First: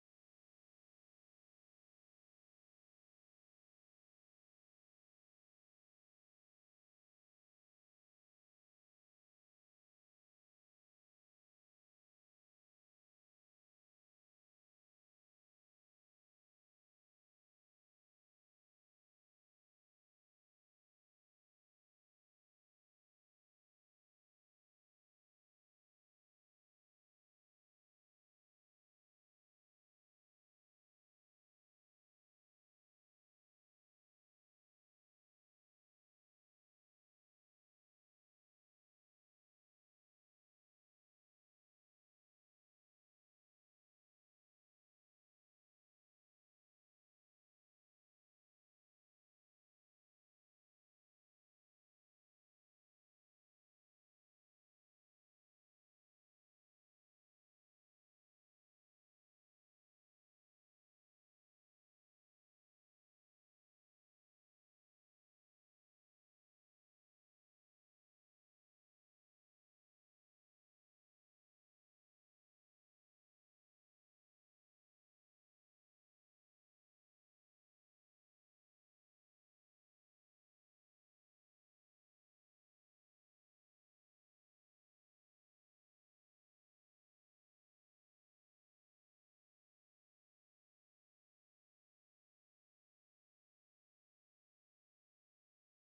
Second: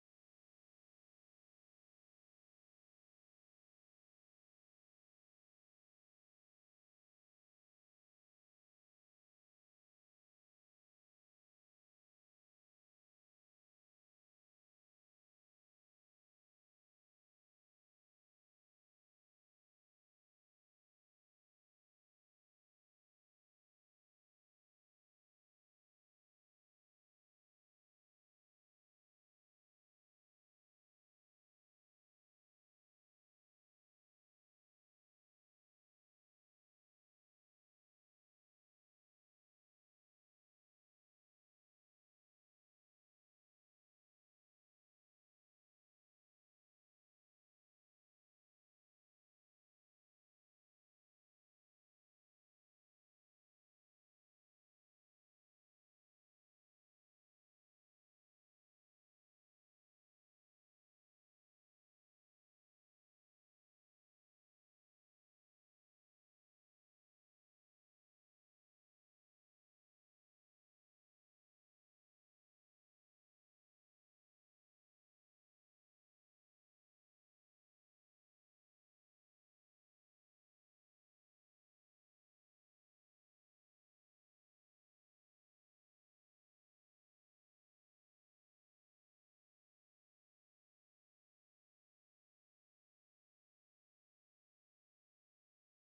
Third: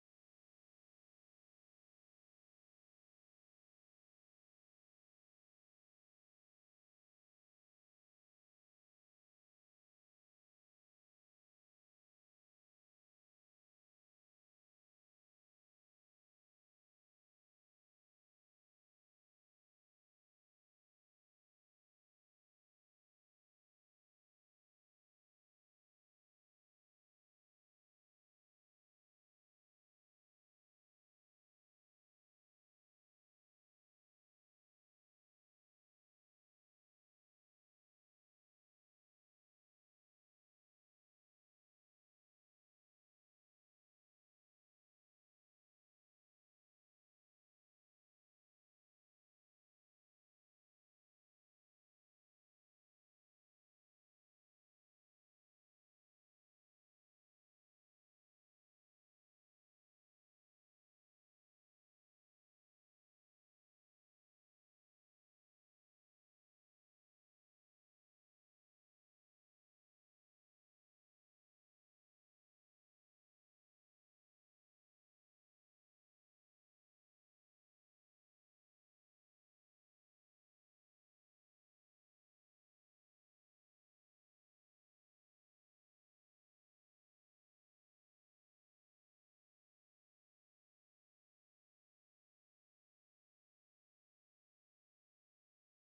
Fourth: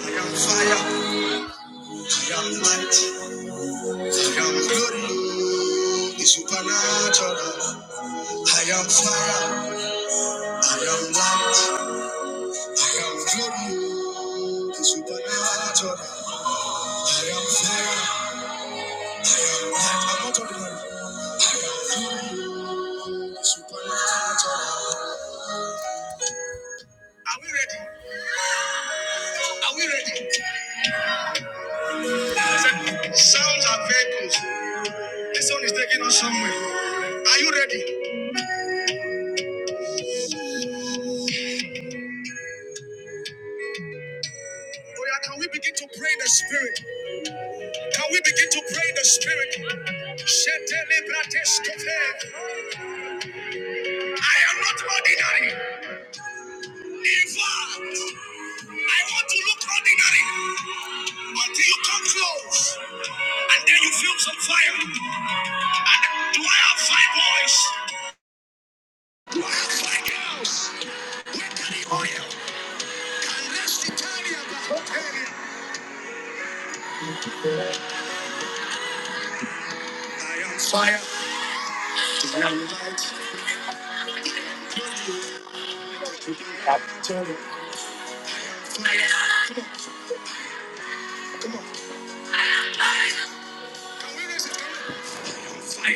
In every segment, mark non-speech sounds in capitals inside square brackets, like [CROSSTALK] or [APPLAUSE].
I am fire, I am mighty, I am glory, the supernatural. I am fire, I am light, I am glory, the supernatural. I am fire, I am not ordinary, glory, the supernatural. Are we ready? Are we ready? Sounds are vehicles. This one is taking us somewhere. Are you ready? Oh yeah, can we begin to pray in the spirit? Can we begin to pray in the spirit? Shetelebrateskope. I am not ordinary. Never. I want to look ordinary until you come close. And then you feel some fire. And do I have five boys? Do I have five girls? Where can the oil? Can rest Italia, but Italia. I am fire. Can we raise it? Fire. I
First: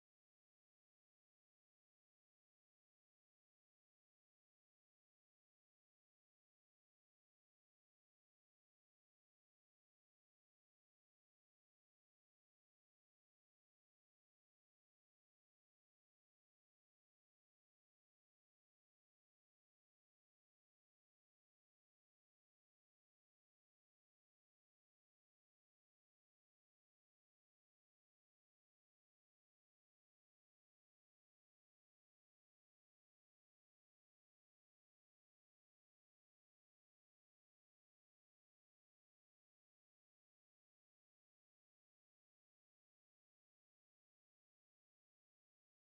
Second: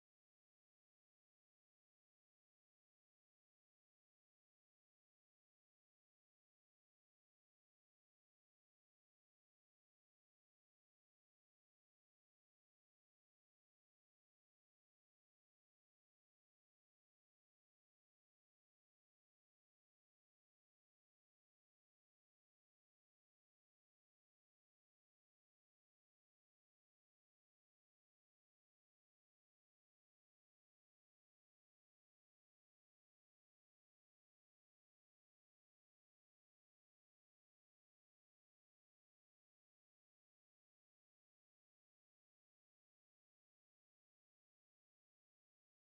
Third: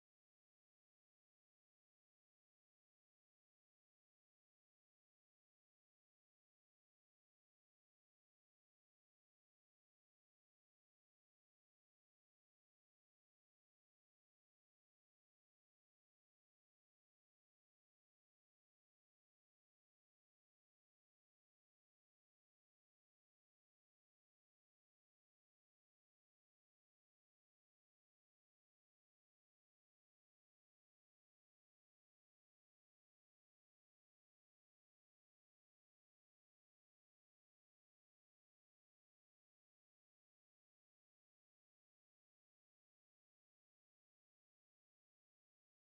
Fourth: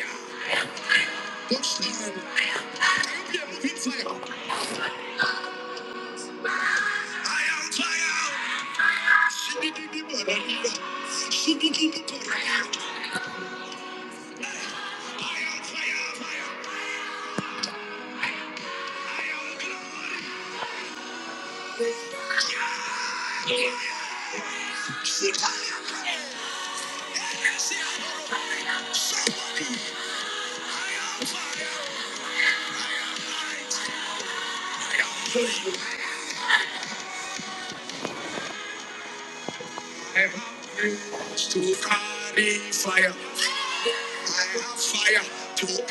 am fire. I am fire. I am, I am glory. I have fire to carry fire. I have fire to carry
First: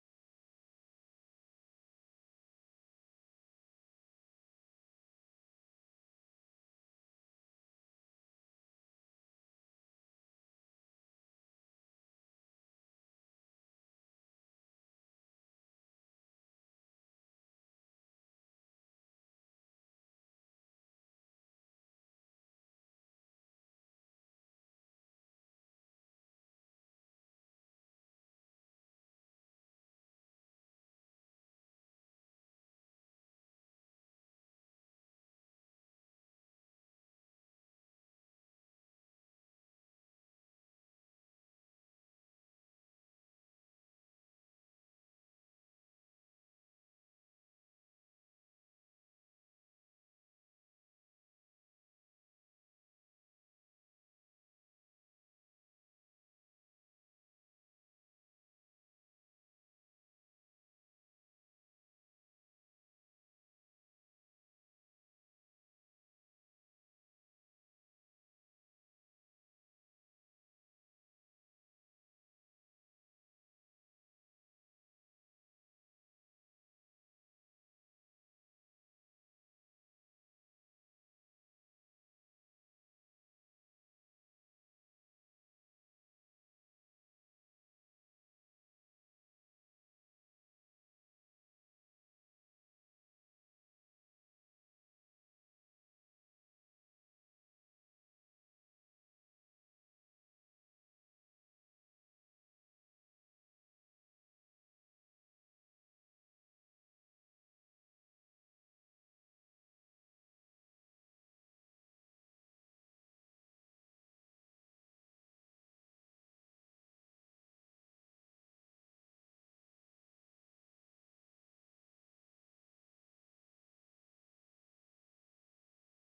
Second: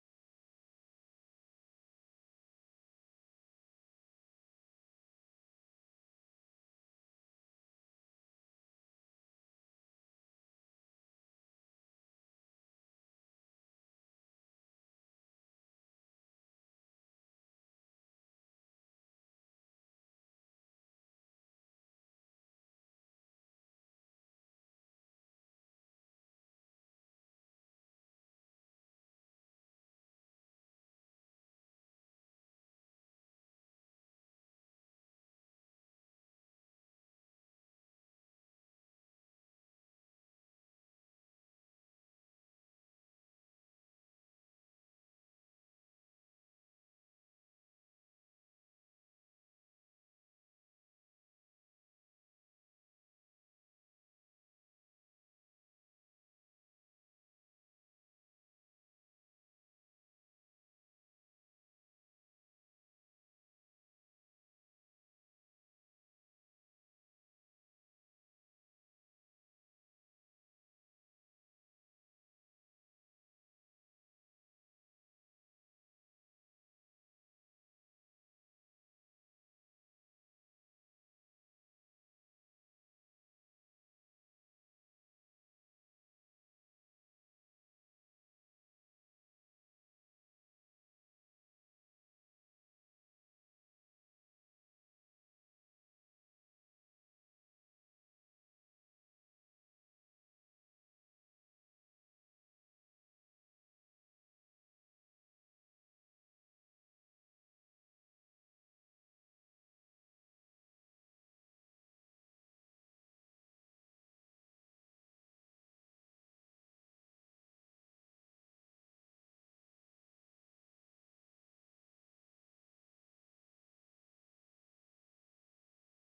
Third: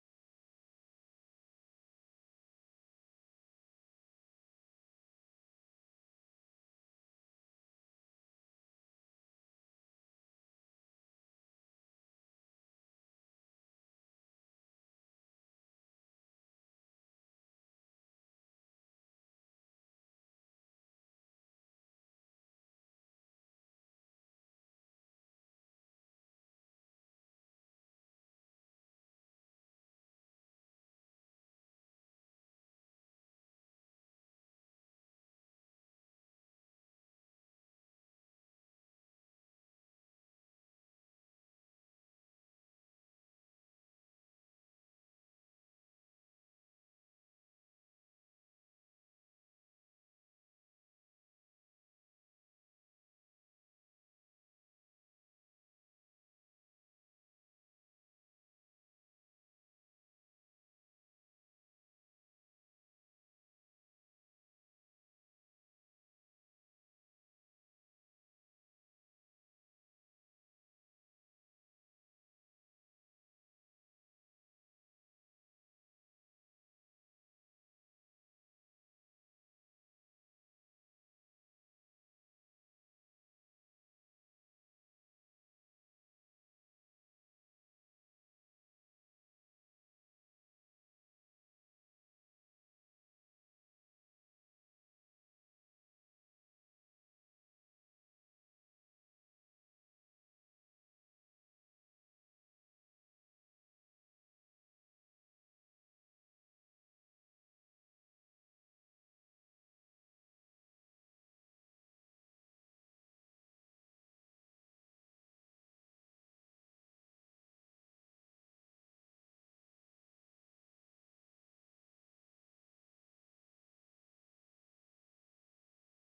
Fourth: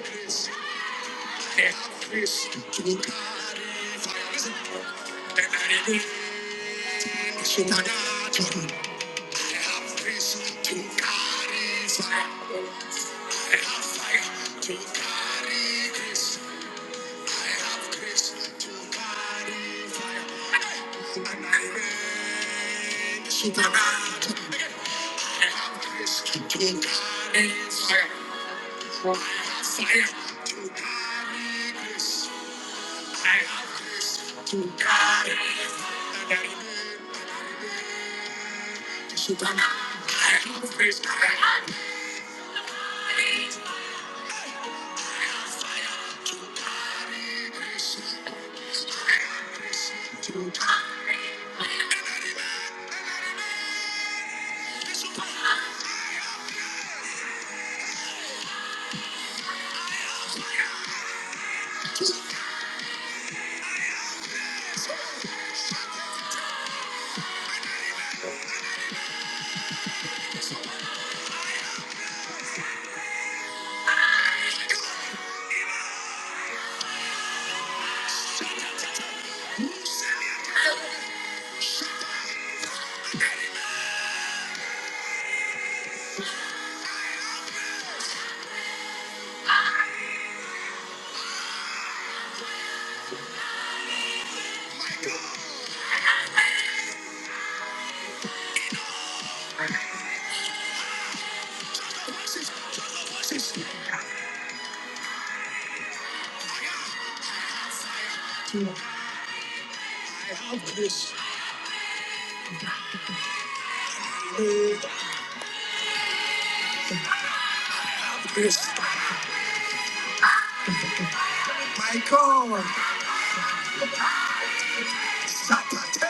grace. I have grace to carry fire. Listen. And I need supernatural. I have grace to carry fire. I have fire to carry grace. I have Chris to carry fire, and I make the supernat. I have Chris, carry fire, fire to carry Chris. I have Chris to carry, and I make. I have Chris, carry Chris. I have Chris, the bosses, all the bosses. I have Chris, I have Chris. Michael, Shatta.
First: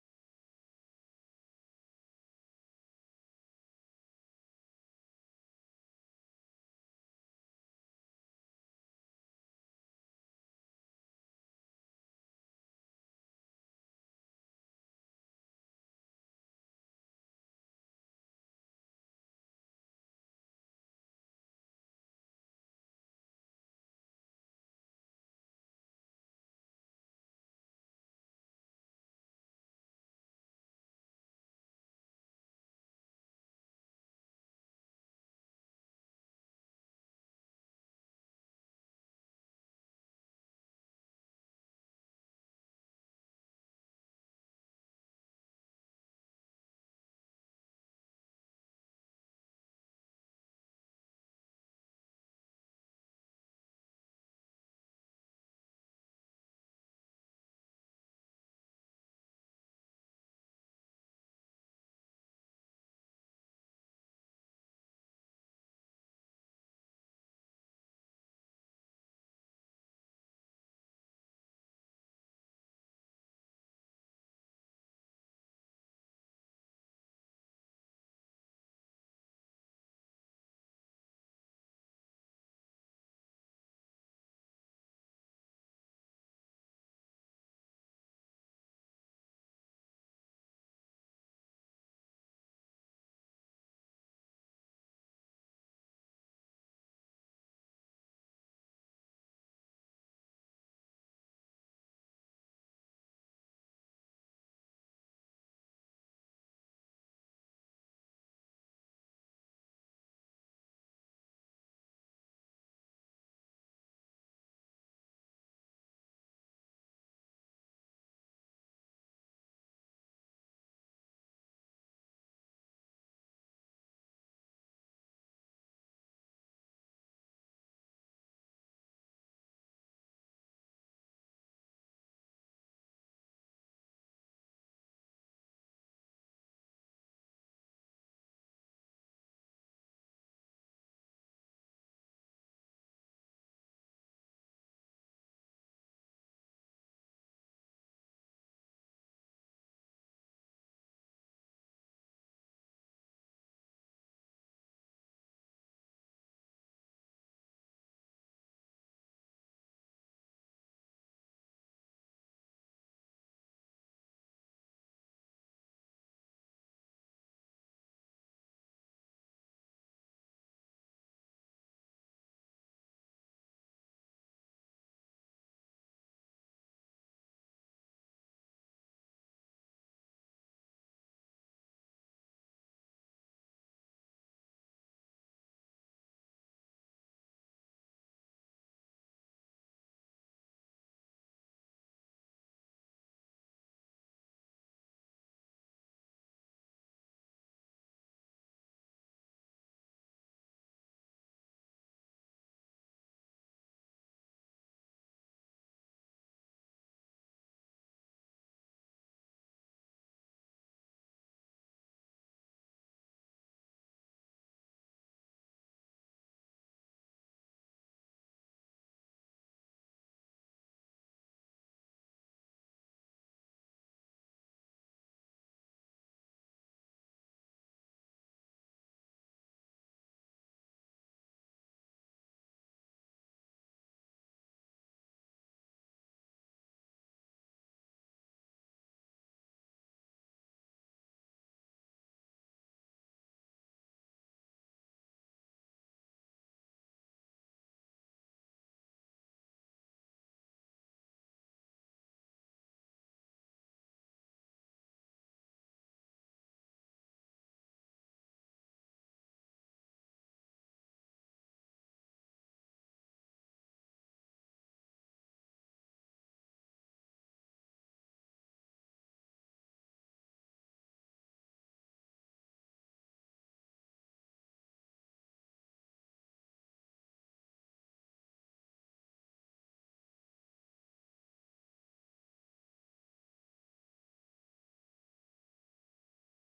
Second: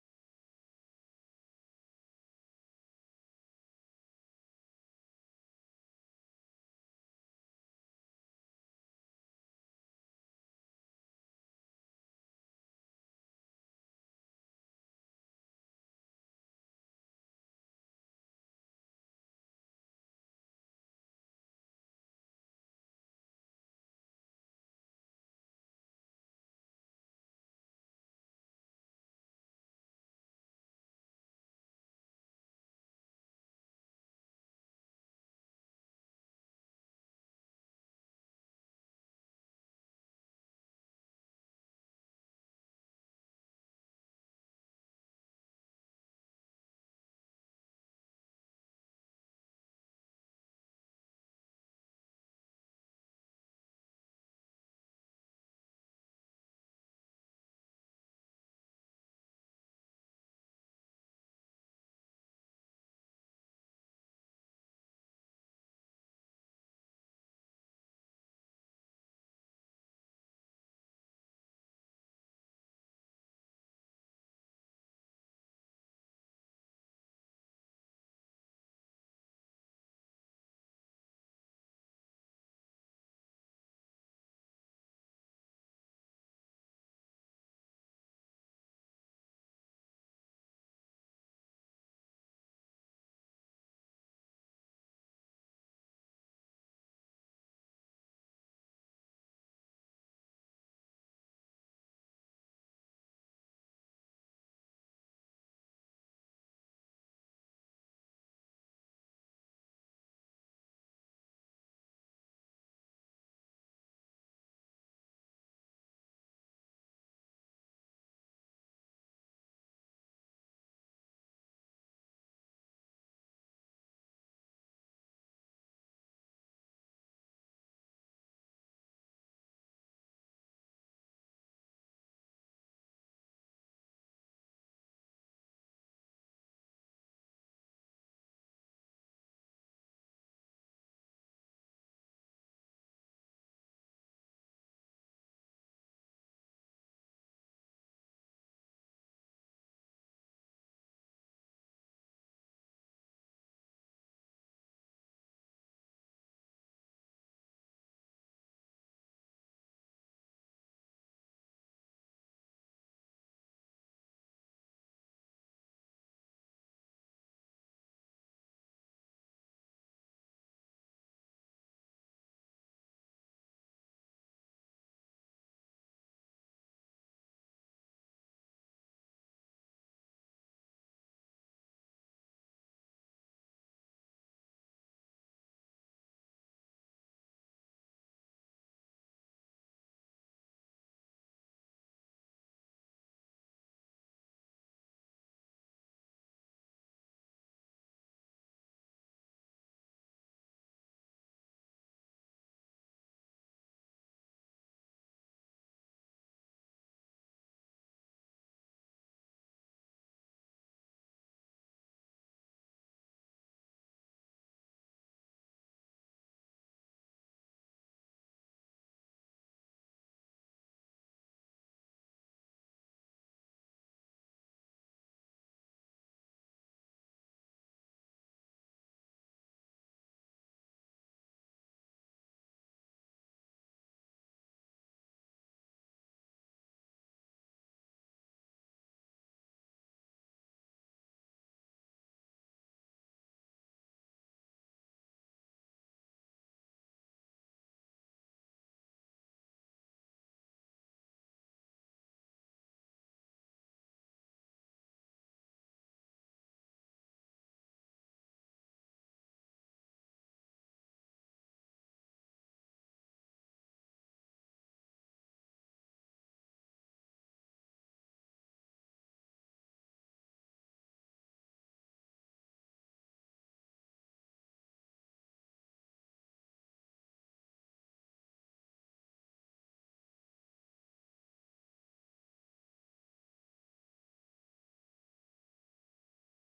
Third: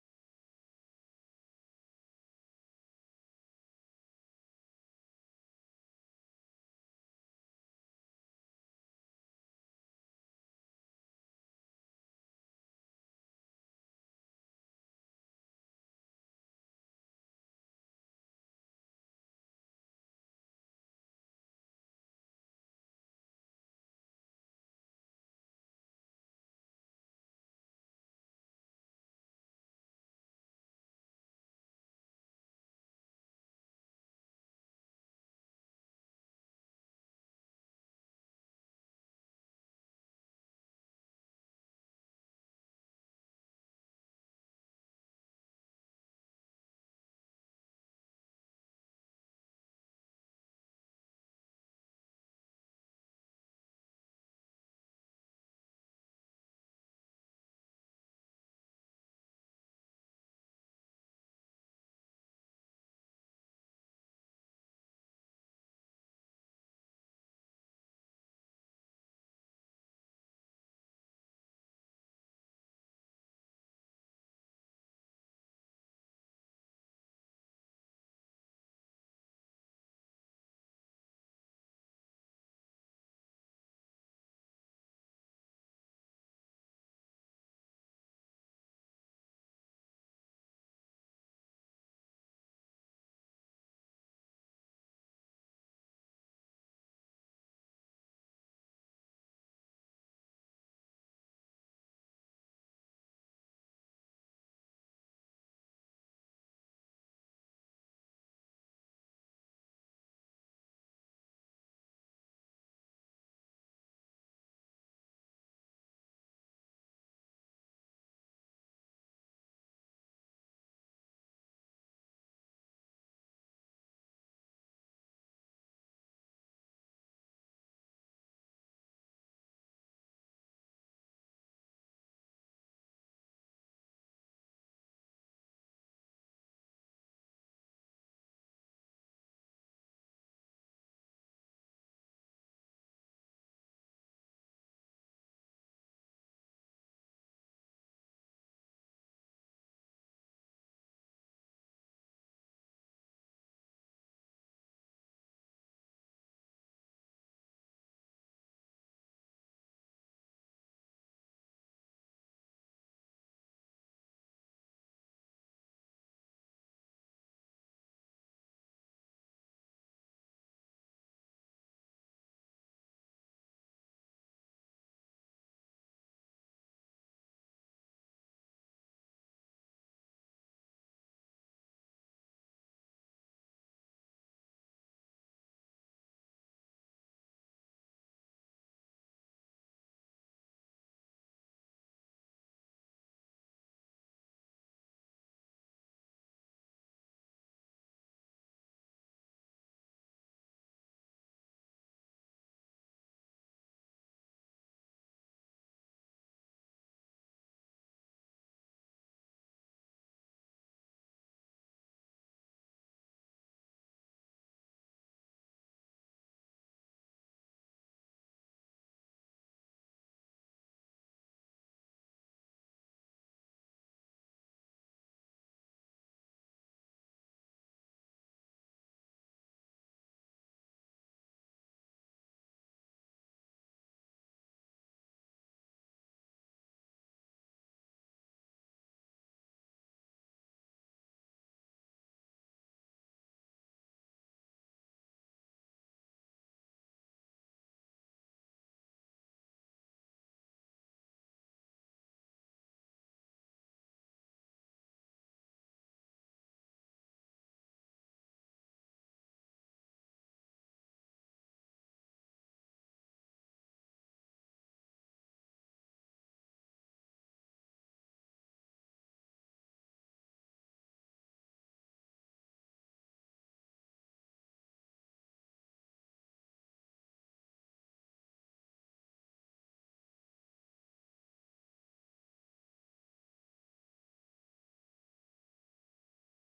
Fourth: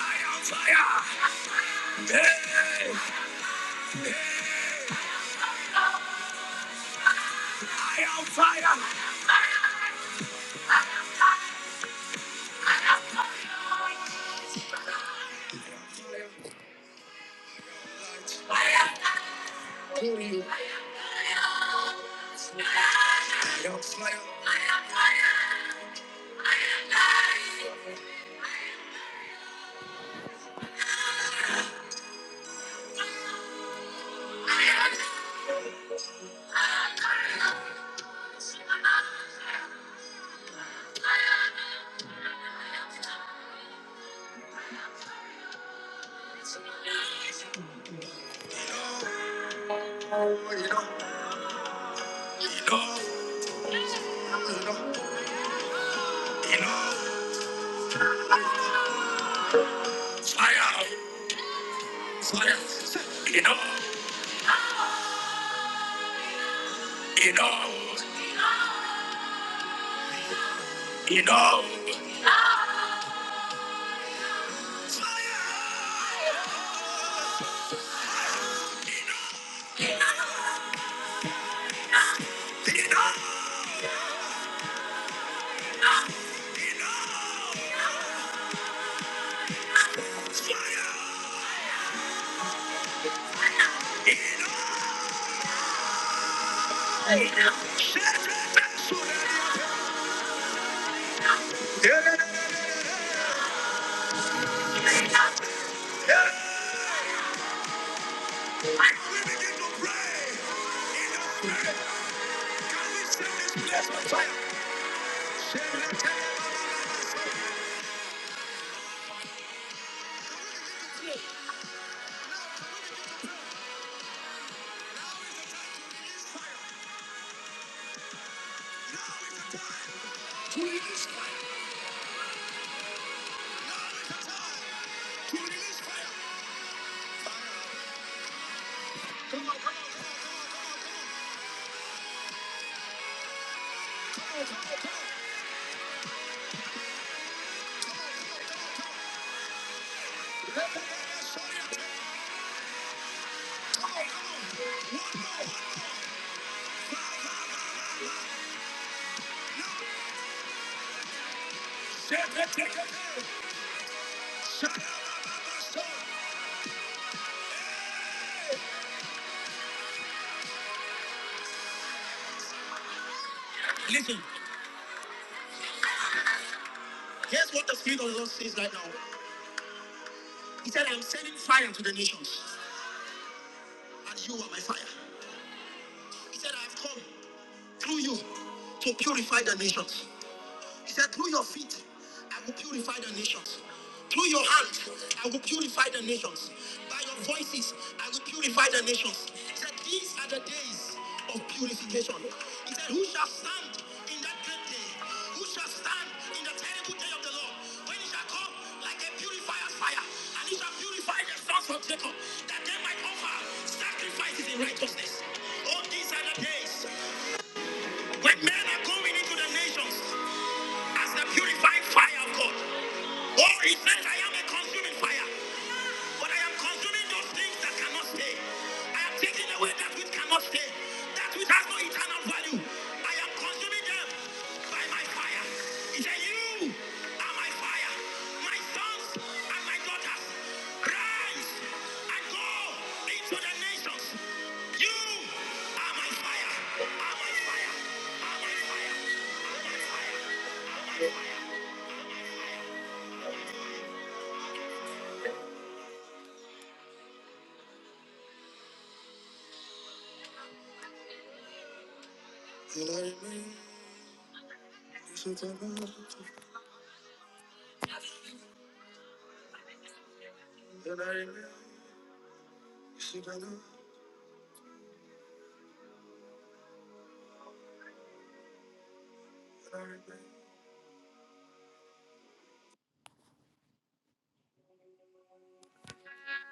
I am fire. Hey, I am fire. I am fire. You know, you know, you know, you know, fire, fire. You know, you know, you know, fire. You know. So let it- Yeah. I will begin to pray. You know, I will send this place of fire. Send it.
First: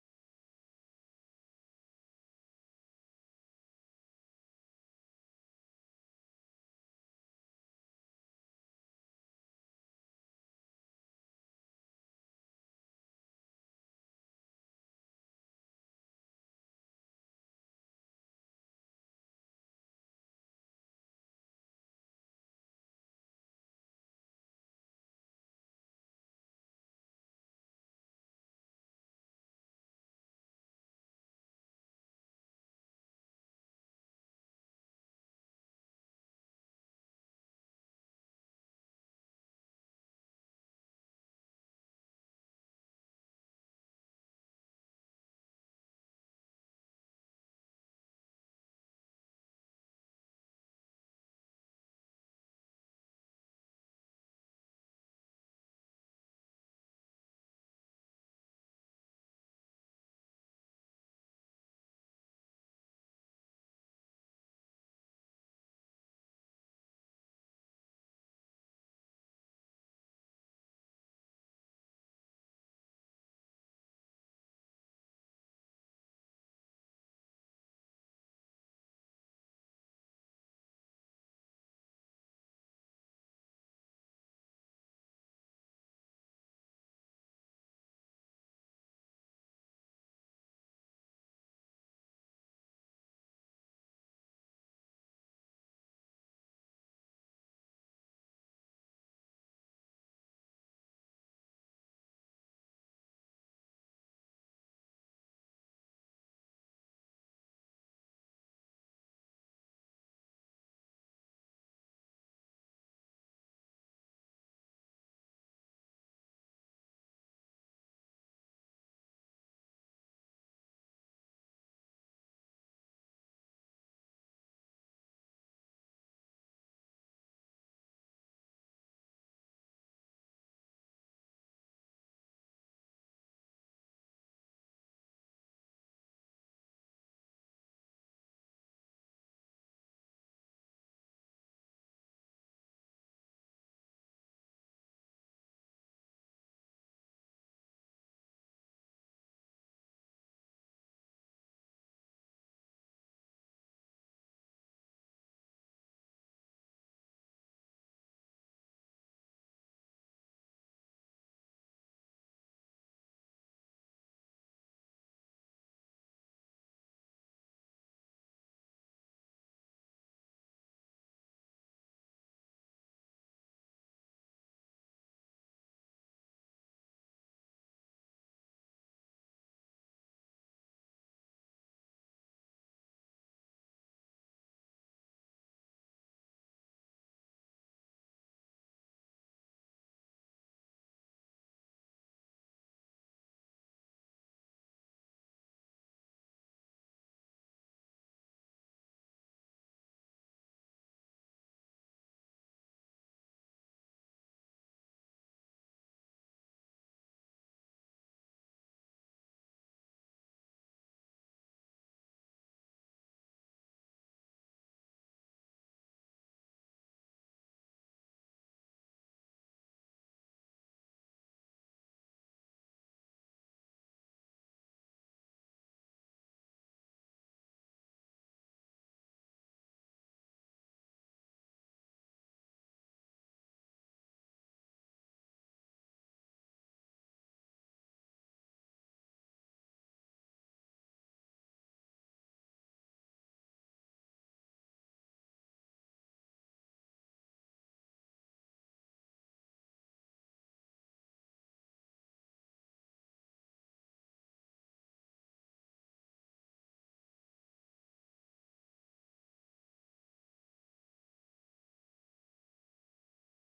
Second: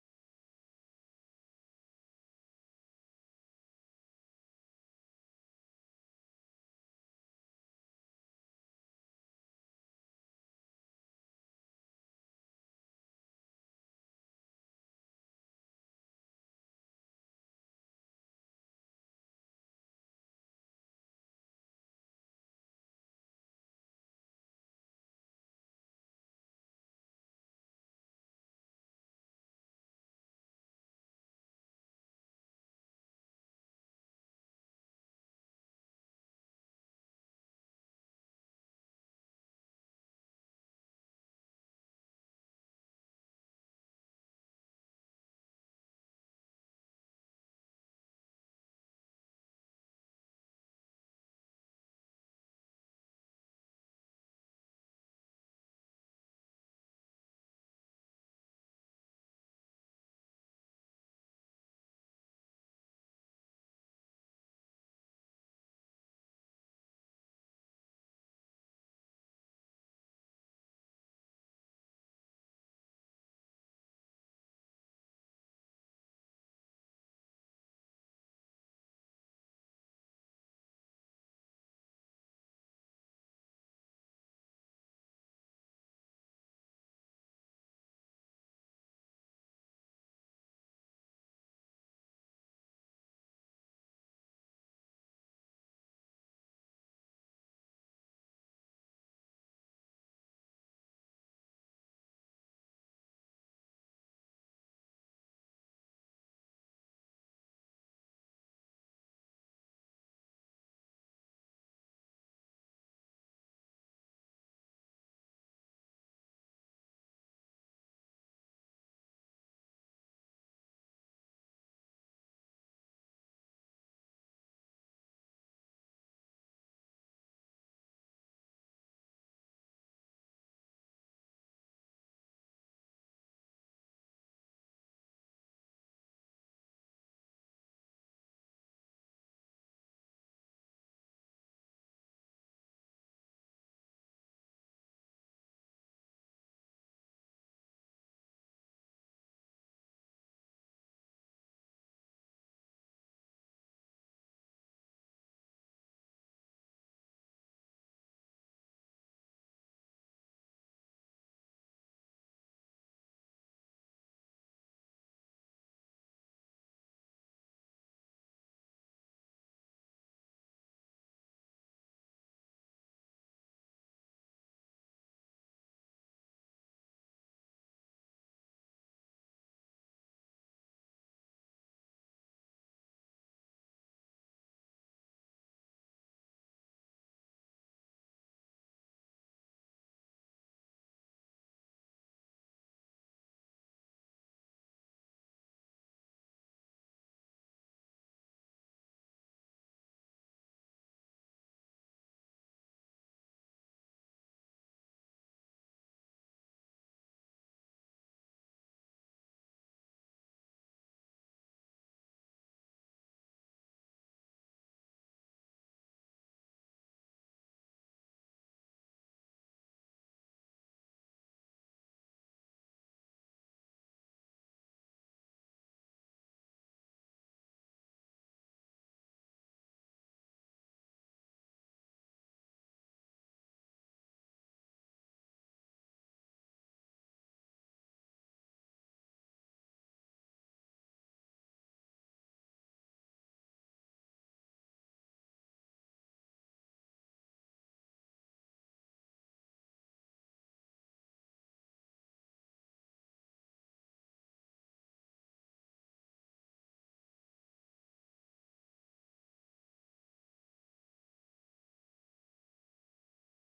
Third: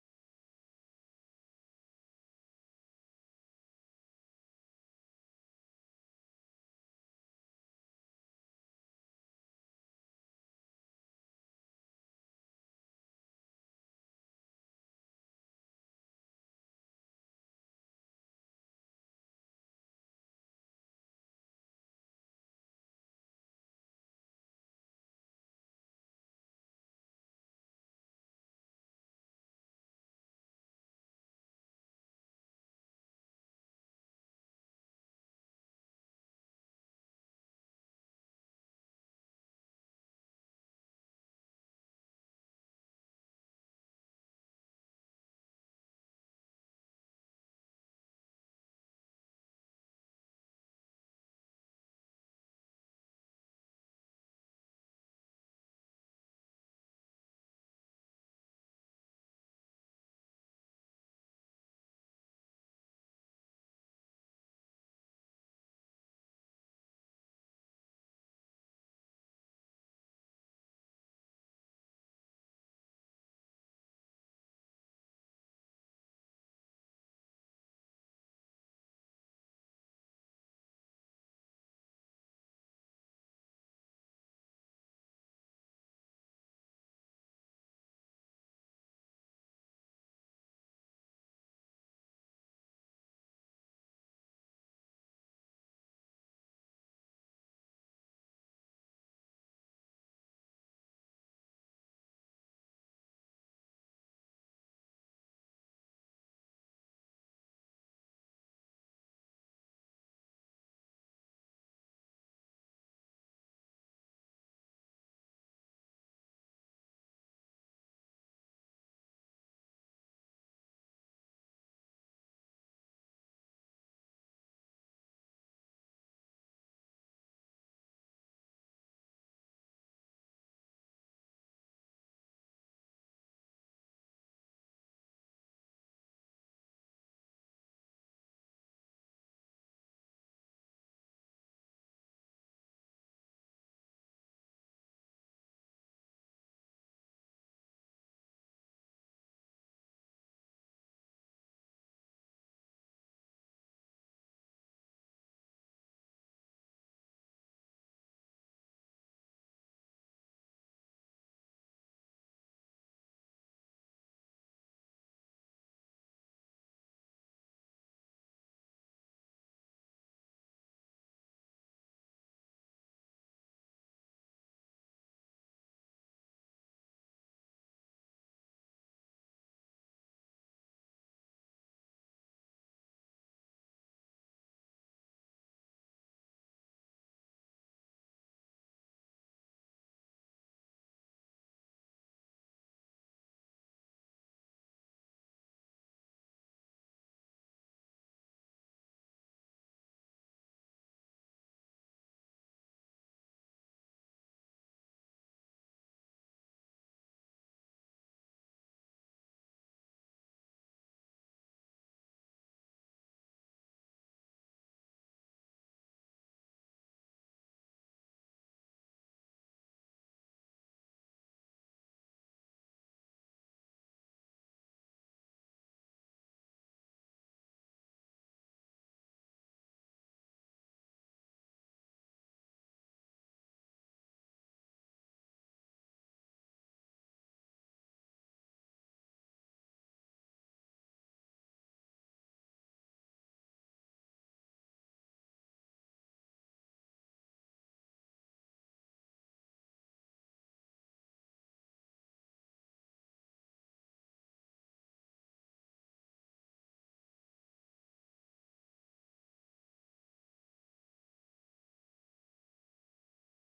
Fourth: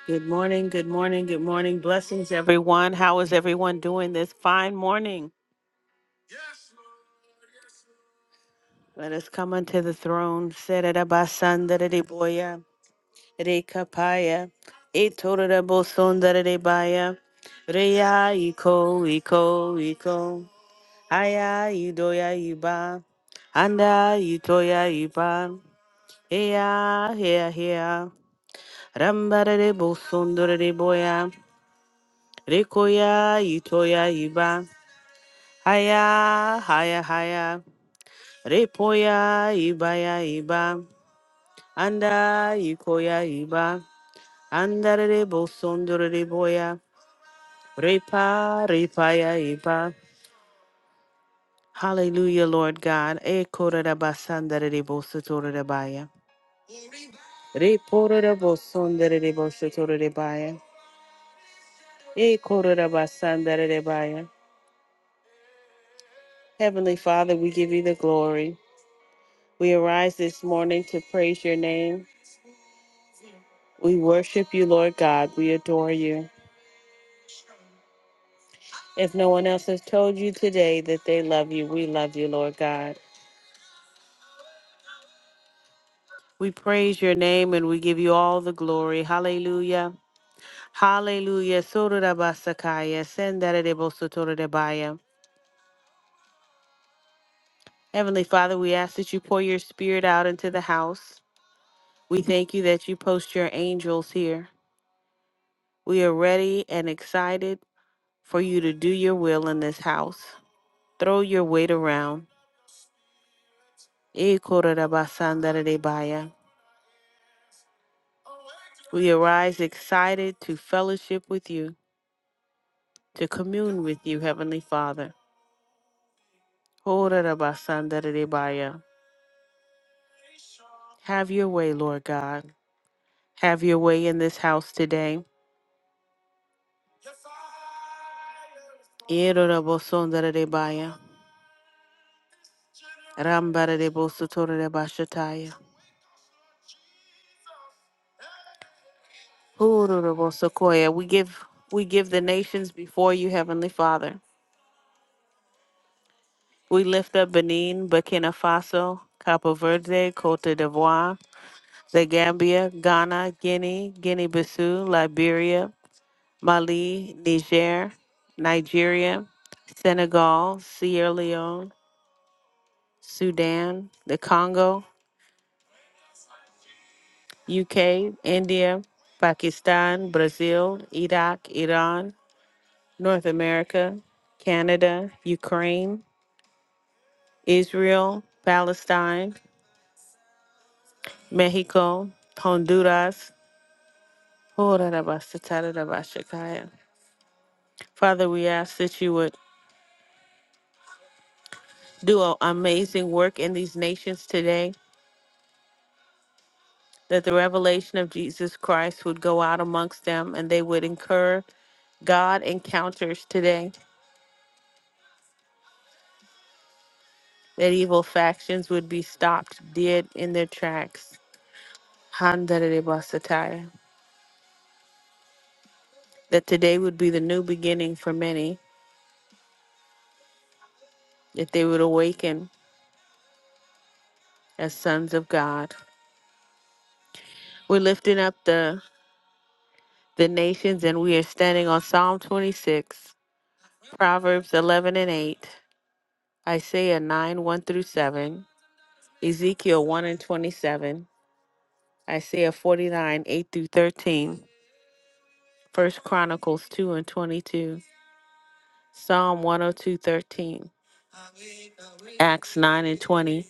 Good morning, good morning, good morning. Blessings, everyone. How is everyone doing this fine morning? Let us come unto the throne. Sererabasandariboya, Rekapaya, Etorabosondaribaya, Reya Iko, Iko, Iko, Aya Idoya Iba, Anda Itoya Iba, Eya, Hea, Hea, Rambarebosondariboya, Rekoya Itoya Iba, Haya, Haya, Haya, Repoya Ibaya Iba. Anda ikoya iba, andarere bosondorere boya, repa repaya iba. Hallelujah, Lord God. E korara basandarere bosotorere baya. Reporere bosonderere bosotorere baya. E korara basandarere baya. Heavenly Father, we give you the glory. We arise this morning to praise your name. We worship you, Lord God. We adore you. If no one else has told you today that they love you, we love you, Lord God. We praise your name and we give you all the glory. Hallelujah. Hallelujah. Sororabasakaya, sendaradebosotorodebaya. Heavenly Father, we ask that you pour your spirit out into the house. We thank you that you post your angels here. We are ready and excited for you to do your will in this house. Throw your weight around. Ekorabasandaradebaya. We arise excited to fellowship with you, to commune with you, Heavenly Father. Orarabasandaridibaya. Have your way, Lord God. Have your way in this house today. Ram Irorabosondaridibaya. Rambaradibosotoridibashataya. Ororobosokoya. We give we give the nations before you, Heavenly Father. We lift up Benin, Burkina Faso, Cabo Verde, Cote d'Ivoire, the Gambia, Ghana, Guinea, Guinea Bissau, Liberia, Mali, Niger, Nigeria, Senegal, Sierra Leone, Sudan, the Congo, UK, India, Pakistan, Brazil, Iraq, Iran, North America, Canada, Ukraine, Israel, Palestine, Mexico, Honduras. Father, we ask that you would do an amazing work in these nations today. that the revelation of Jesus Christ would go out amongst them and they would incur God encounters today, that evil factions would be stopped dead in their tracks. Handarebasataya. That today would be the new beginning for many, that they would awaken as sons of God. We're lifting up the, the nations and we are standing on Psalm 26, Proverbs 11 and 8, Isaiah 9 1 through 7, Ezekiel 1 and 27. Isaiah 49, 8 through 13, 1 Chronicles 2 and 22, Psalm 102:13, Acts 9 and 20,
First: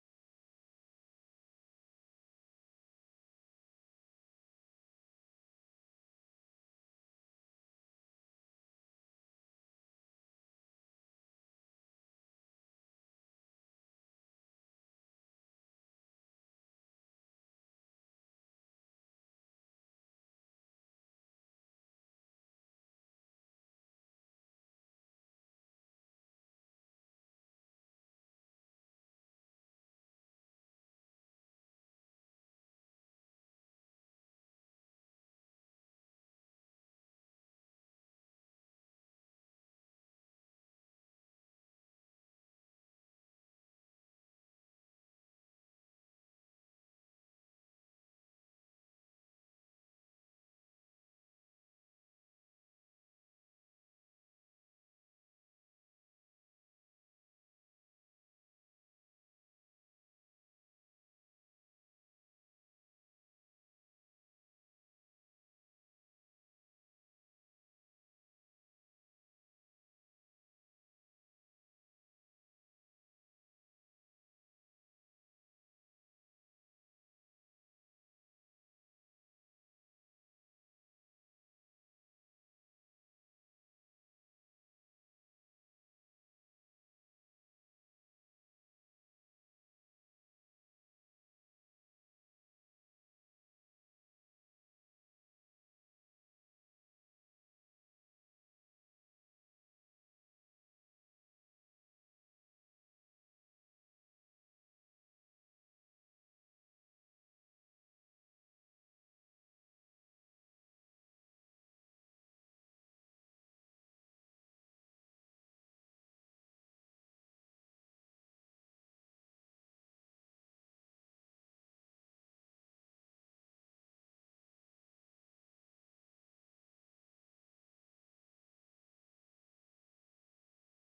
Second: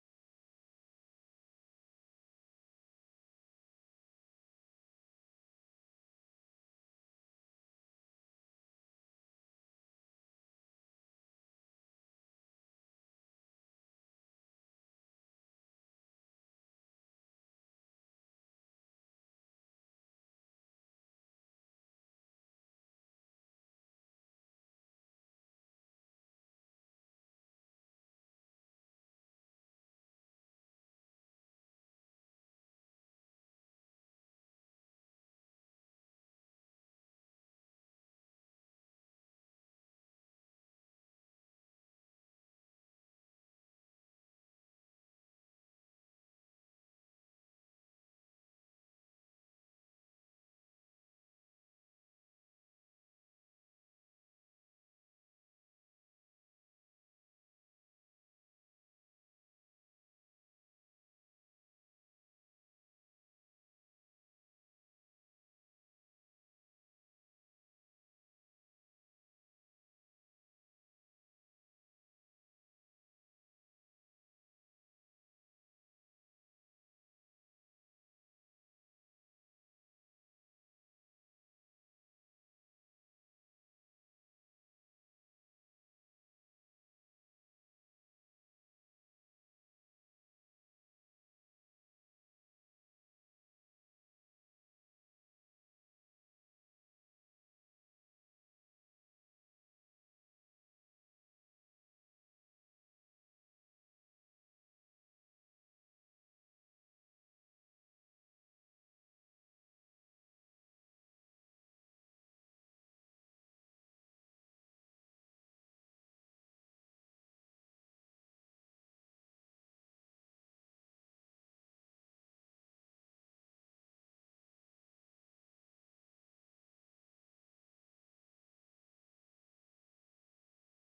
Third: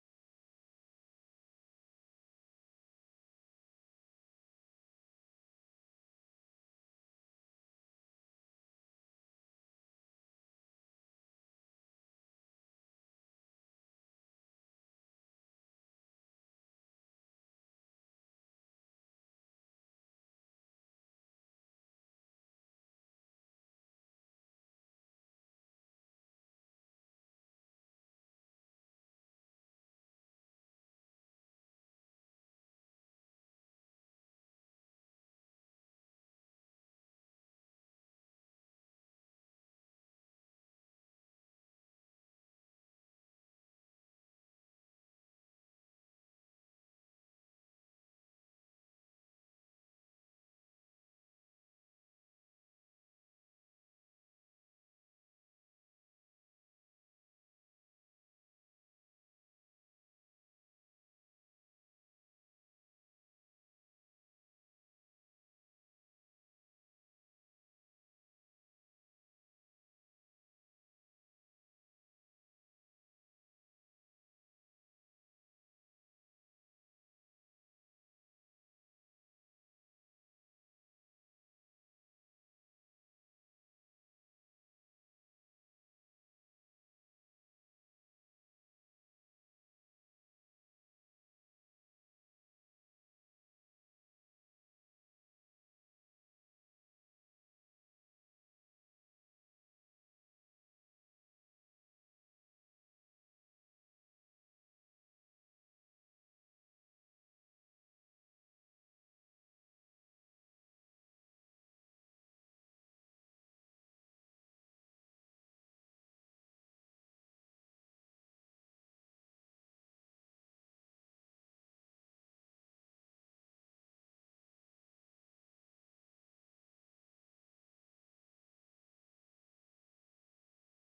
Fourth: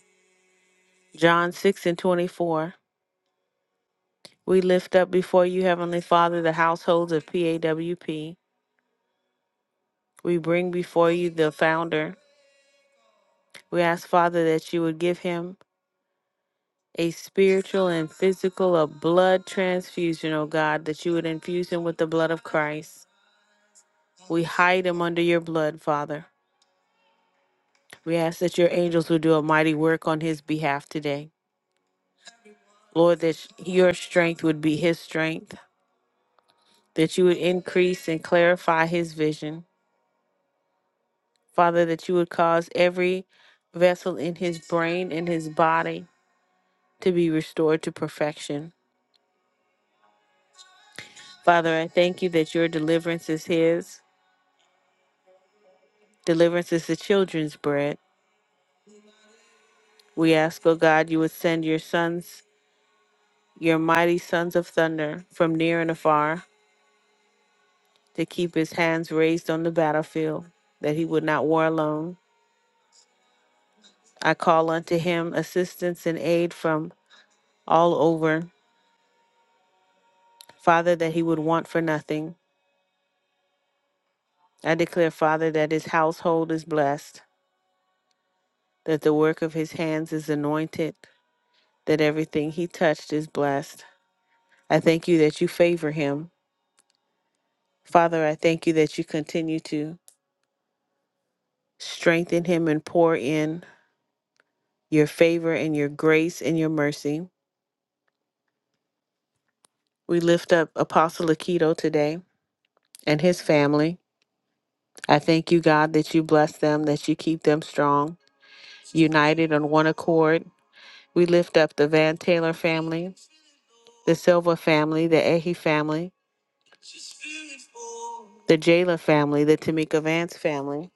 John 6 and 24. We lift up before you, Heavenly Father, the households of PAWP. We bring before you the founder. We ask, Father, that you would give him a spiritual and physical, a blood transfusion, O God, that you would infuse him with the blood of Christ. We hide him under your blood, Father. We ask that your angels would do a mighty work on his behalf today. Lord, that sh- your strength would be his strength, that you would increase and clarify his vision. Father, that you would cause every vessel in his brain and his body to be restored to perfection. Father, I thank you that your deliverance is his, deliverance is the children's bread. We ask, O God, you would send your sons, your mighty sons of thunder from near and afar to keep his hands raised on the battlefield, that he would not war alone. I call unto him assistance and aid from all over, Father, that he would want for nothing. I declare, Father, that his household is blessed, that the work of his hands is anointed, that everything he touched is blessed. I thank you that you favor him. Father, I thank you that you continue to strengthen him and pour in your favor and your grace and your mercy. We lift up Apostle Akito today. and his family. I thank you, God, that you bless them, that you keep them strong, united on one accord. We lift up the Van Taylor family, the Silva family, the Ehi family, the Jayla family, the Tamika Vance family,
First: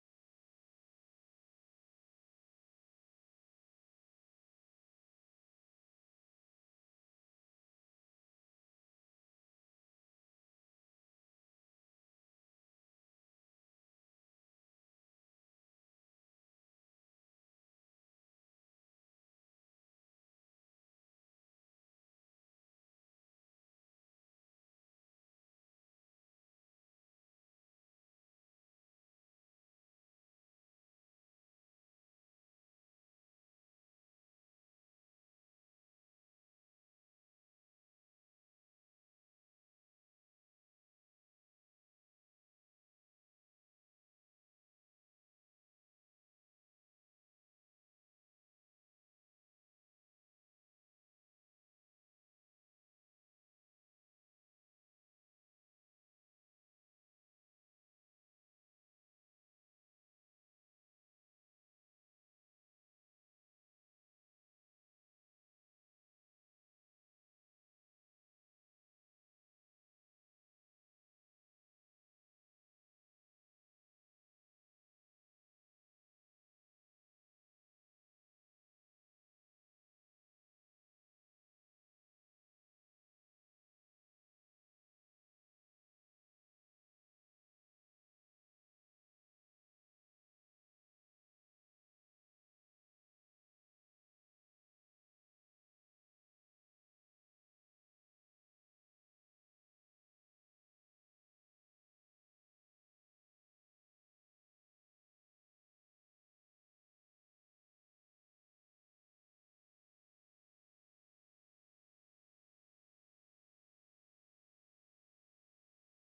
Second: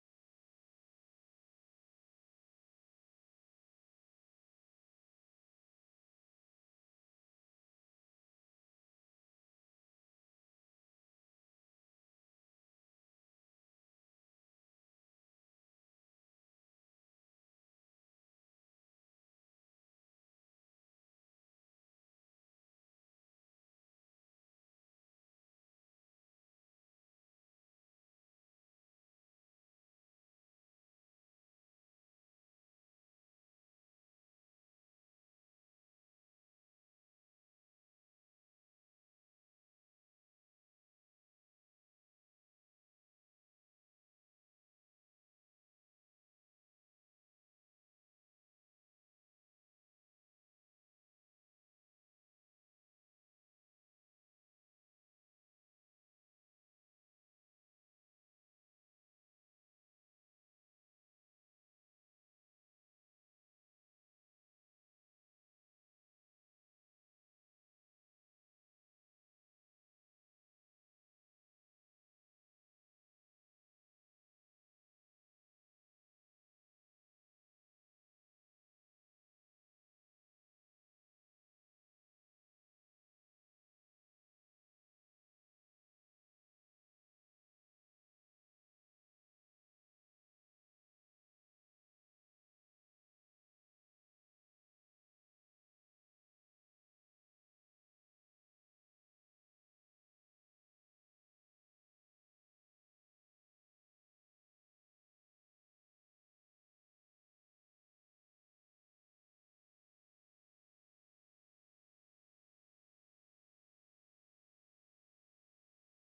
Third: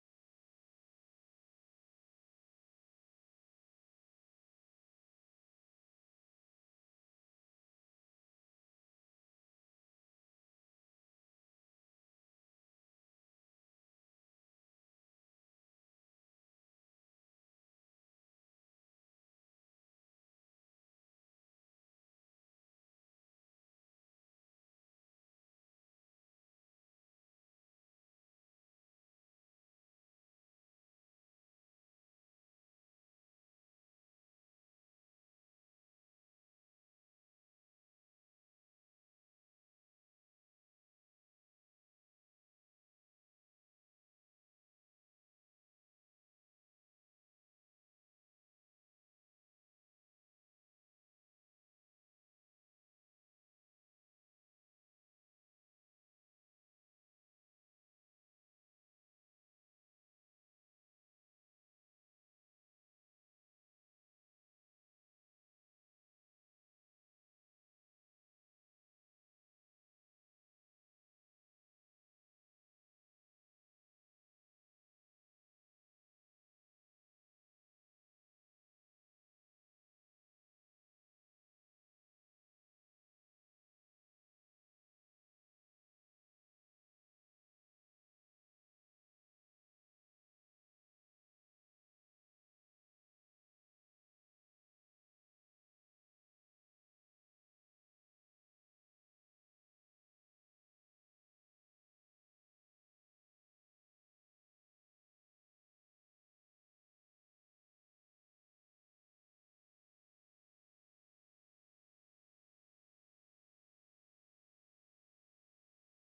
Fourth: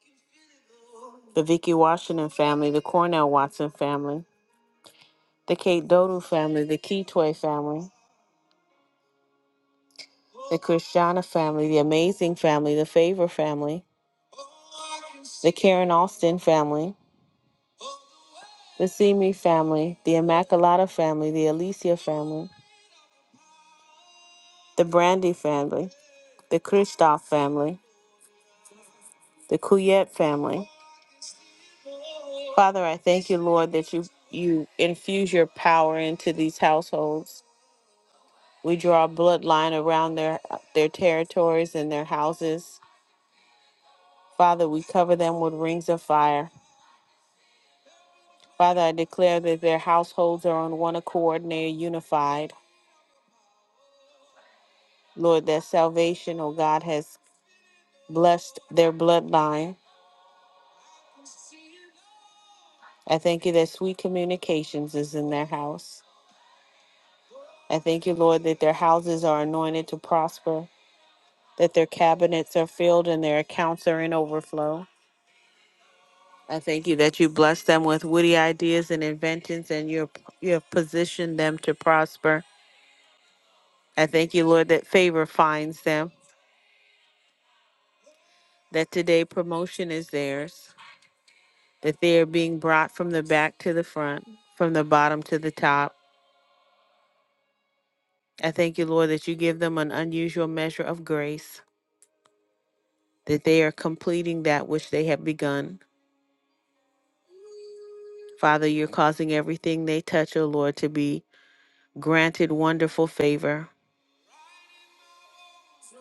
the Vicky Washington family, the Cornell Watson family, the Kate Dodu family, the Keytoy family, the Christiana family, the Amazing family, the Favor family, the Karen Austin family, the Simi family, the Immaculata family, the Alicia family, the Brandy family, the Kristoff family, the Kuyet family. Father, I thank you, Lord, that you you infuse your power into these households. We draw a bloodline around their their territories and their houses. Father, we cover them with rings of fire. Father, I declare that their households are on one accord and they are unified. Lord, that salvation, oh God, has blessed their bloodline. I thank you that sweet communications is in their house. I thank you, Lord, that their houses are anointed to prosper, that their cabinets are filled and their accounts are in overflow. I thank you that you bless them with witty ideas and inventions and you you have positioned them to prosper. I thank you, Lord, that favor finds them, that today promotion is theirs, that they are being brought from the back to the front, from the bottom to the top. I thank you, Lord, that you give them an unusual measure of grace, that they are completing that which they have begun. Father, you're causing everything they touch, O Lord, to be granted wonderful favor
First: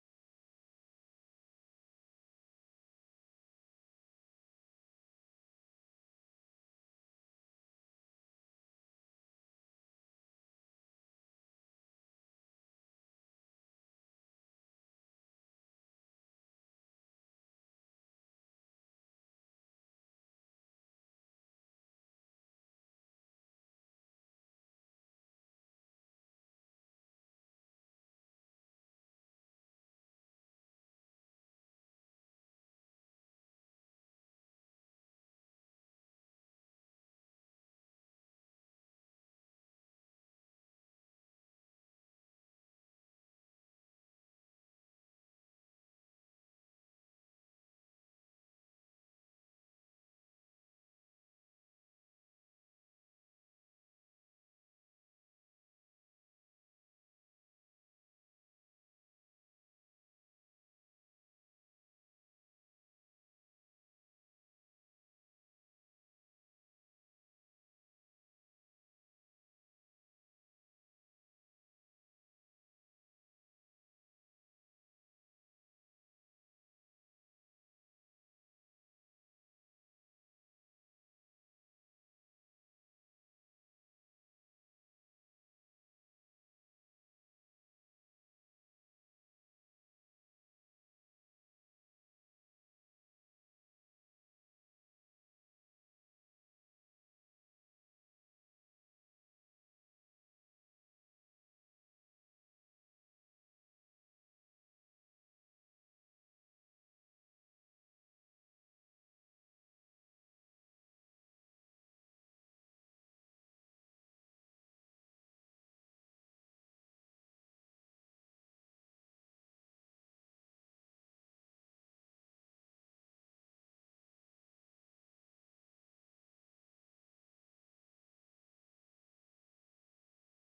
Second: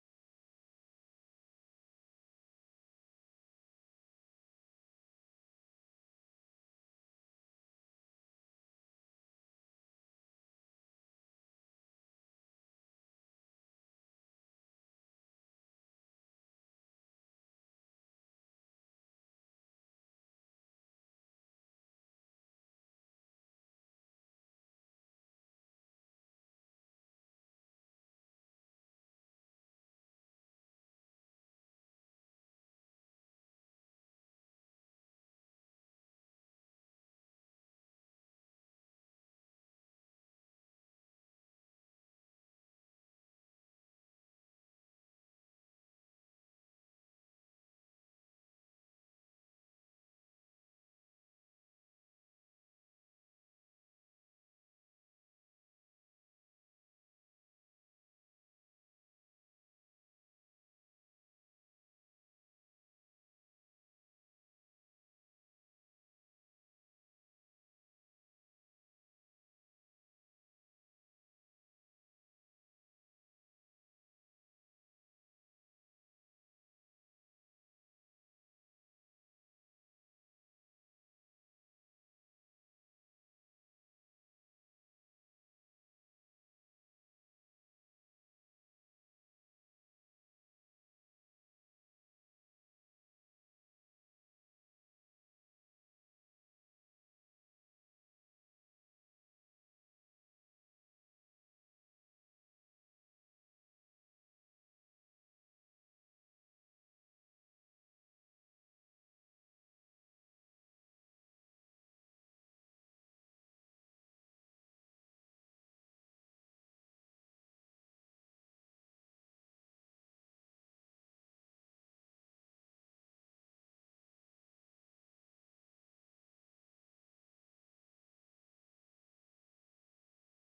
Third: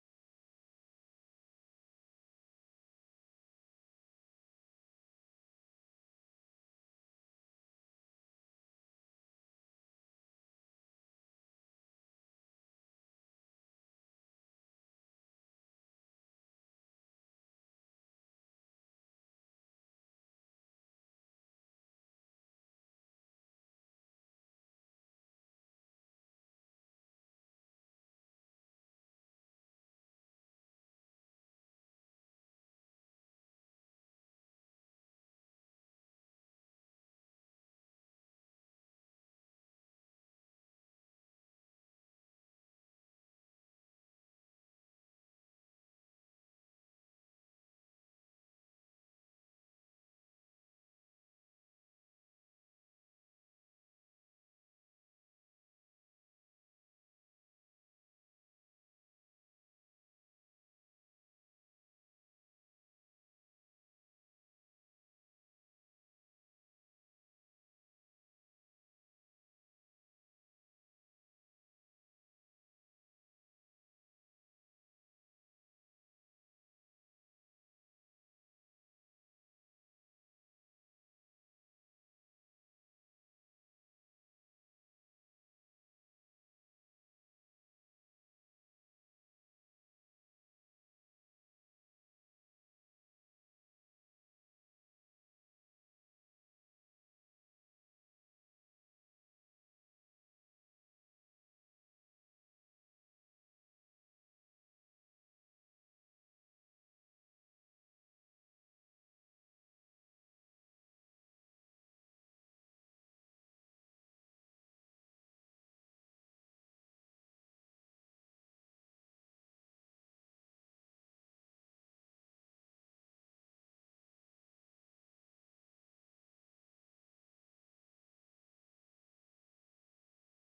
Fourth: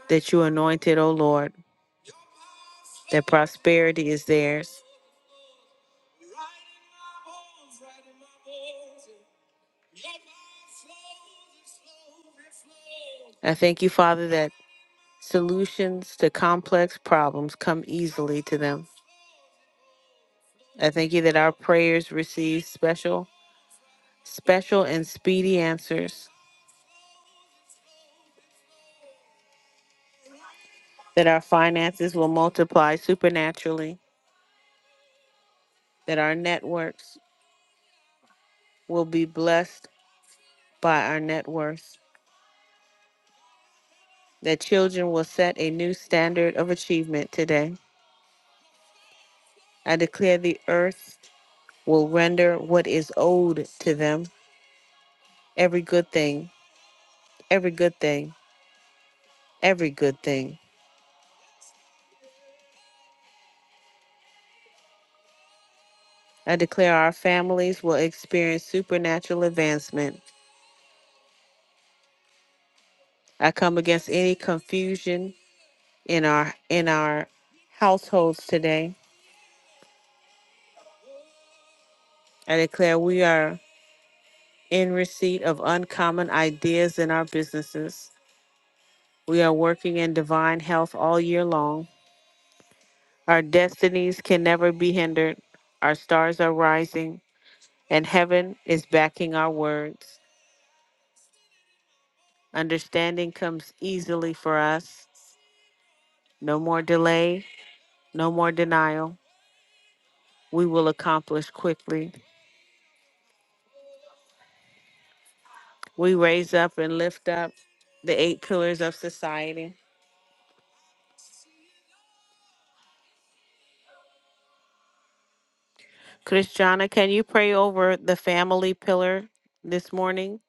that you anointed, O Lord, that prosperity is theirs. I thank you, Father, that solutions to complex problems come easily to them. I thank you that our prayers receive special, special and speedy answers, that our finances will multiply supernaturally, that our networks will be blessed by our net worth. that children will set a new standard of achievement today. I declare the earth will render what is owed to them every good thing, every good thing, every good thing. I declare our families will experience supernatural advancement. I come against any confusion in our in our households today. I declare we are in receipt of uncommon ideas in our businesses. We are working in divine health all year long. Our destinies can never be hindered. Our stars are rising, and heaven is backing our words. Understanding comes easily for us. No more delay, no more denial. We will accomplish quickly. We raise up and lift up the eight pillars of society. Christiana, can you pray over the family pillar this morning?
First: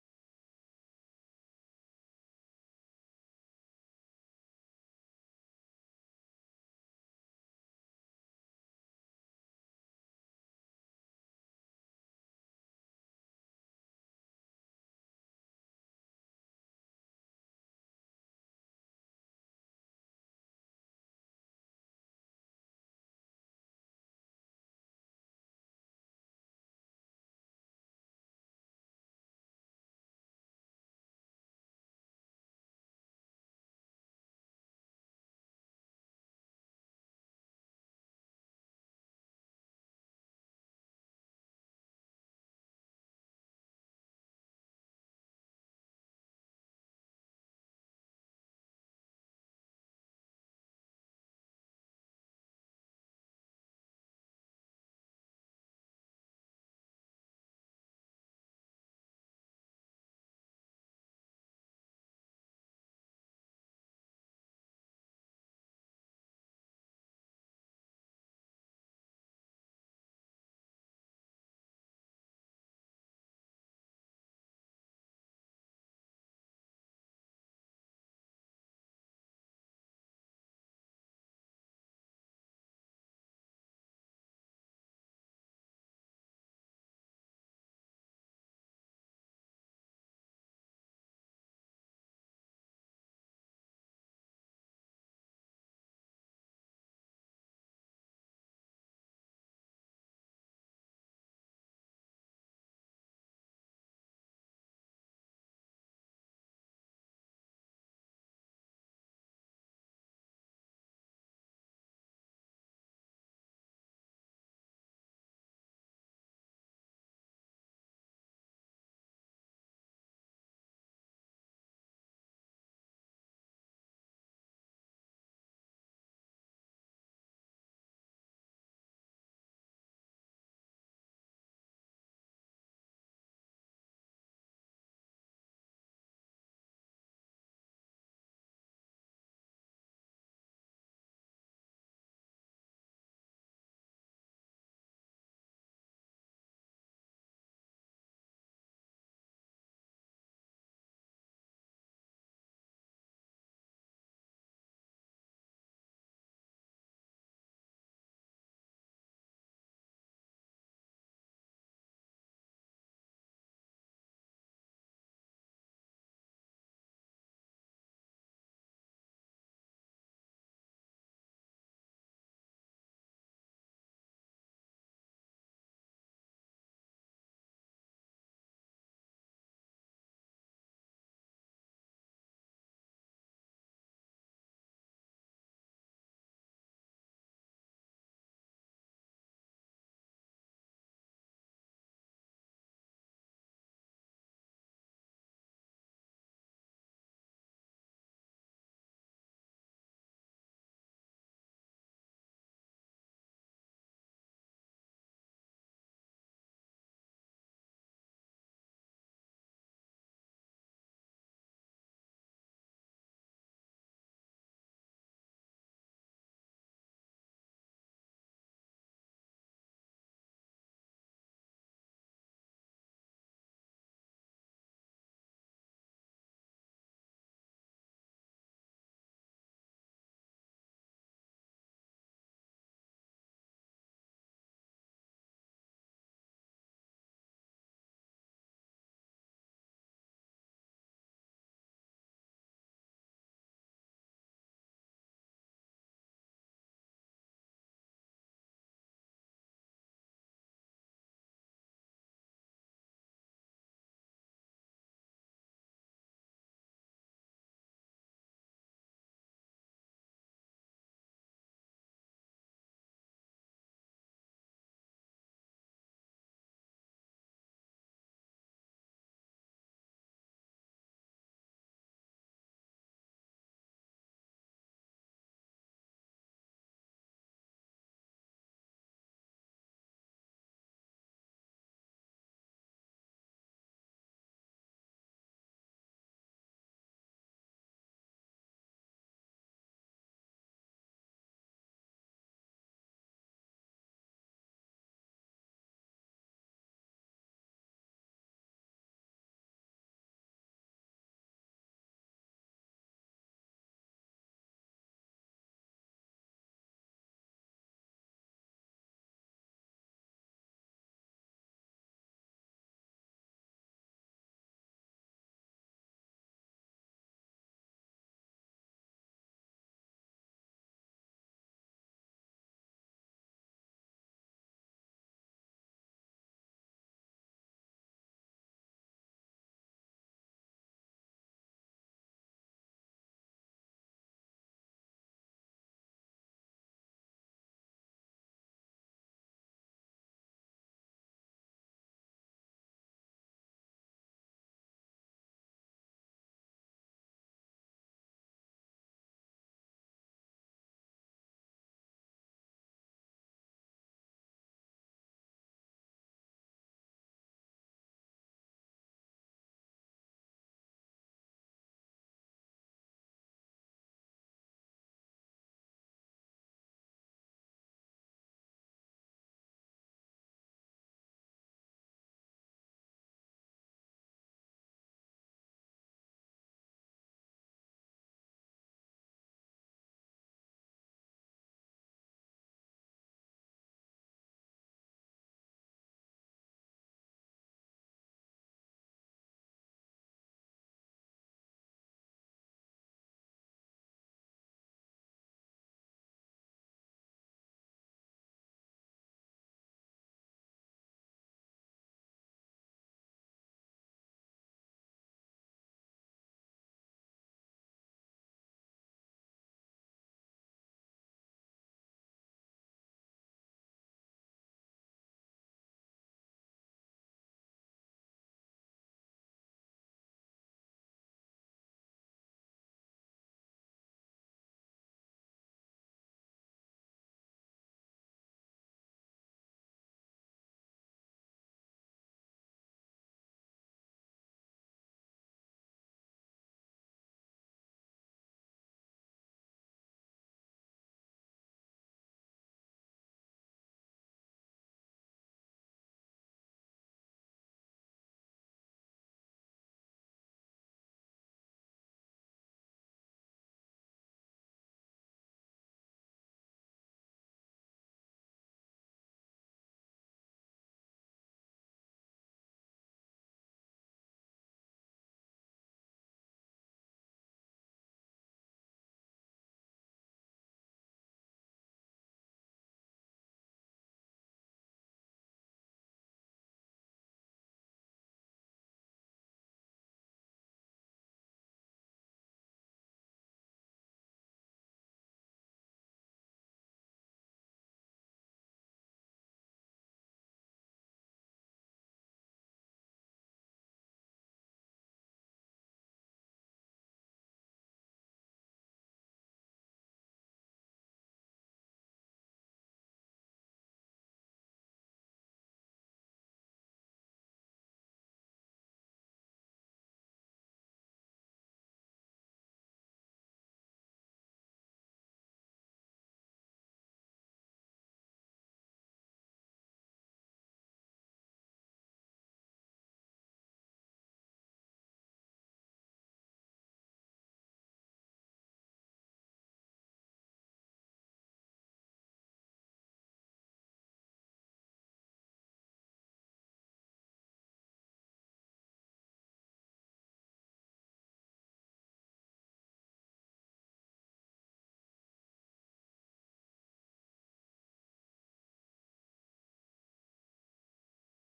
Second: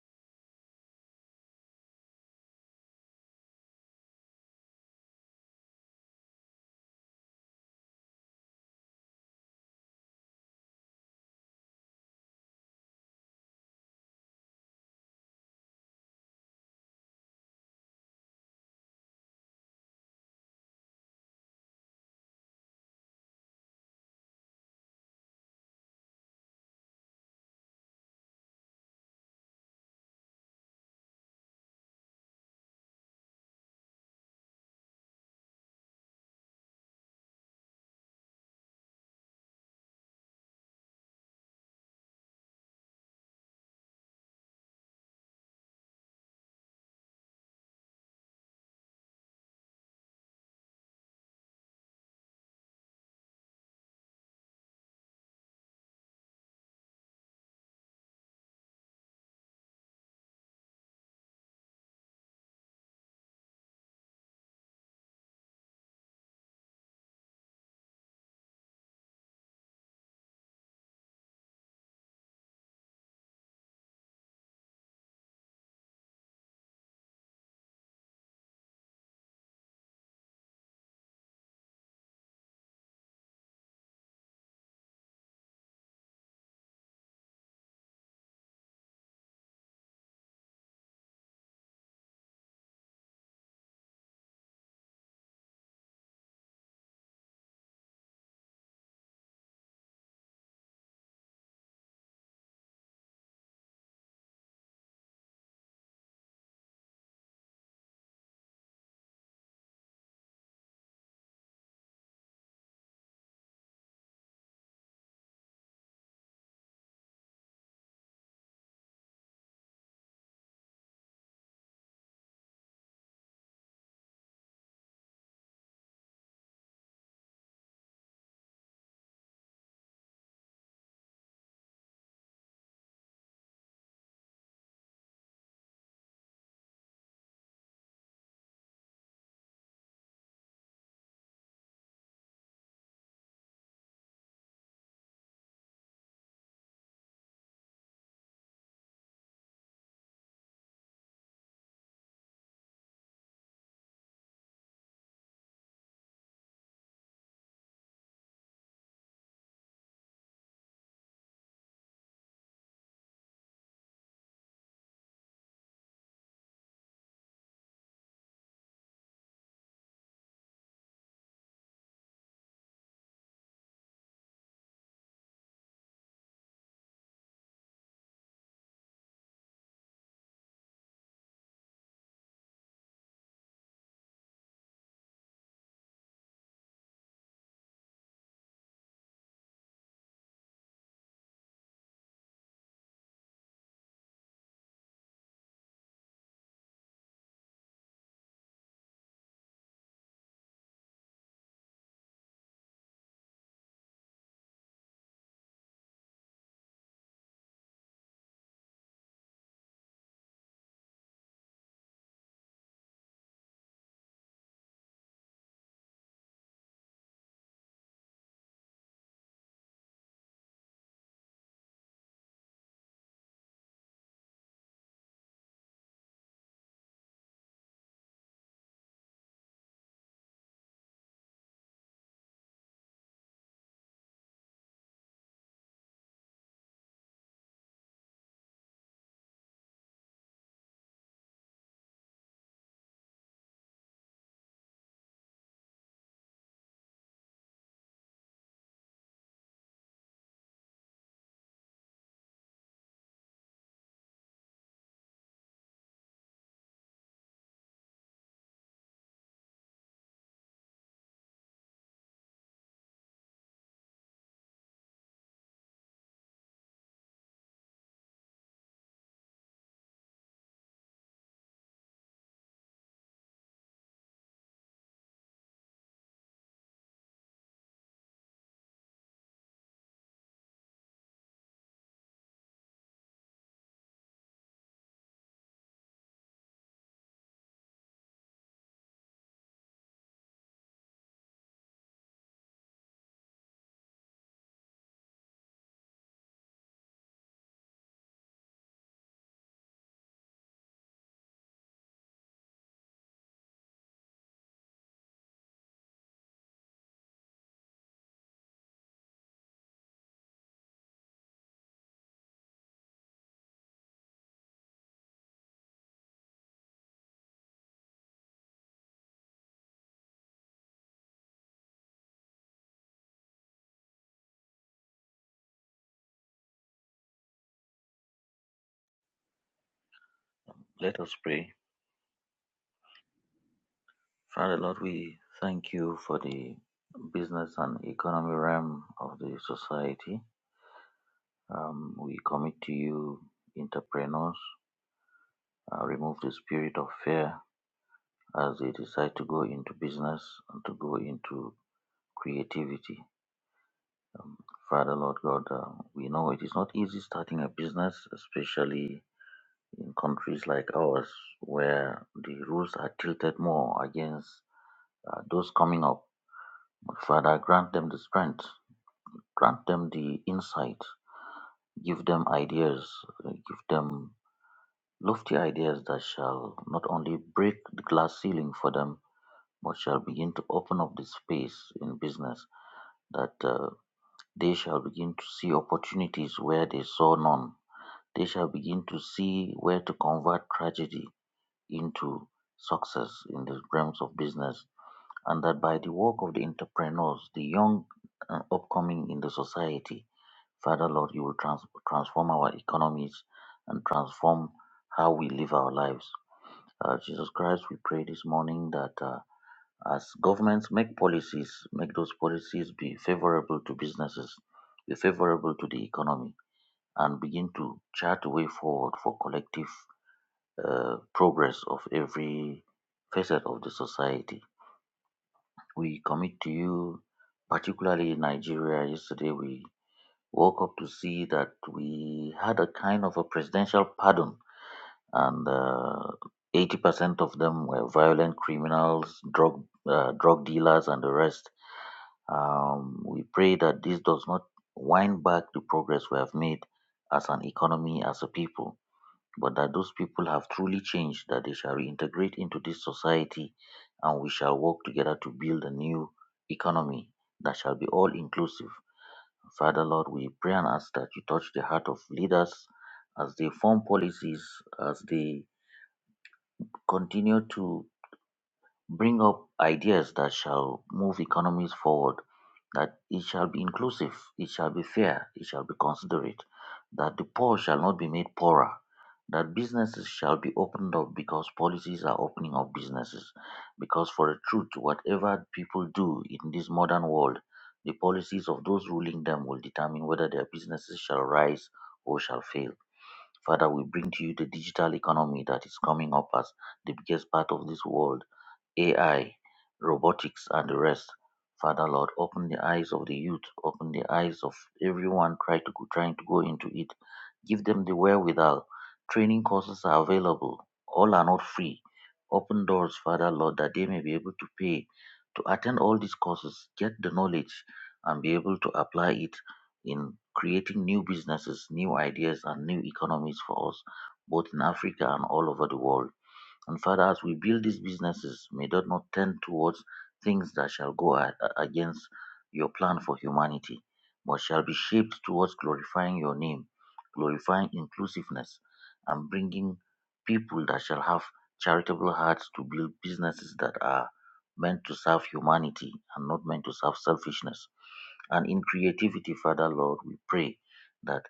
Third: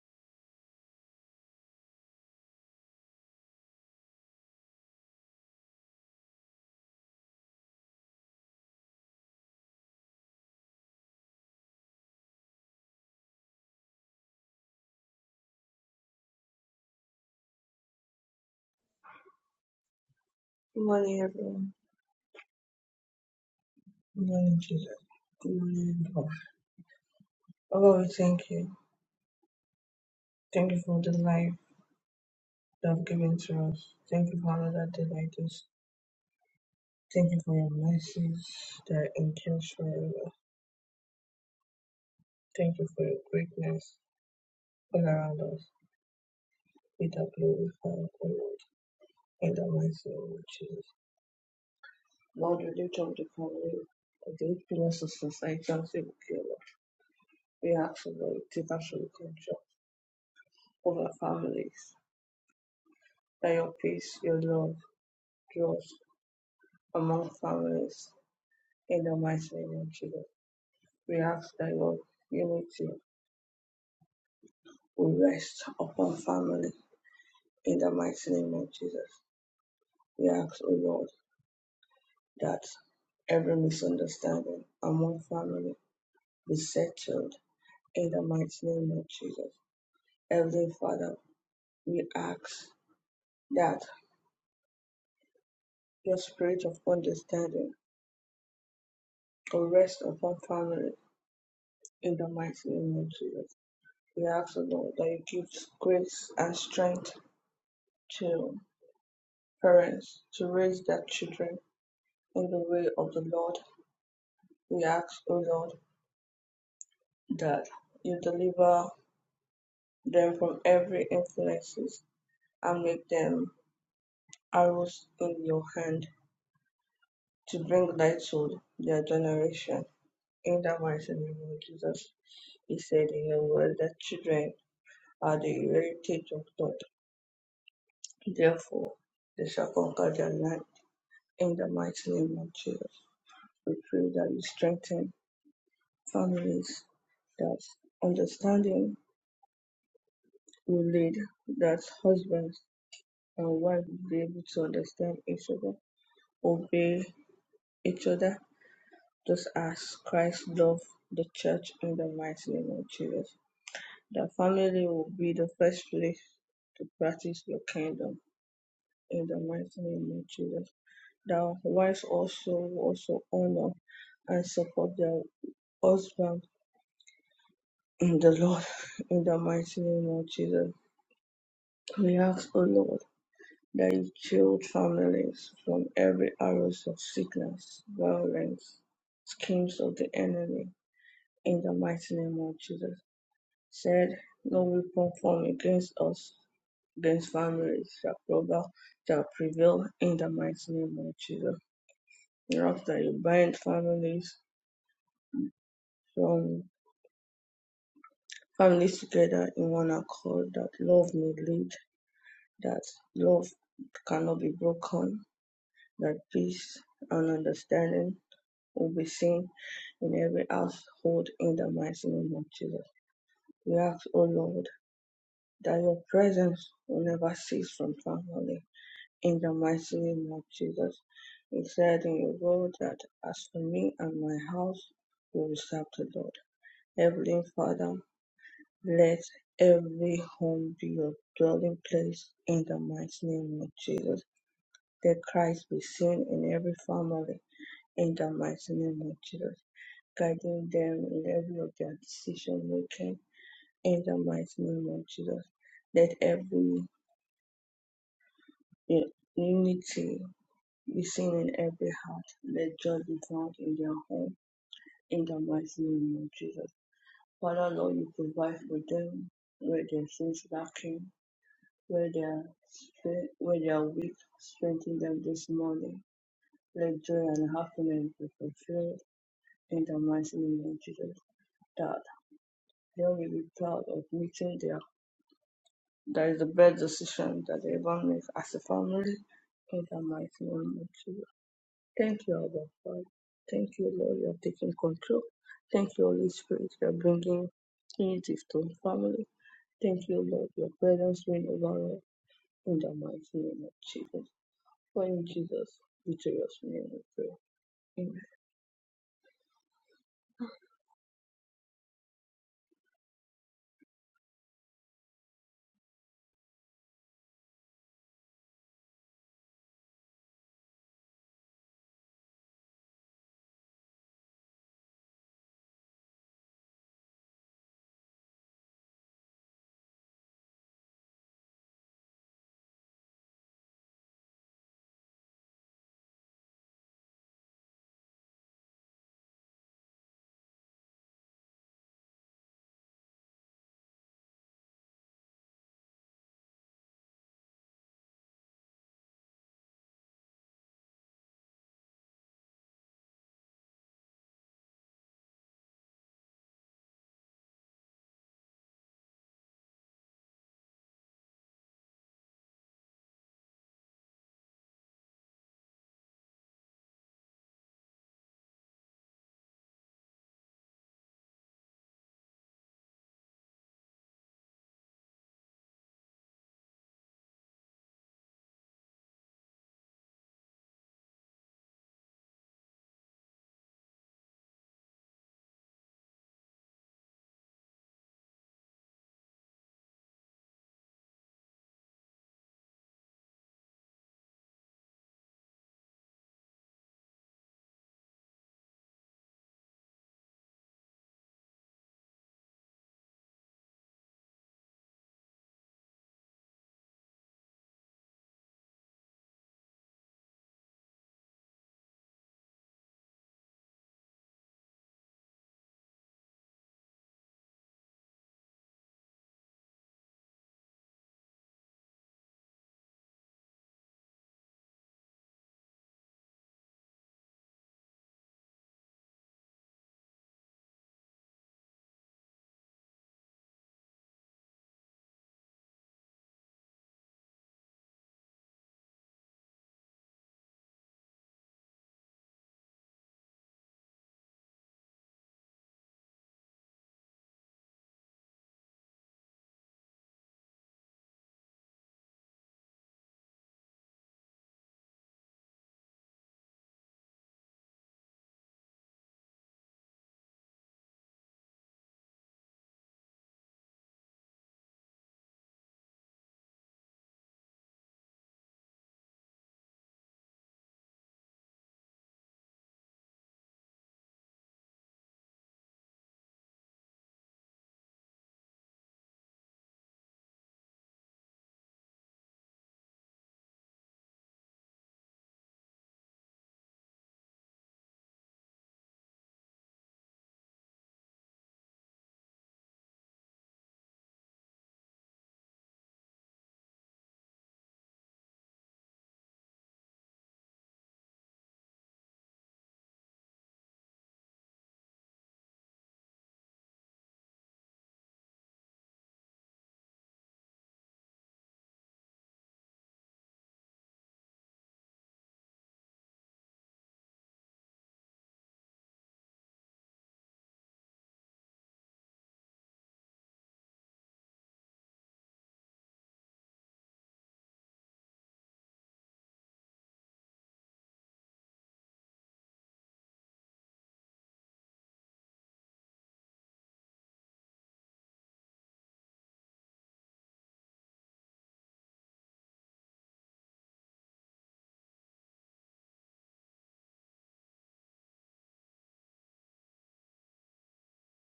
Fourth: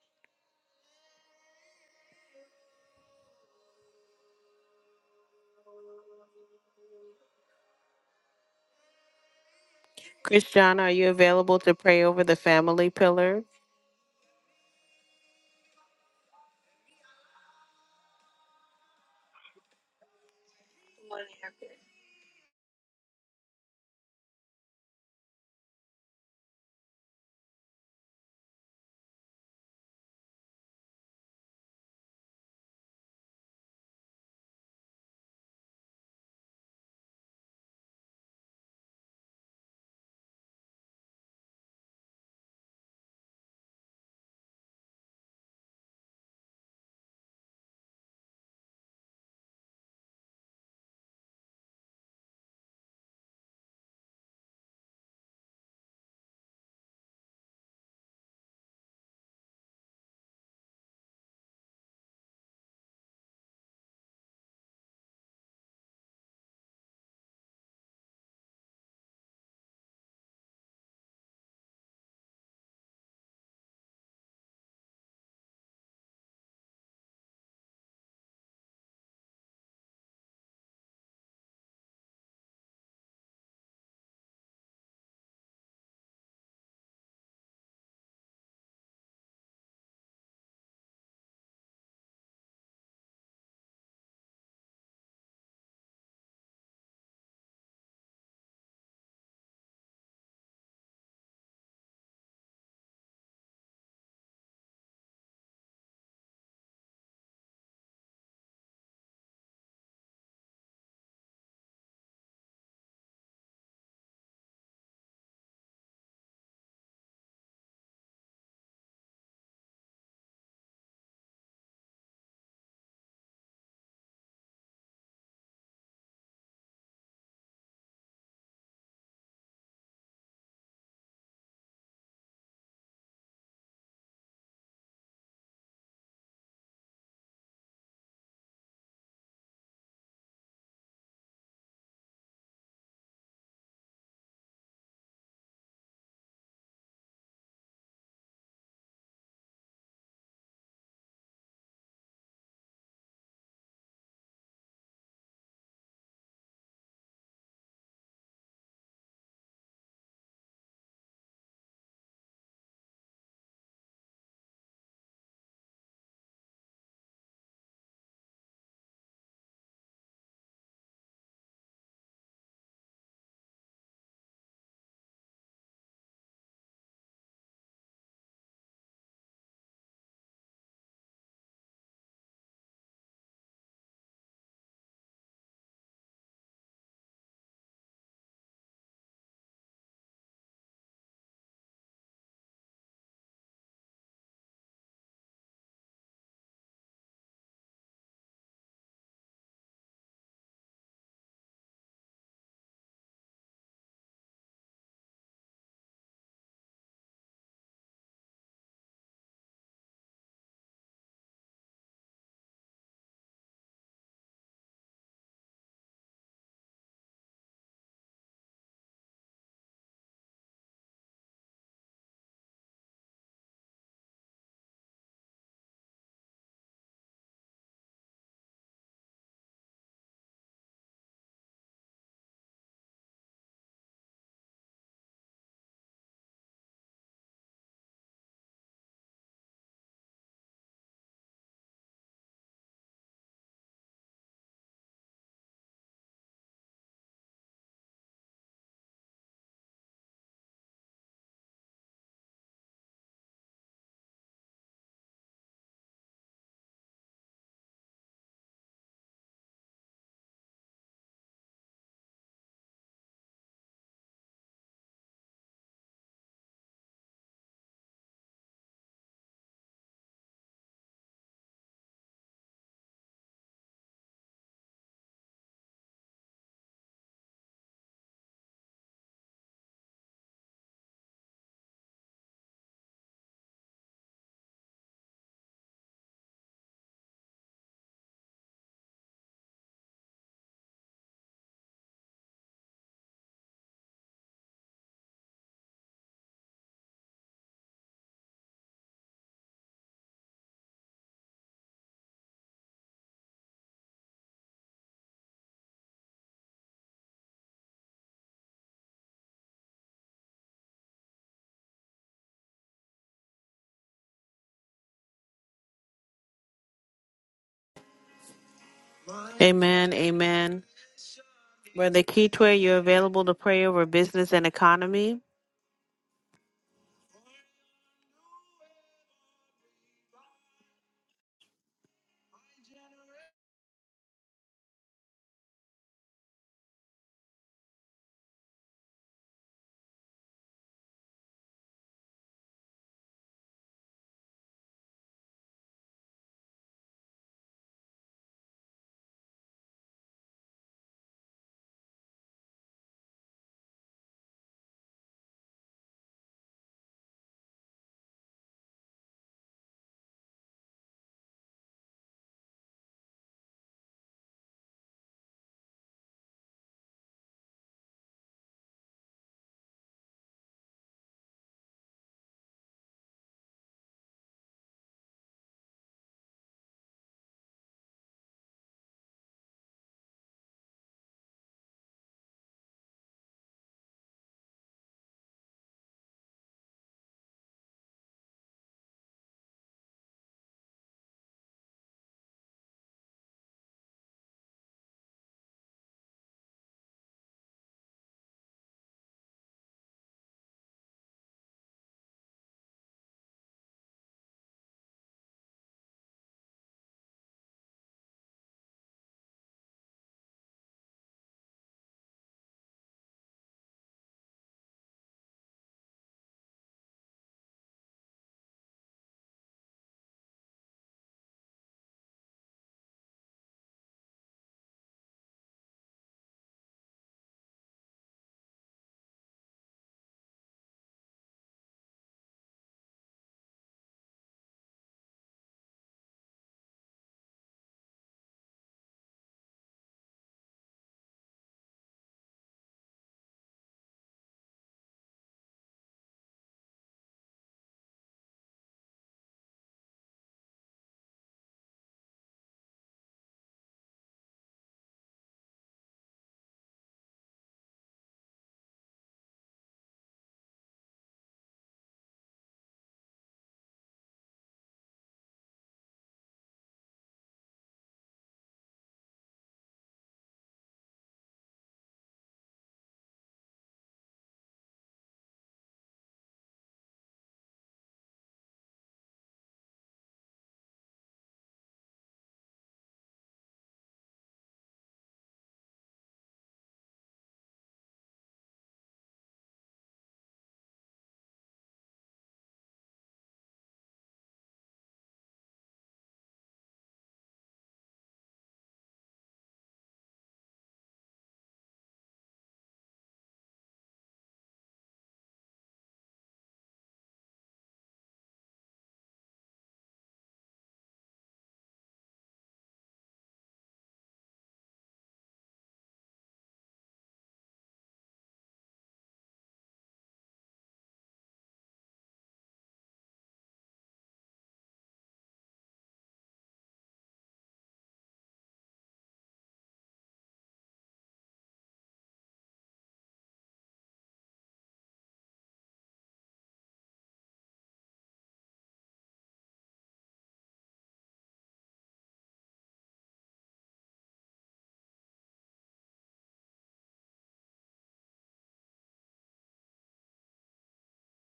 Christiana, are you available to pray over the family pillar? Good morning, everyone. Good morning, Jesus. Good morning, everyone. Oh, Lord, we thank you. Thank you for the life you have given to us. Thank you for another day like this. Thank you for your mercies that endures forever. Thank you for your greatness all around us. Be that glorified, O Lord, in the mighty name of Jesus. Lord, we lift up the family of the eight pillars of society and say, okay, Lord, we ask for Lord, take absolute control of our families, that your peace, your love, draws among families. In the mighty name of Jesus, we ask that your unity will rest upon family. In the mighty name of Jesus, we ask, O Lord, that every misunderstanding among family be settled. In the mighty name of Jesus, Heavenly Father, we ask that your spirit of understanding will rest upon family. In the mighty name of Jesus, we ask, O Lord, that you give grace and strength to Parents to raise their children in the way of the Lord, we ask, O Lord, that you deliver them from every influences and make them arrows in your hand to bring light to their generation. In the mighty name of Jesus, he said in your word that children are the heritage of God. Therefore, they shall conquer their land. In the mighty name of Jesus, we pray that you strengthen families that understanding will lead that husbands and wives will be able to understand each other, obey each other, just as Christ loved the church in the mighty name of Jesus. The family will be the first place to practice your kingdom in the mighty name of Jesus. The wives also also honor and support their husband in the Lord [LAUGHS] in the mighty name of Jesus We ask, O Lord, that you shield families from every arrows of sickness, violence, schemes of the enemy, in the mighty name of Jesus. Said, no weapon formed against us, against families shall prevail, shall prevail in the mighty name of Jesus. We ask that you bind families from families together in one accord, that love may lead, that love cannot be broken, that peace and understanding will be seen in every household in the mighty name of Jesus. We ask, O Lord, that your presence will never cease from family in the mighty name of Jesus. He said in your word that as for me and my house, we will serve the Lord. Heavenly Father, let every home be your dwelling place in the mighty name of Jesus. Let Christ be seen in every family in the mighty name of Jesus, guiding them in every of their decision making in the mighty name of Jesus. Let every u- unity be seen in every heart. Let joy be found in their home in the mighty name of Jesus. Father Lord, you provide for them where their sins lacking, where they are stre- where they are weak, strengthen them this morning. Let joy and happiness be fulfilled in the mighty name of Jesus That They are really proud of meeting their that is the best decision that they ever make as a family in the mighty name of Jesus. Thank you, Abba Father. Thank you, Lord, you are taking control. Thank you, Holy Spirit, you are bringing unity to the family. Thank you, Lord, your presence reign over us in the mighty name of Jesus. For in Jesus' victorious name we pray. Amen. Amen. Amen. Brother Kitwe, you're available to pray over business and economy. Let us pray. Father Lord, we thank you for the business and economy realm of the society. Um, we commit to you, entrepreneurs, uh, remove the spirit of fear as they decide to go into business and to go into creativity. Um, Father Lord God, uh, we know it is not easy starting a business, especially in countries like ours where the rules are tilted more against uh, those coming up Father, grant them the strength, grant them the insight, give them ideas, give them lofty ideas that shall not only break the glass ceiling for them, but shall begin to open up the space in business that uh, they shall begin to see opportunities where they saw none. They shall begin to see where to convert tragedy into success in the realms of business, and that by the work of the entrepreneurs, the young and upcoming in the society, Father, Lord, you will trans- transform our economies and transform how we live our lives. Uh, Jesus Christ, we pray this morning that uh, as governments make policies, make those policies be favorable to businesses, be favorable to the economy, and begin to chart a way forward for collective uh, progress of every facet of the society. We commit to you, particularly in Nigeria. Yesterday, we woke up to see that we had a kind of a presidential pardon, and uh, 80% of them were violent criminals, drug uh, drug dealers, and the rest. Um, we pray that this does not wind back the progress we have made as an economy, as a people, but that those people have truly changed, that they shall reintegrate into this society, and we shall work together to build a new economy that shall be all inclusive Father, Lord, we pray and ask that you touch the heart of leaders as they form policies, as they continue to bring up ideas that shall move economies forward, that it shall be inclusive, it shall be fair, it shall be considerate, that the poor shall not be made poorer, that businesses shall be opened up because policies are opening up businesses. Because for a truth, whatever people do in this modern world, the policies of those ruling them will determine whether their businesses shall rise or shall fail. Father, we bring to you the digital economy that is coming up as the biggest part of this world AI, robotics, and the rest. Father Lord, open the eyes of the youth, open the eyes of everyone trying to go, trying to go into it. Give them the wherewithal. Training courses are available. All are not free. Open doors, Father Lord, that they may be able to pay to attend all these courses, get the knowledge, and be able to apply it in creating new businesses, new ideas, and new economies for us, both in Africa and all over the world. And Father, as we build these businesses, may that not tend towards things that shall go a- a- against your plan for humanity, but shall be shaped towards glorifying your name, glorifying inclusiveness, and bringing people that shall have charitable hearts to build businesses that are meant to serve humanity and not meant to serve selfishness. And in creativity, Father Lord, we pray that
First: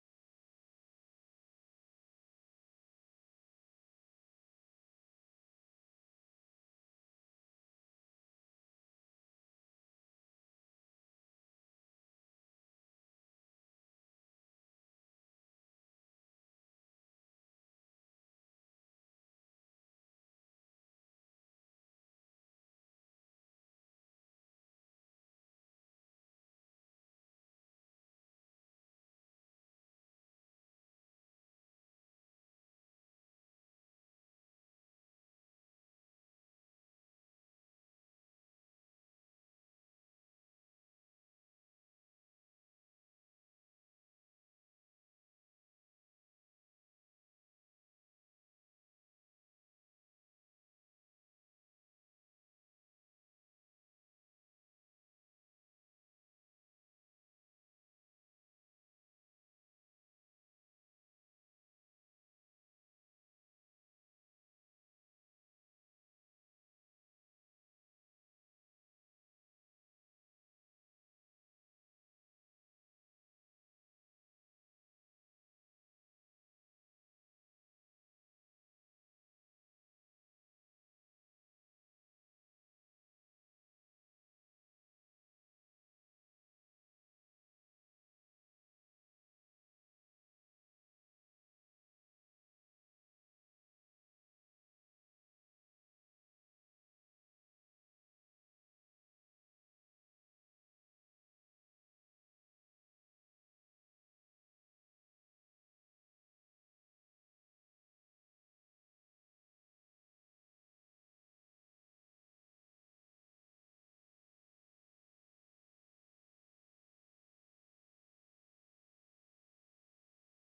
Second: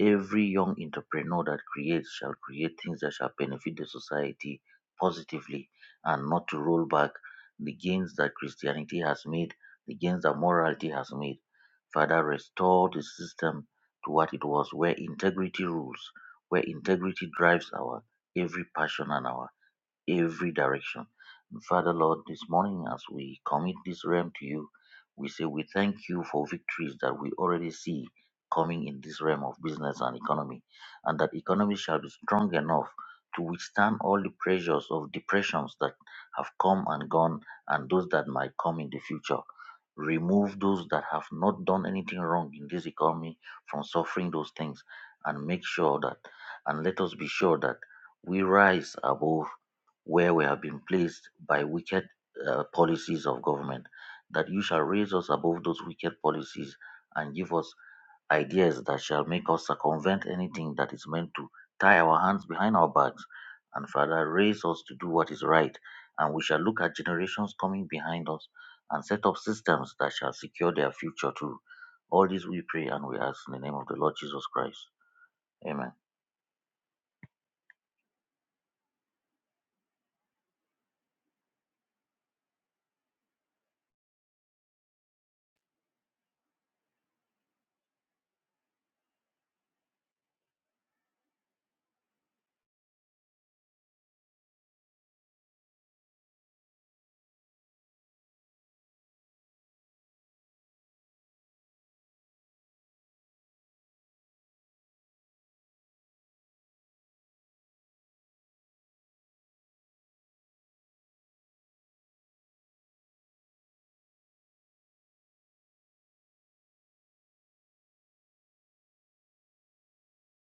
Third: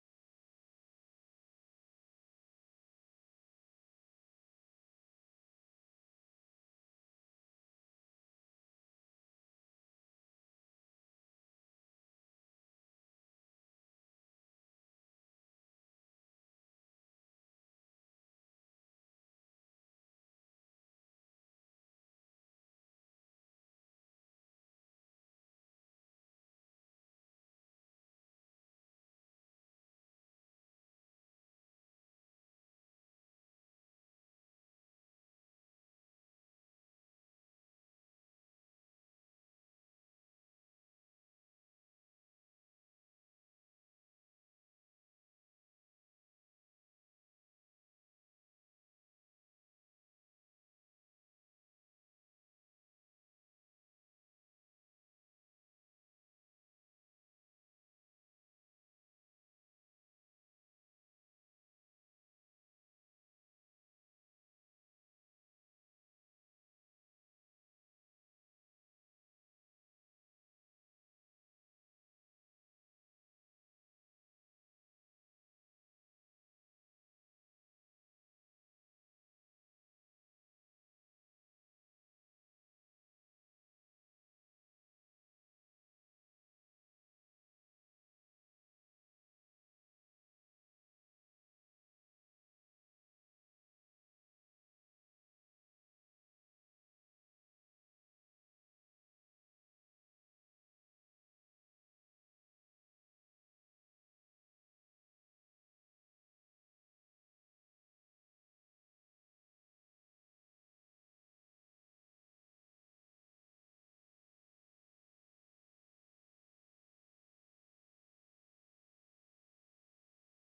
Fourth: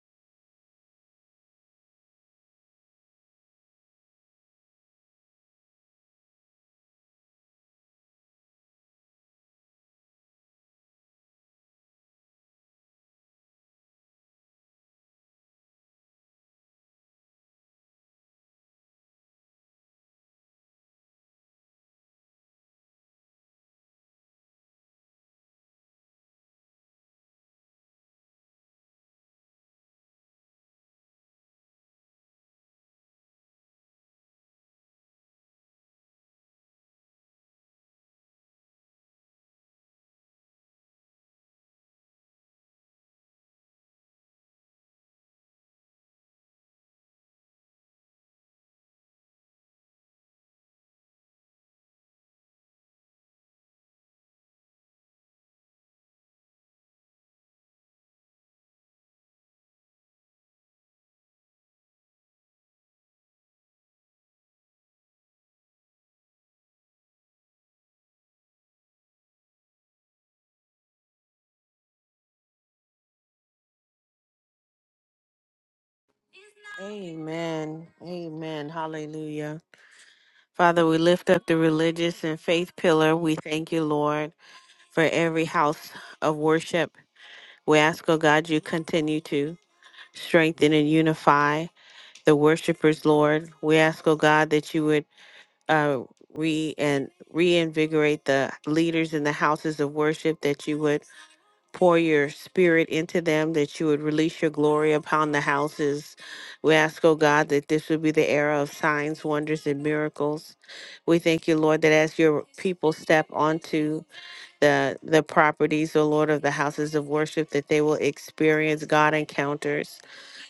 every young entrepreneur that creates shall create things that shall benefit the society positively and not to roll back the gains that Christianity has made, the gains that morality has made. Father, restore the system to what it was, where integrity rules, where integrity drives our every passion and our every direction. And Father, Lord, this morning as we commit this realm to you, we say we thank you for victories that we already see coming in this realm of business and economy, and that economy shall be strong enough to withstand all the pressures of depressions that have come and gone and those that might come in the future. Remove those that have not done anything wrong in this economy from suffering those things and make sure that, and let us be sure that we rise above where we have been placed by wicked uh, policies of government, that you shall raise us above those wicked policies and give us ideas that shall make us circumvent anything that is meant to tie our hands behind our backs. And Father, raise us to do what is right. And we shall look at generations coming behind us and set up systems that shall secure their future too. All this we pray and we ask in the name of the Lord Jesus Christ. Amen. Amen. Amen. Hallelujah. Father, we lift up the religious and faith pillar. We thank you, Lord, for every house of worship. We ask, oh God, you continue to strengthen and unify the worshipers, Lord. We ask, oh God, that you would uh, re and reinvigorate the leaders in the houses of worship, that you would pour your spirit into them, that you would release your glory upon the houses. We ask, oh God, that this would be the era of signs, wonders, and miracles. We thank you, Lord, that as your people step onto the the properties, O Lord, of the houses of worship, that they will experience God encounters.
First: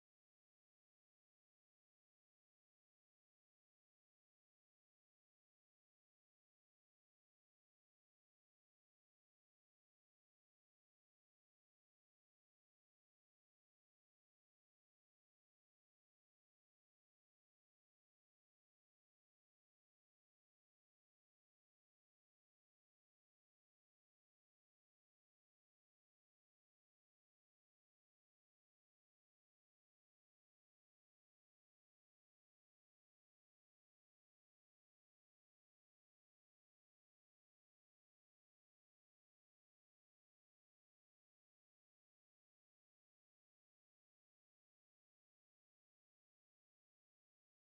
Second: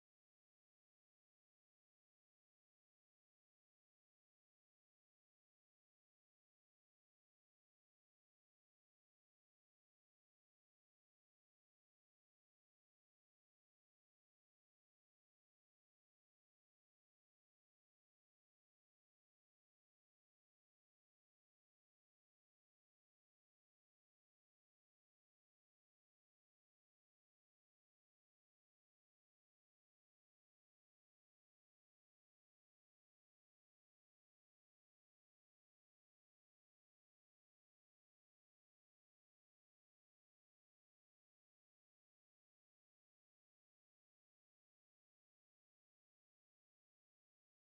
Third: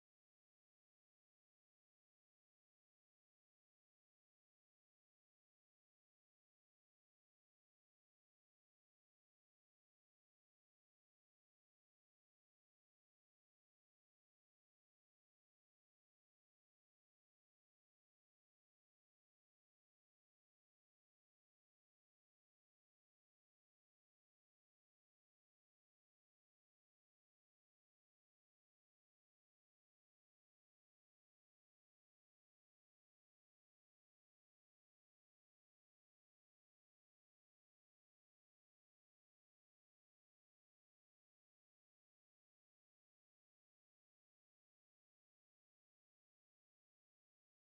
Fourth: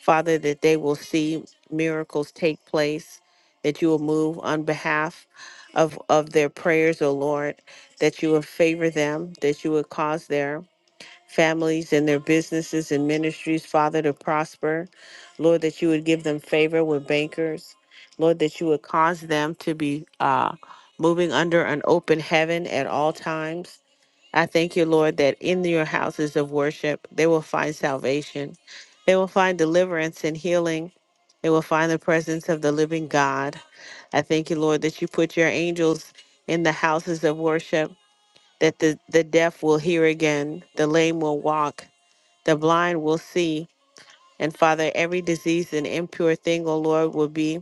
Father, that they will see miracles take place, that you will move on behalf of, of their prayers, O Lord, that you will favor them, that you would cause their families and their businesses and ministries, Father, to prosper. Lord, that you would give them favor with bankers. Lord, that you would cause them to be uh, moving under an open heaven at all times. I thank you, Lord, that in your houses of worship, they will find salvation. They will find deliverance and healing. They will find the presence of the living God. I thank you, Lord, that you put your angels in the houses of worship that the, the deaf will hear again, the lame will walk, the blind will see. And Father, every disease and impure thing, O Lord, will be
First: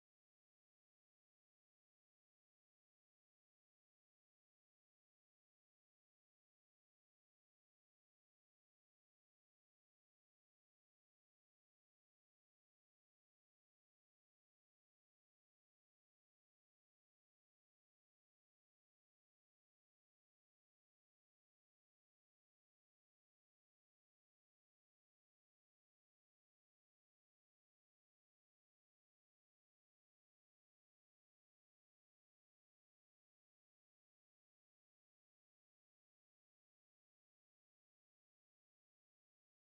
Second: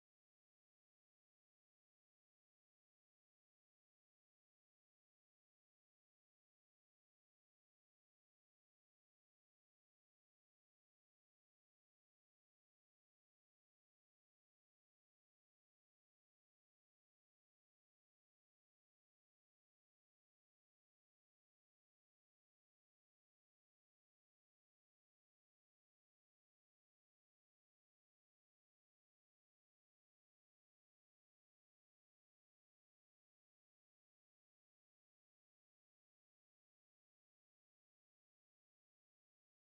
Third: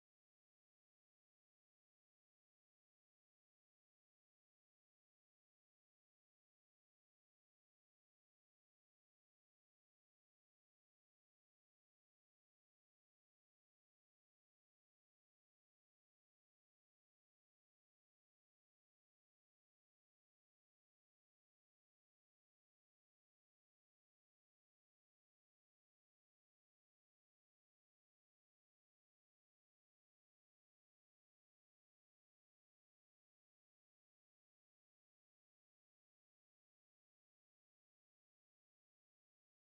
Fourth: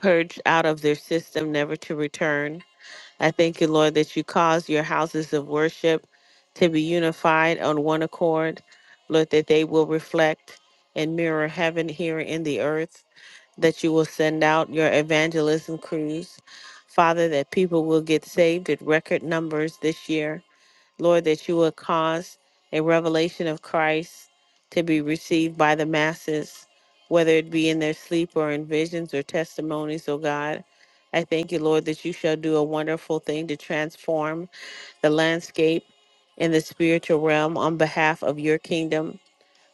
purged out of their system, never to return. I thank you, Lord, that you cause your houses of worship to be unified on one accord. Lord, that they will reflect and mirror heaven here in the earth, that you will send out your evangelism crews. Father, that people will get saved at record numbers this year Lord, that you would cause a revelation of Christ to be received by the masses, whether it be in their sleep or in visions or testimonies, oh God. I thank you, Lord, that you shall do a wonderful thing to transform the landscape in the spiritual realm on behalf of your kingdom.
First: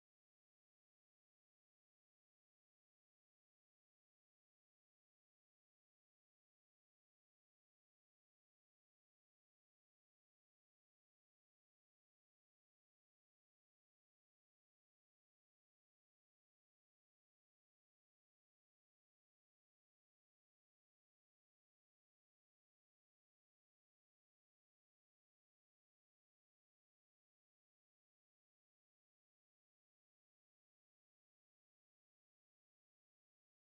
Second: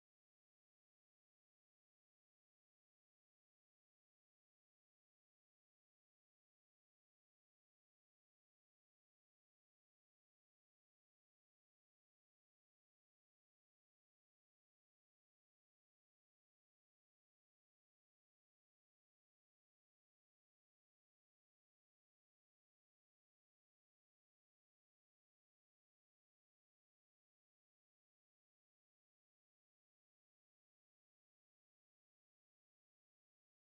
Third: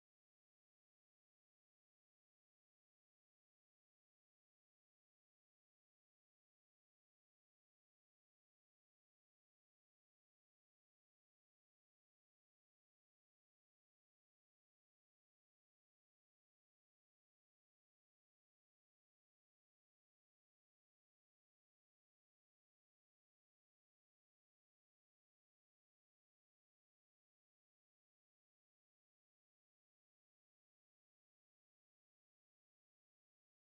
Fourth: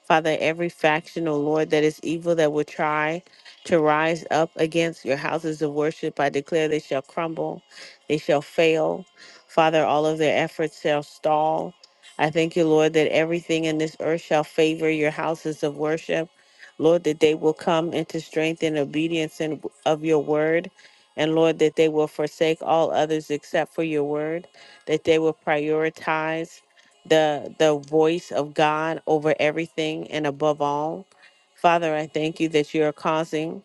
Father, every faction, O Lord, that is evil that will try to rise up against your houses of worship, I declare they shall crumble, they shall fail. Father, all of their efforts shall stall. I thank you, Lord, that everything in this earth shall favor your houses of worship. Lord, that they will come into strength and obedience and of your word. And Lord, that they will forsake all others except for your word, that they will prioritize the the voice of God over everything and above all. Father, I thank you that you are causing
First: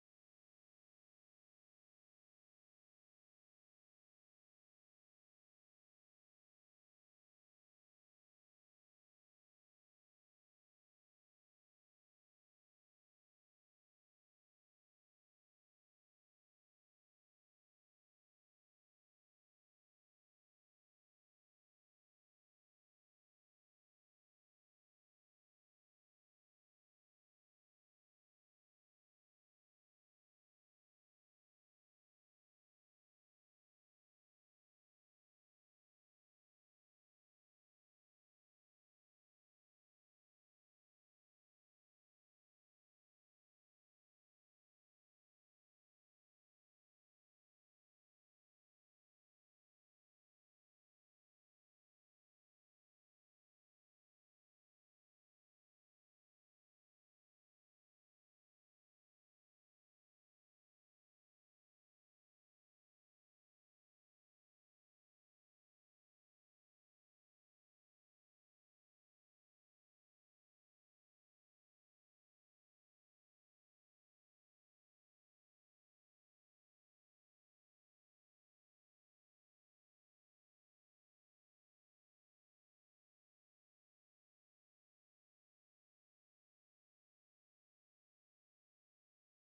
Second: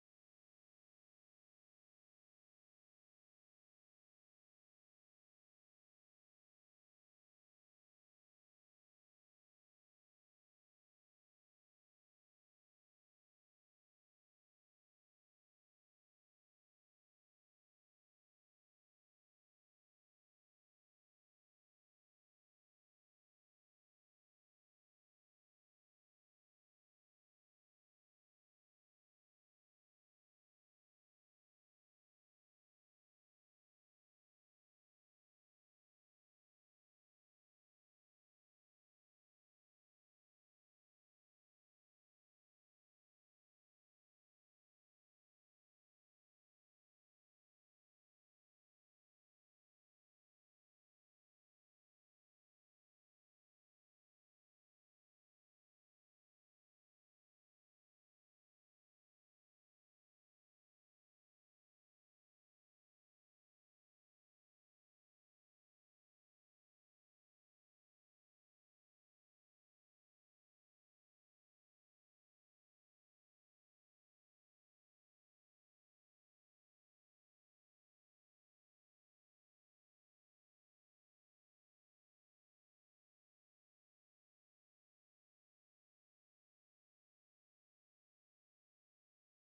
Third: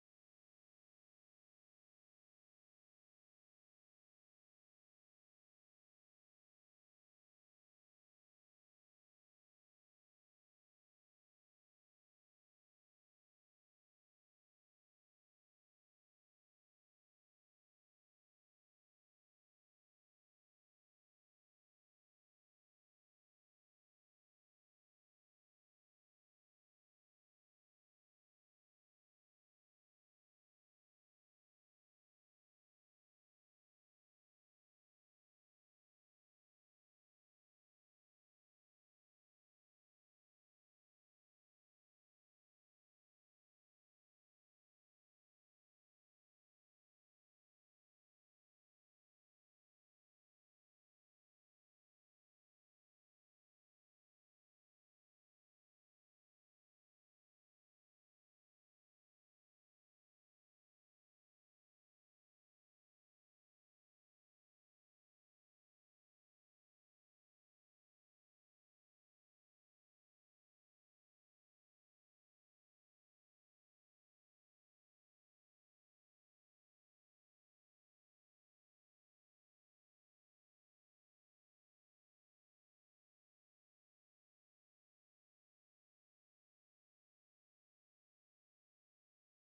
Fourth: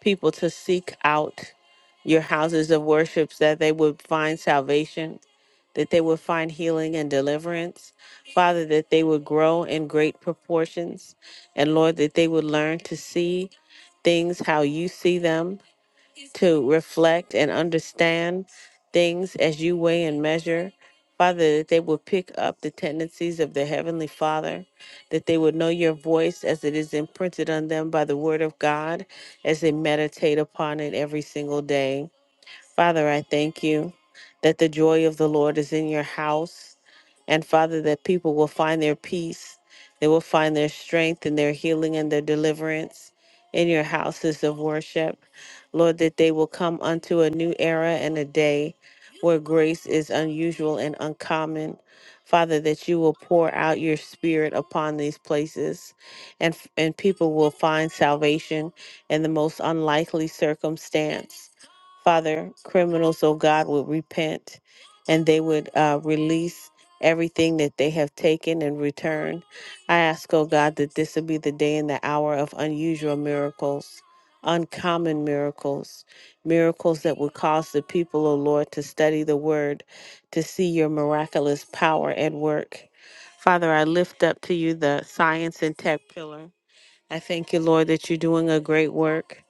people to seek out your houses of worship that they would find salvation, that they would find healing and deliverance. Father, that they would grow in great proportions. And Lord, that they would learn to see things how you see them to reflect and understand things as you weigh and measure. Father, that they will pick up the tendencies of their Heavenly Father, that they would know your voice as it is imprinted on them by the Word of God, as they meditate upon it every single day. Father, I thank you that the joy of the Lord is in your house and Father, that people will find their peace, they will find their strength and their healing and their deliverance in your houses of worship. Lord, that they will come unto a new era and a day where grace is unusual and uncommon. Father, that you will pour out your spirit upon these places and, and people will find salvation in the most unlikely circumstance. Father, criminals, oh God, will repent and they would uh, release everything that they have taken and return. I ask, oh God, that this would be the day and the hour of unusual miracles, uncommon miracles, miracles that would cause the people, oh Lord, to study the word, to see your miraculous power at work. Father, I lift up to you the science and tech pillar. I thank you, Lord, that you're doing a great work,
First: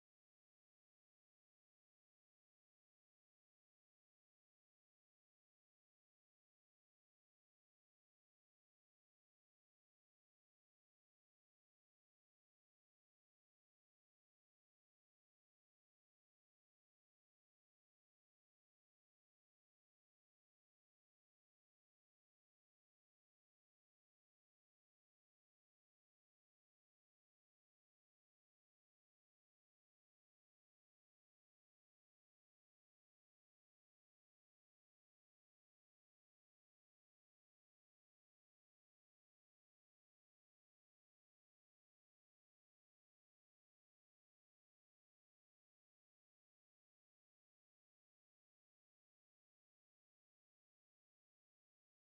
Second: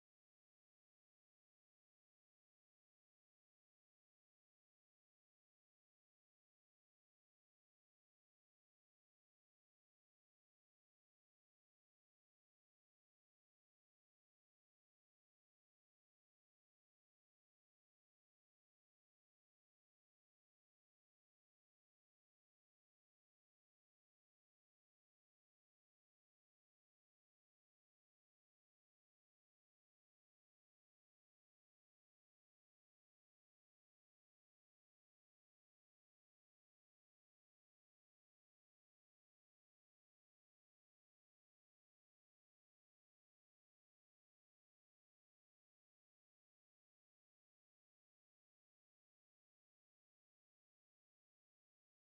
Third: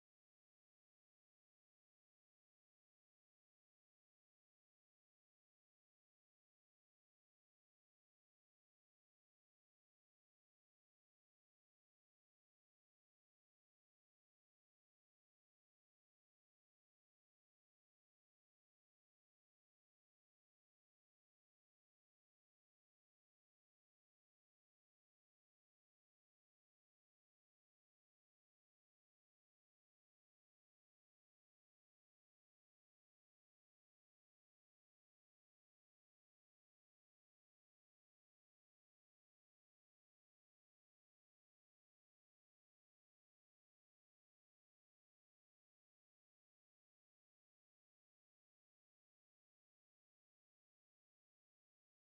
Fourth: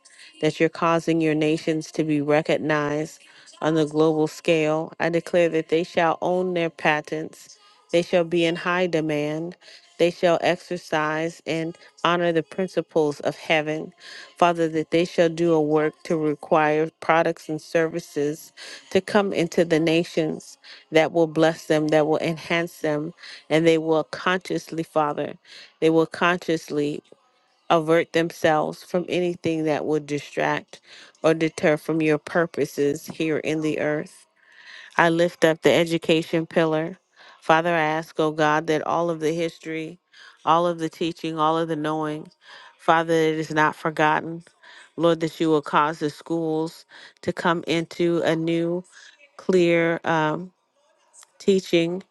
that you're causing your nations to be recognized on the global scale. I declare that they shall own their patents, they shall be in high demand, they shall exercise and honor the principles of heaven. Father, that they shall do a work to require products and services to come into the nations that will bless them, that will enhance them, and they will consciously, Father, they will consciously avert themselves from anything that would distract or deter from your purposes here in the earth. I lift up the education pillar. Father, I ask, oh God, that all of the history, all of the teaching, all of the knowing, Father, it is not forgotten. Lord, that you will cause the schools to come into a new, clear, um, teaching,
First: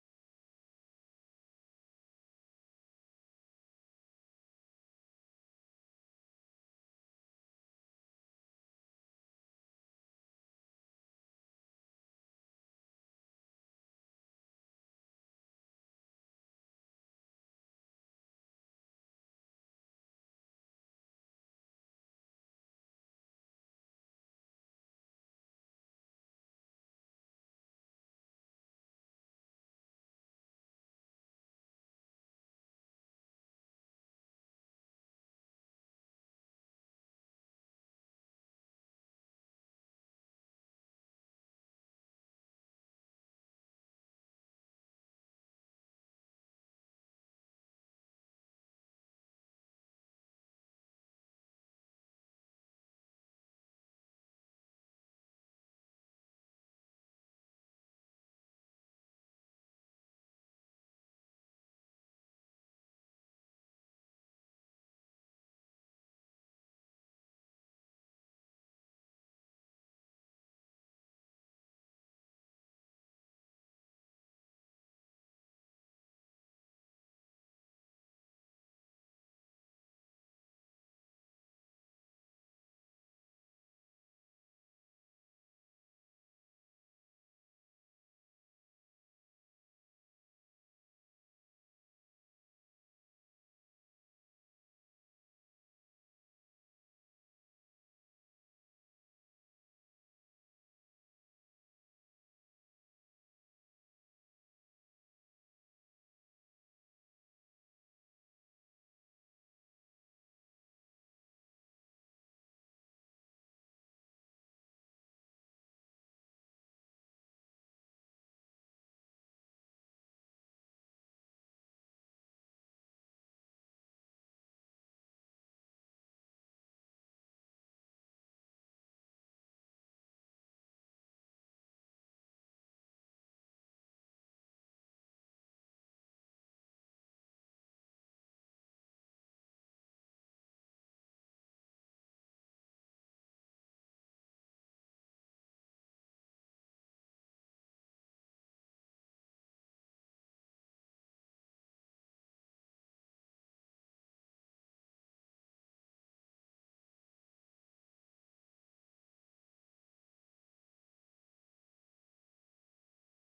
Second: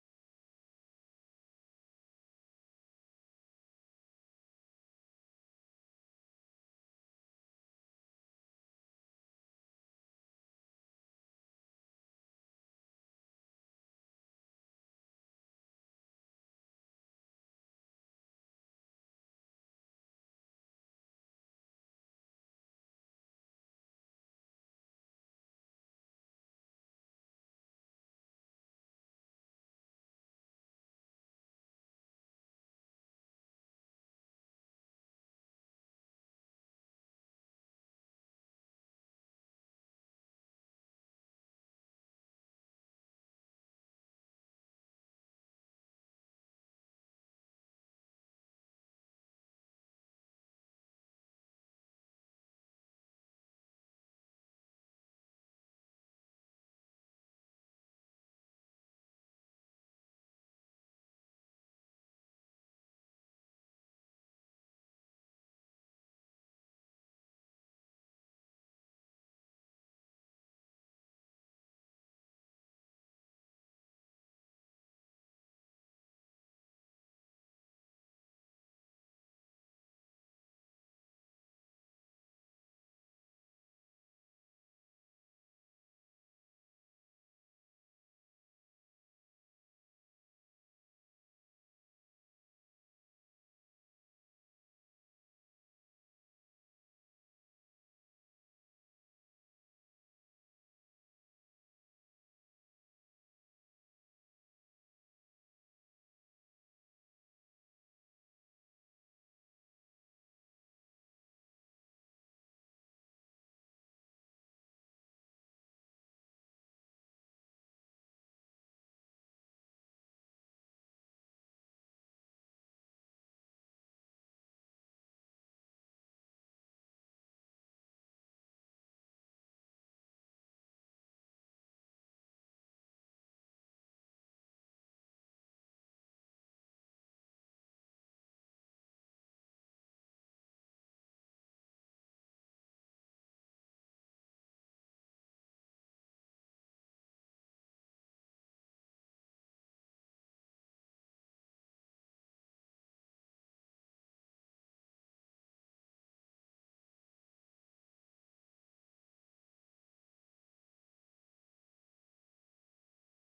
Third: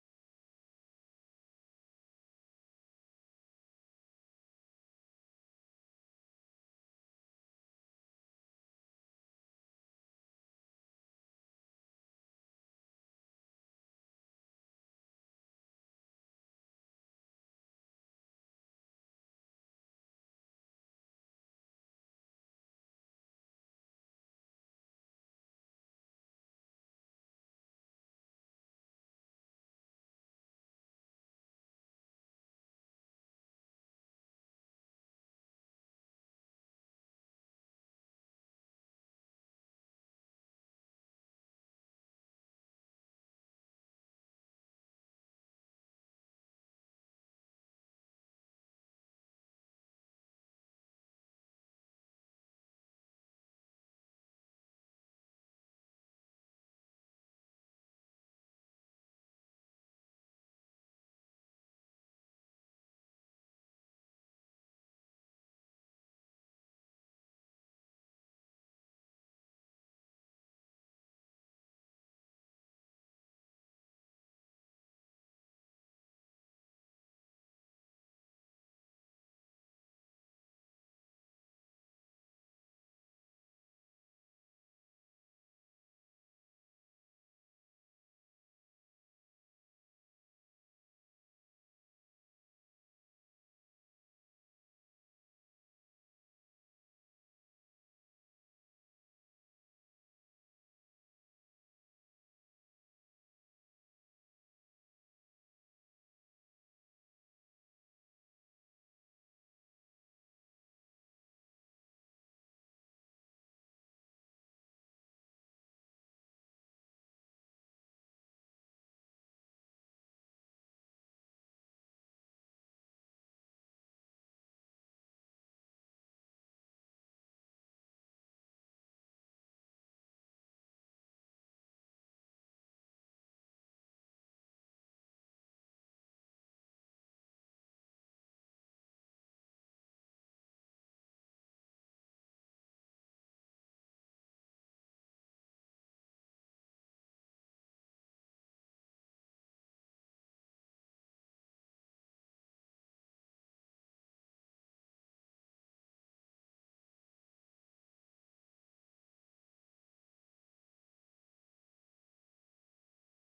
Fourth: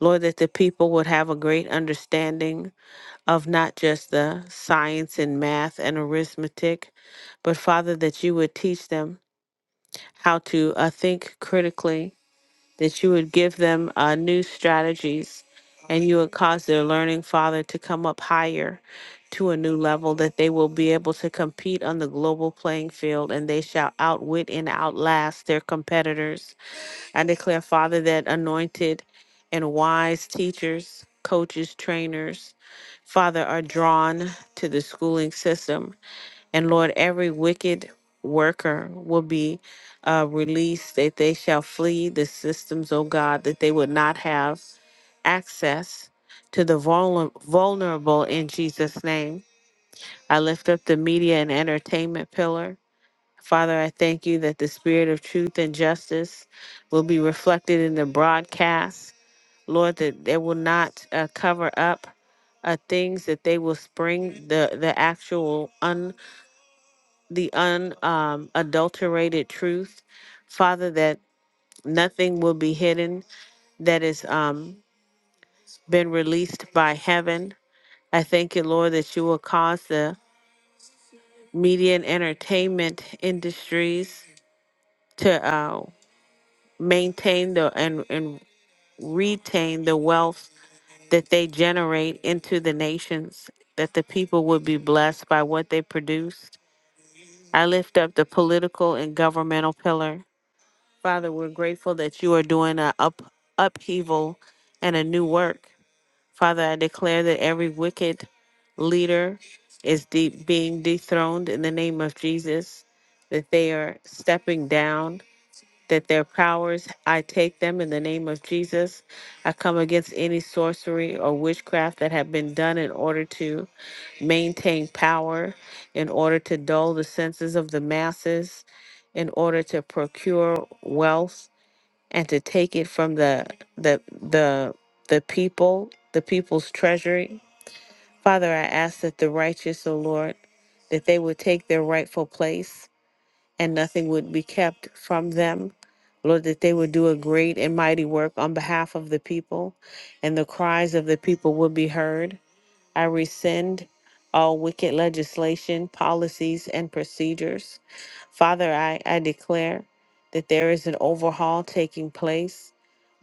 Lord, that the people would have a great understanding of not just the science and math and arithmetic, but Father, that you would teach them how to uh, think critically, that you would give them uh, new strategies, and you would cause their learning, Father, to come up higher to a new level, that they will be able to compete on the global playing field and they shall outwit and outlast their competitors. I declare, Father, that anointed and wise teachers, coaches, trainers, Father, are drawn to the schooling system. And Lord, every wicked worker will be uh, released, that they shall flee the systems, oh God, that they would not have access to the vulner- vulnerable in Jesus' name. I lift up the media and entertainment pillar. Father, I thank you that the spirit of truth and justice will be reflected in the broadcast. Lord, that they will not uh, cover up uh, things that they will spring the the actual un the un um, adulterated truth, Father. That nothing will be hidden that is um, been released by heaven. I thank you, Lord, that you will cause the media and entertainment industries to uh, maintain the and and retain the wealth that they generate into the nations, that the people would be blessed by what they produced. I lift up the political and governmental pillar. Father, we're grateful that you are doing an up, upheaval and a new work. Father, I declare that every wicked leader is de- being dethroned in the name of Jesus, that they are stepping down that their powers, I take them in the name of Jesus. I come against any sorcery or witchcraft that have been done in order to maintain power, in order to dull the senses of the masses, in order to procure wealth and to take it from the the the the people, the people's treasury. Father, I ask that the righteous, O Lord, that they would take their rightful place and nothing would be kept from them. Lord, that they would do a great and mighty work on behalf of the people, and the cries of the people would be heard. I rescind all wicked legislation, policies, and procedures. Father, I, I declare that there is an overhaul taking place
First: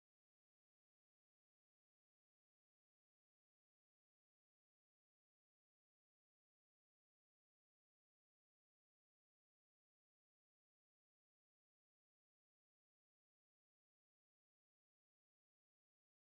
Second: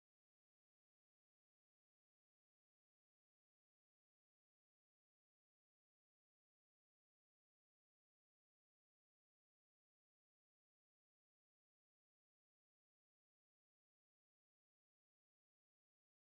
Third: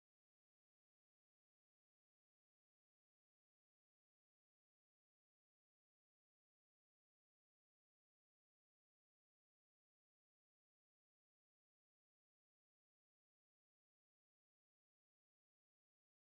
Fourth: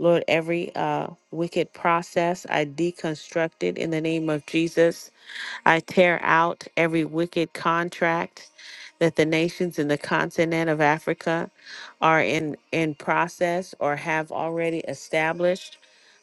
Lord, every uh, wicked process I deconstruct it in the name of Jesus. I tear out every wicked contract that the nations in the continent of Africa are in, in process or have already established.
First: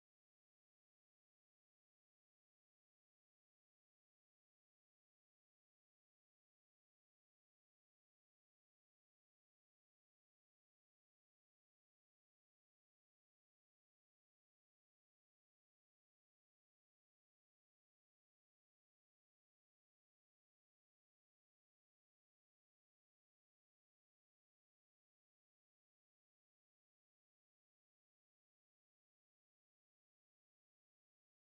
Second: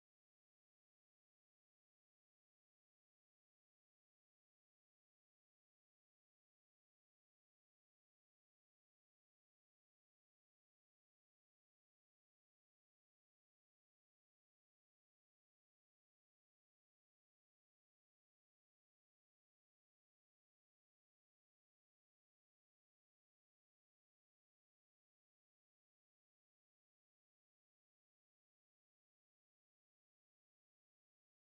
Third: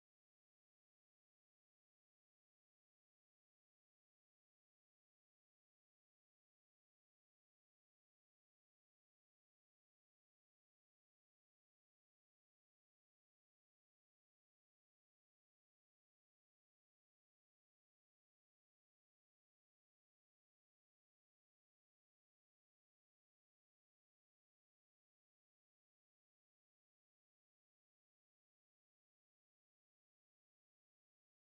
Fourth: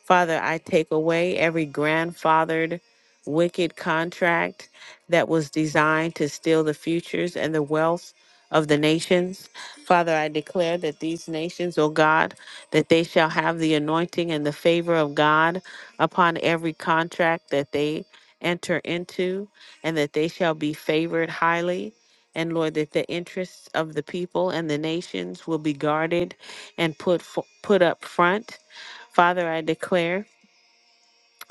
Father, I take away every grandfathered wicked contract that was designed to steal the futures and the wealth of the nations. Father, I declare that these nations, O God, that they shall have the anointing and the favor of God upon every contract that they enter into, and that they shall be favored highly. And Lord, that the interests of the people and the nations will be guarded and put fo- put up front. Father, I declare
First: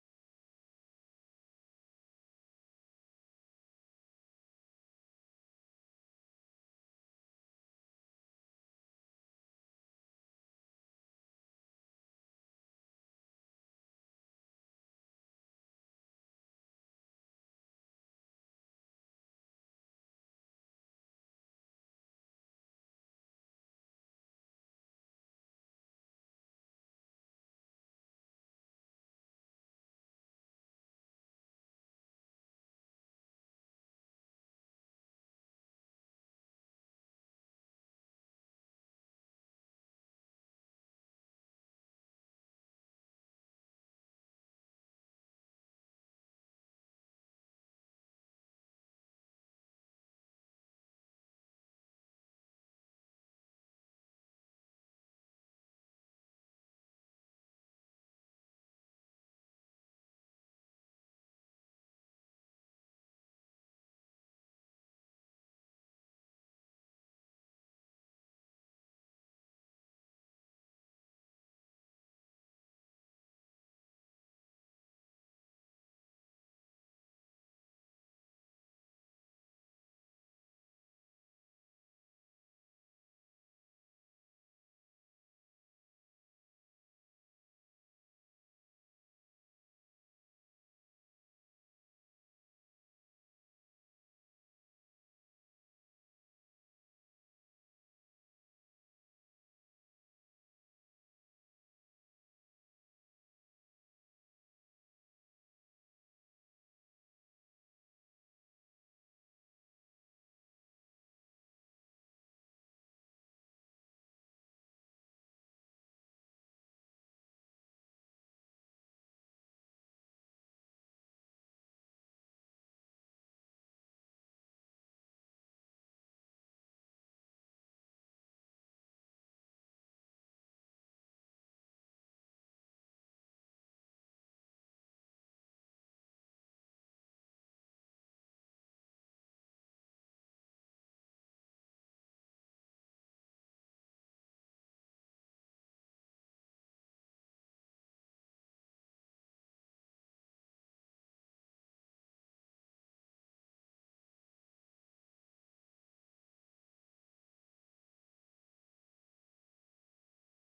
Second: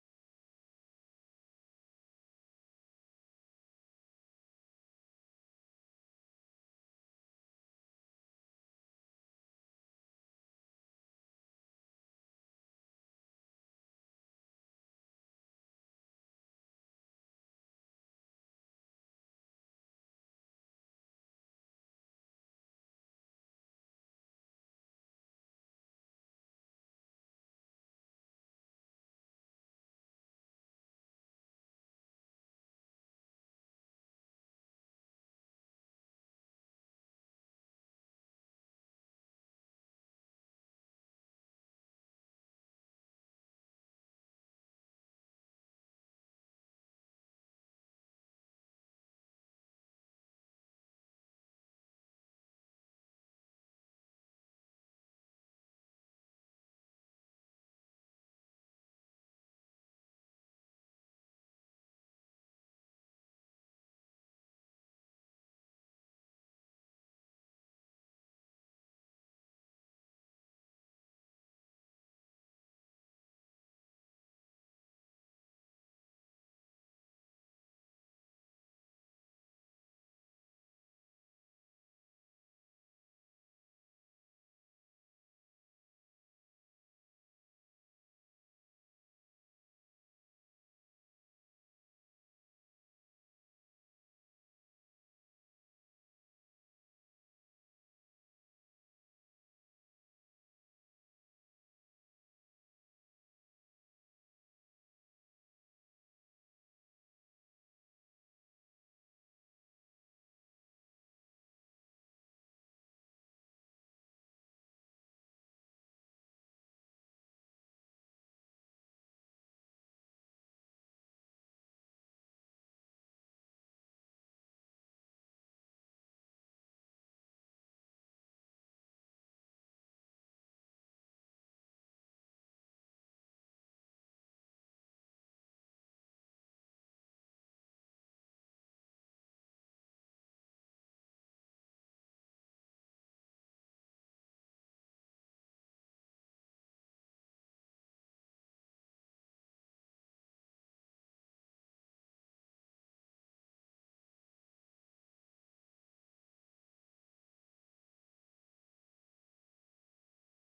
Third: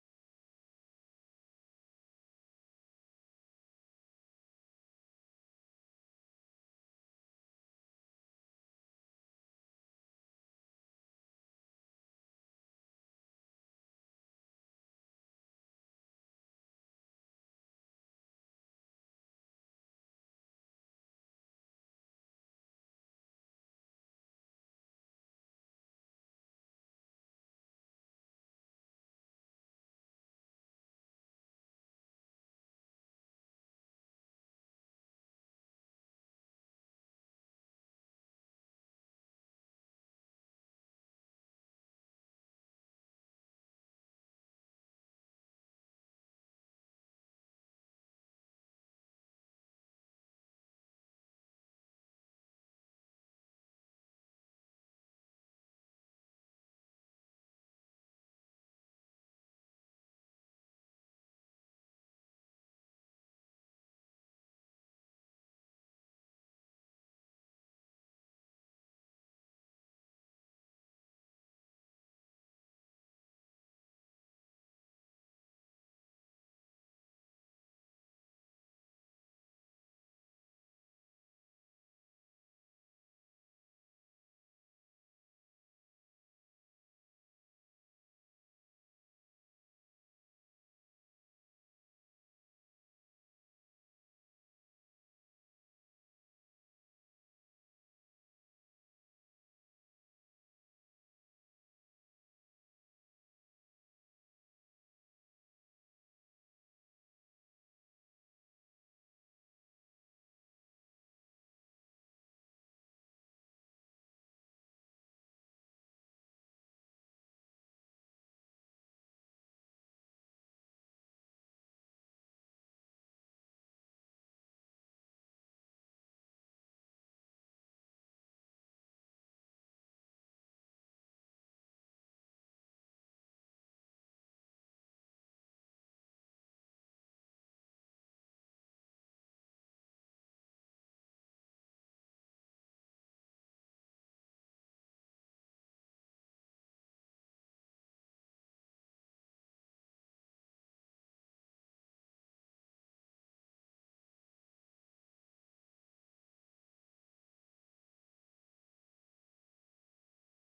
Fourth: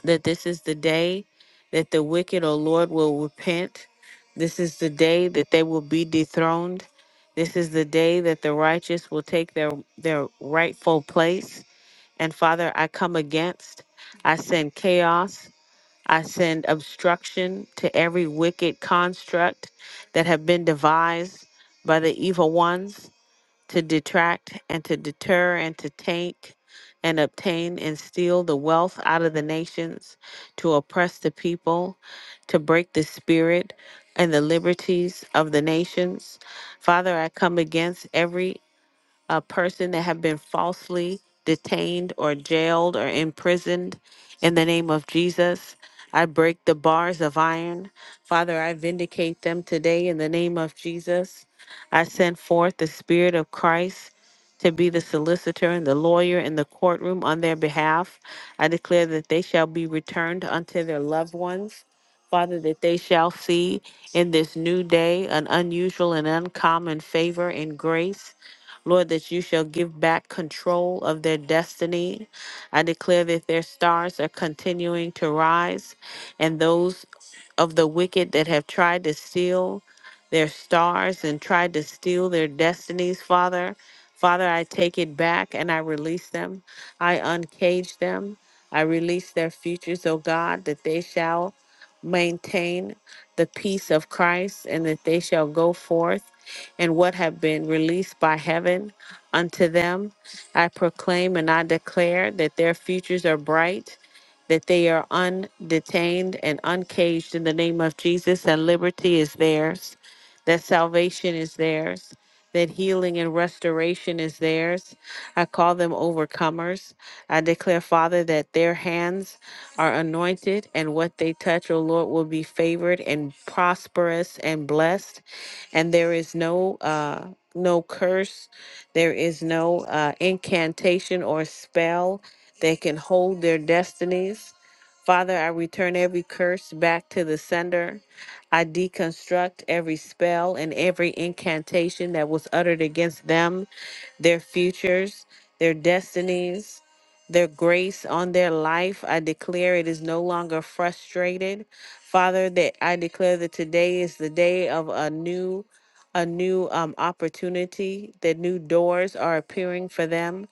that this is the day that the wicked, O Lord, will repent. This is the day that they will be dethroned. This is the day that the righteous will take their, their rightful place. And Father, I come against, I send chaos, I send obstruction to every wicked construct that have been devised by the evil ones to detract and to deter and to take and obtain and steal the wealth out of the nations, to oppress the people, to break the spirit and the liberties of the nations. Father, I come against every a person that have been falsely detained or jailed or imprisoned in the name of Jesus. I break the bars of iron. Father, I vindicate them today in the name of Jesus. I send forth the Spirit of Christ to be the solicitor and the lawyer in the courtroom on their behalf. I declare that they shall be returned unto their loved ones. Father, that they shall see in this new day an unusual and uncommon favor and grace Lord, that you shall give back control of their destiny. I declare that their stars are continuing to rise, and those of the wicked that have tried to steal their stars and tried to steal their destinies, Father. Father, I take it back and I release them. I uncage them. I release their futures, O God, that they shall maintain the peace of Christ, and that they shall go forth in what have been released by heaven unto them. I proclaim and I declare that their futures are bright, that they are undetained and uncaged in the name of Jesus, and liberty is theirs, that salvation is theirs that healing and restoration is theirs. I call them overcomers. I declare, Father, that their hands are anointed and what they touch, O Lord, will be favored and prosperous and blessed. And there is no uh no curse, there is no uh, incantation or spell that can hold their destinies. Father, I return every curse back to the sender. I deconstruct every spell and every incantation that was uttered against them, their futures, their destinies, their grace on their life. I declare it is no longer frustrated. Father, that I declare that today is the day of a new a new um, opportunity, that new doors are appearing for them.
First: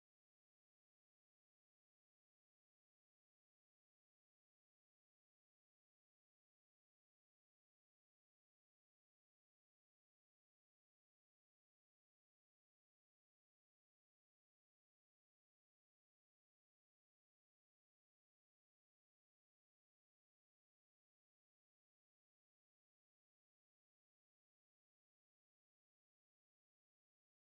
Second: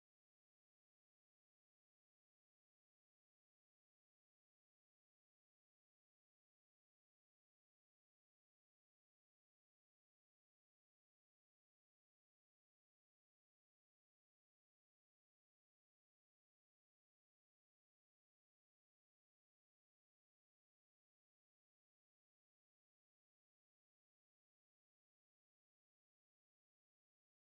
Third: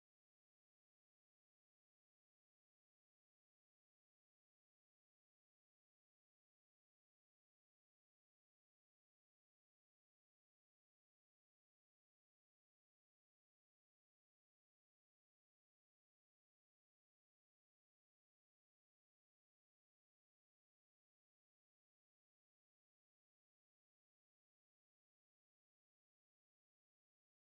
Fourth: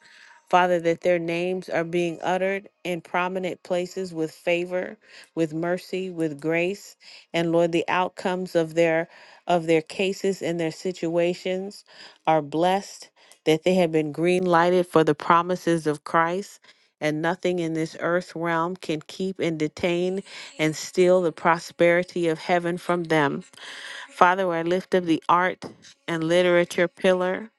Father, that their names are being uttered in prominent places with favor, with mercy, with grace, and Lord, the outcomes of their of their cases and their situations are blessed, that they have been green lighted for the promises of Christ, and nothing in this earth realm can keep and detain and steal the prosperity of heaven from them. Father, I lift up the art and literature pillar.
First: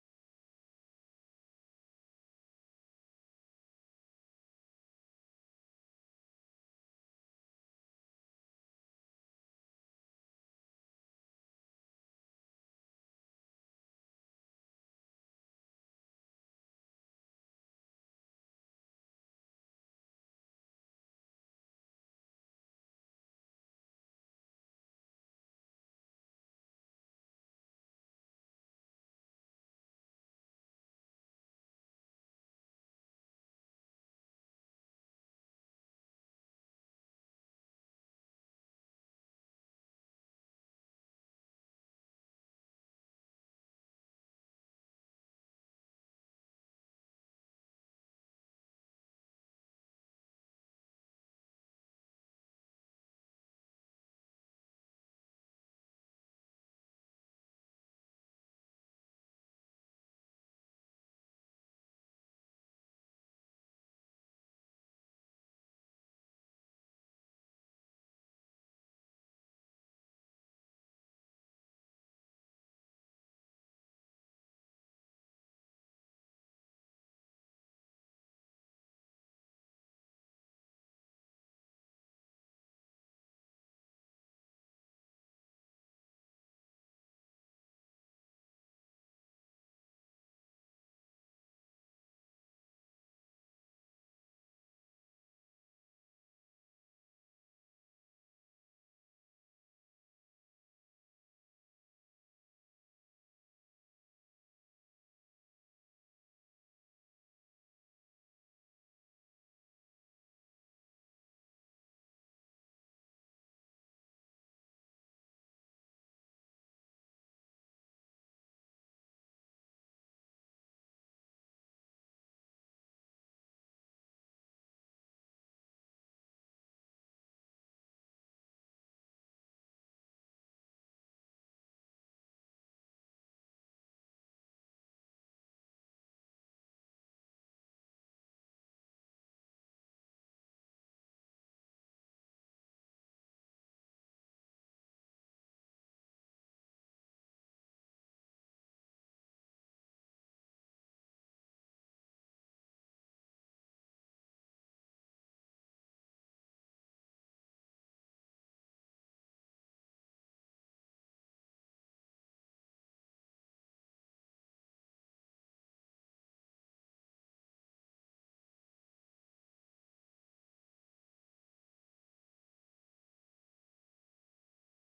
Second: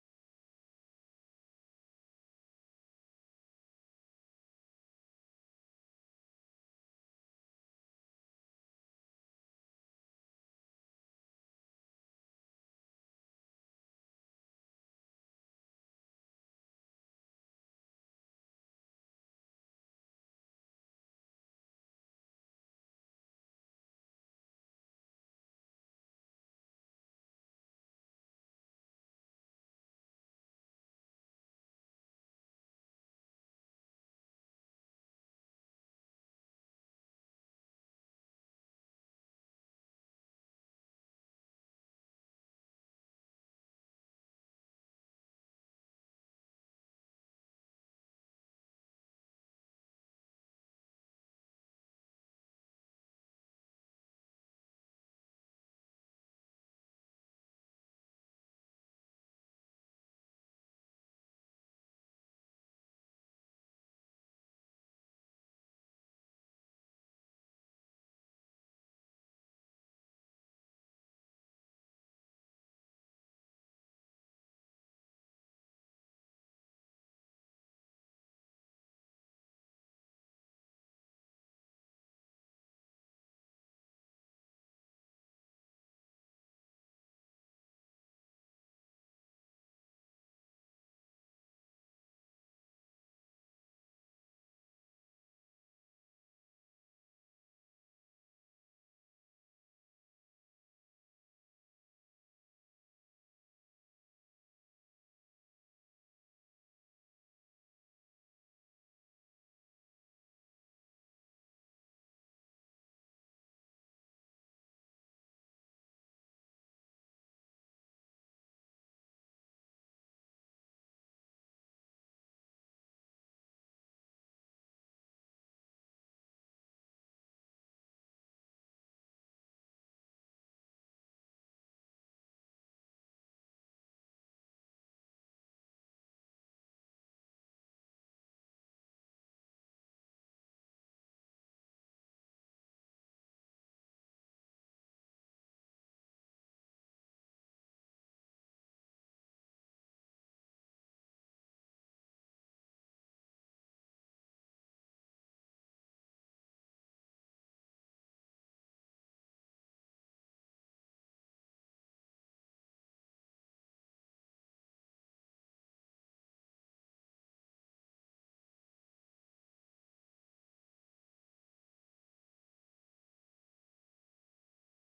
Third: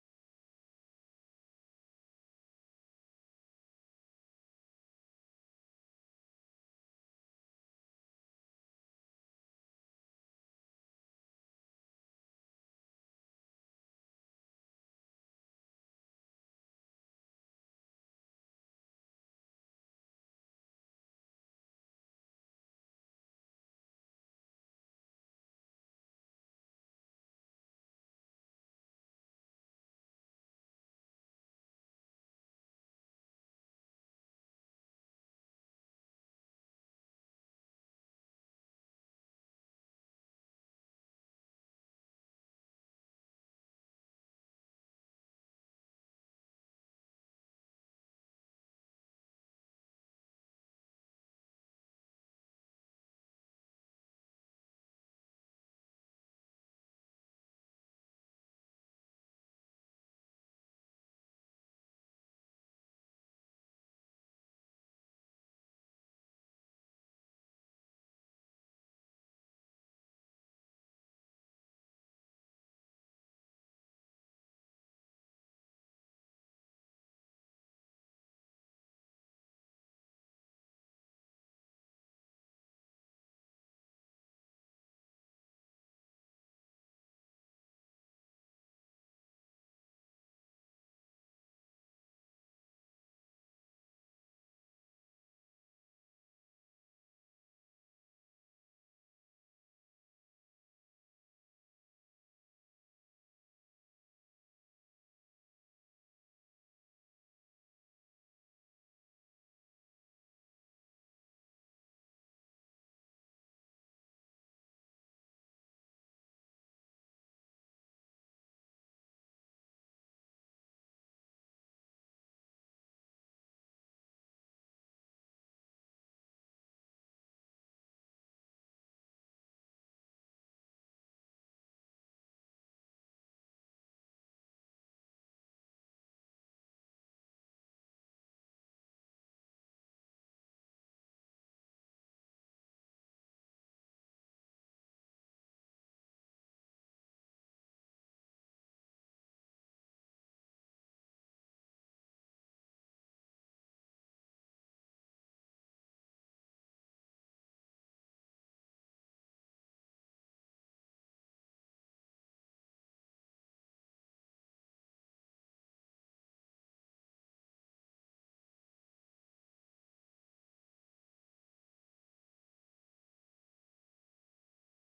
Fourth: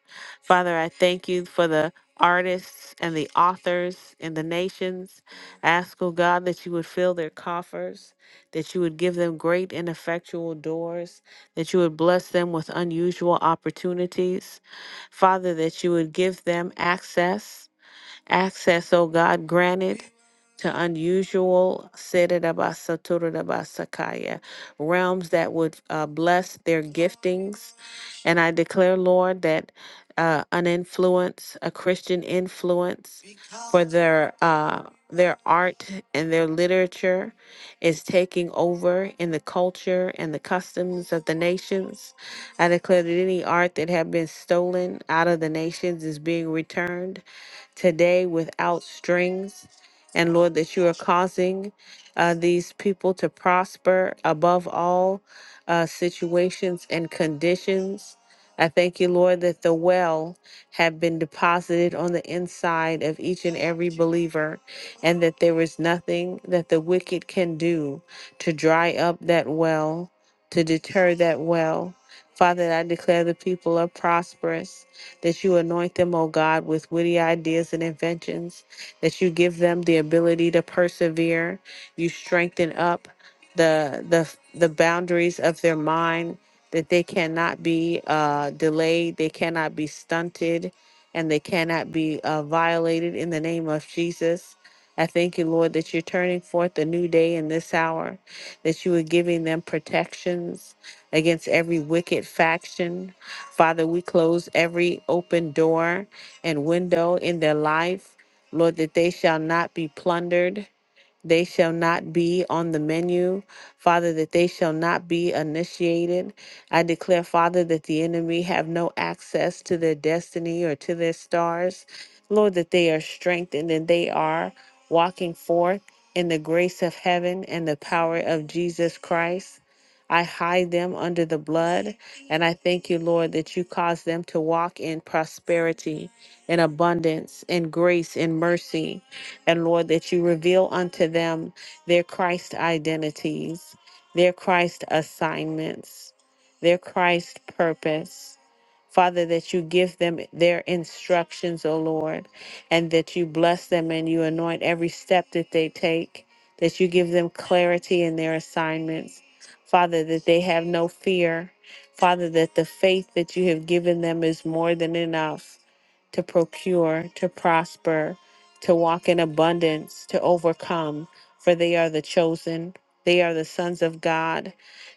Father, I thank you for the artists and the authors in the nations. Ask, O God, that you would fill their coffers, that you would give them great and effectual doors, that you would bless them with unusual opportunities. Father, that you would give them access. Access, O God, granted to unusual Siddharabhasa Turabhasakaya, realms that would uh, bless their giftings. And I declare, Lord, that uh, an influence, a Christian influence for their uh, their art and their literature is taking over in the culture and the customs of the nations. I declare that any art that had been stolen out of the nations is being returned today without strings. And Lord, that you are causing uh, these people to prosper above all uh, situations and conditions. I thank you, Lord, that the well have been deposited on the inside of each and every believer, and that there is nothing that the wicked can do to dry up that well to deter that well. Father, I declare the people are prosperous, that you anoint them, O God, with witty ideas and inventions, that you give them the ability to persevere, you strengthen up the the the boundaries of their mind, that they cannot be uh, delayed, they cannot be stunted, and they cannot be uh, violated in the name of Jesus. I thank you, Lord, that you're turning forth a new day in this hour, that you are giving them protections against every wicked faction. Father, we close every open door and window in their life. Lord, that they shall not be plundered, they shall not be on the menu, Father, that they shall not be initiated. I declare, Father, that the enemy have no access to their destiny or to their stars. Lord, that they are strengthened and they are walking forth in the grace of heaven and the power of Jesus Christ. I hide them under the blood. And I thank you, Lord, that you cause them to walk in prosperity, in abundance, in grace, in mercy. And Lord, that you reveal unto them their Christ identities, their Christ assignments, their Christ purpose. Father, that you give them their instructions, O Lord, and that you bless them and you anoint every step that they take, that you give them clarity in their assignments. Father, that they have no fear. Father, that the faith that you have given them is more than enough to procure, to prosper, to walk in abundance, to overcome, for they are the chosen. They are the sons of God.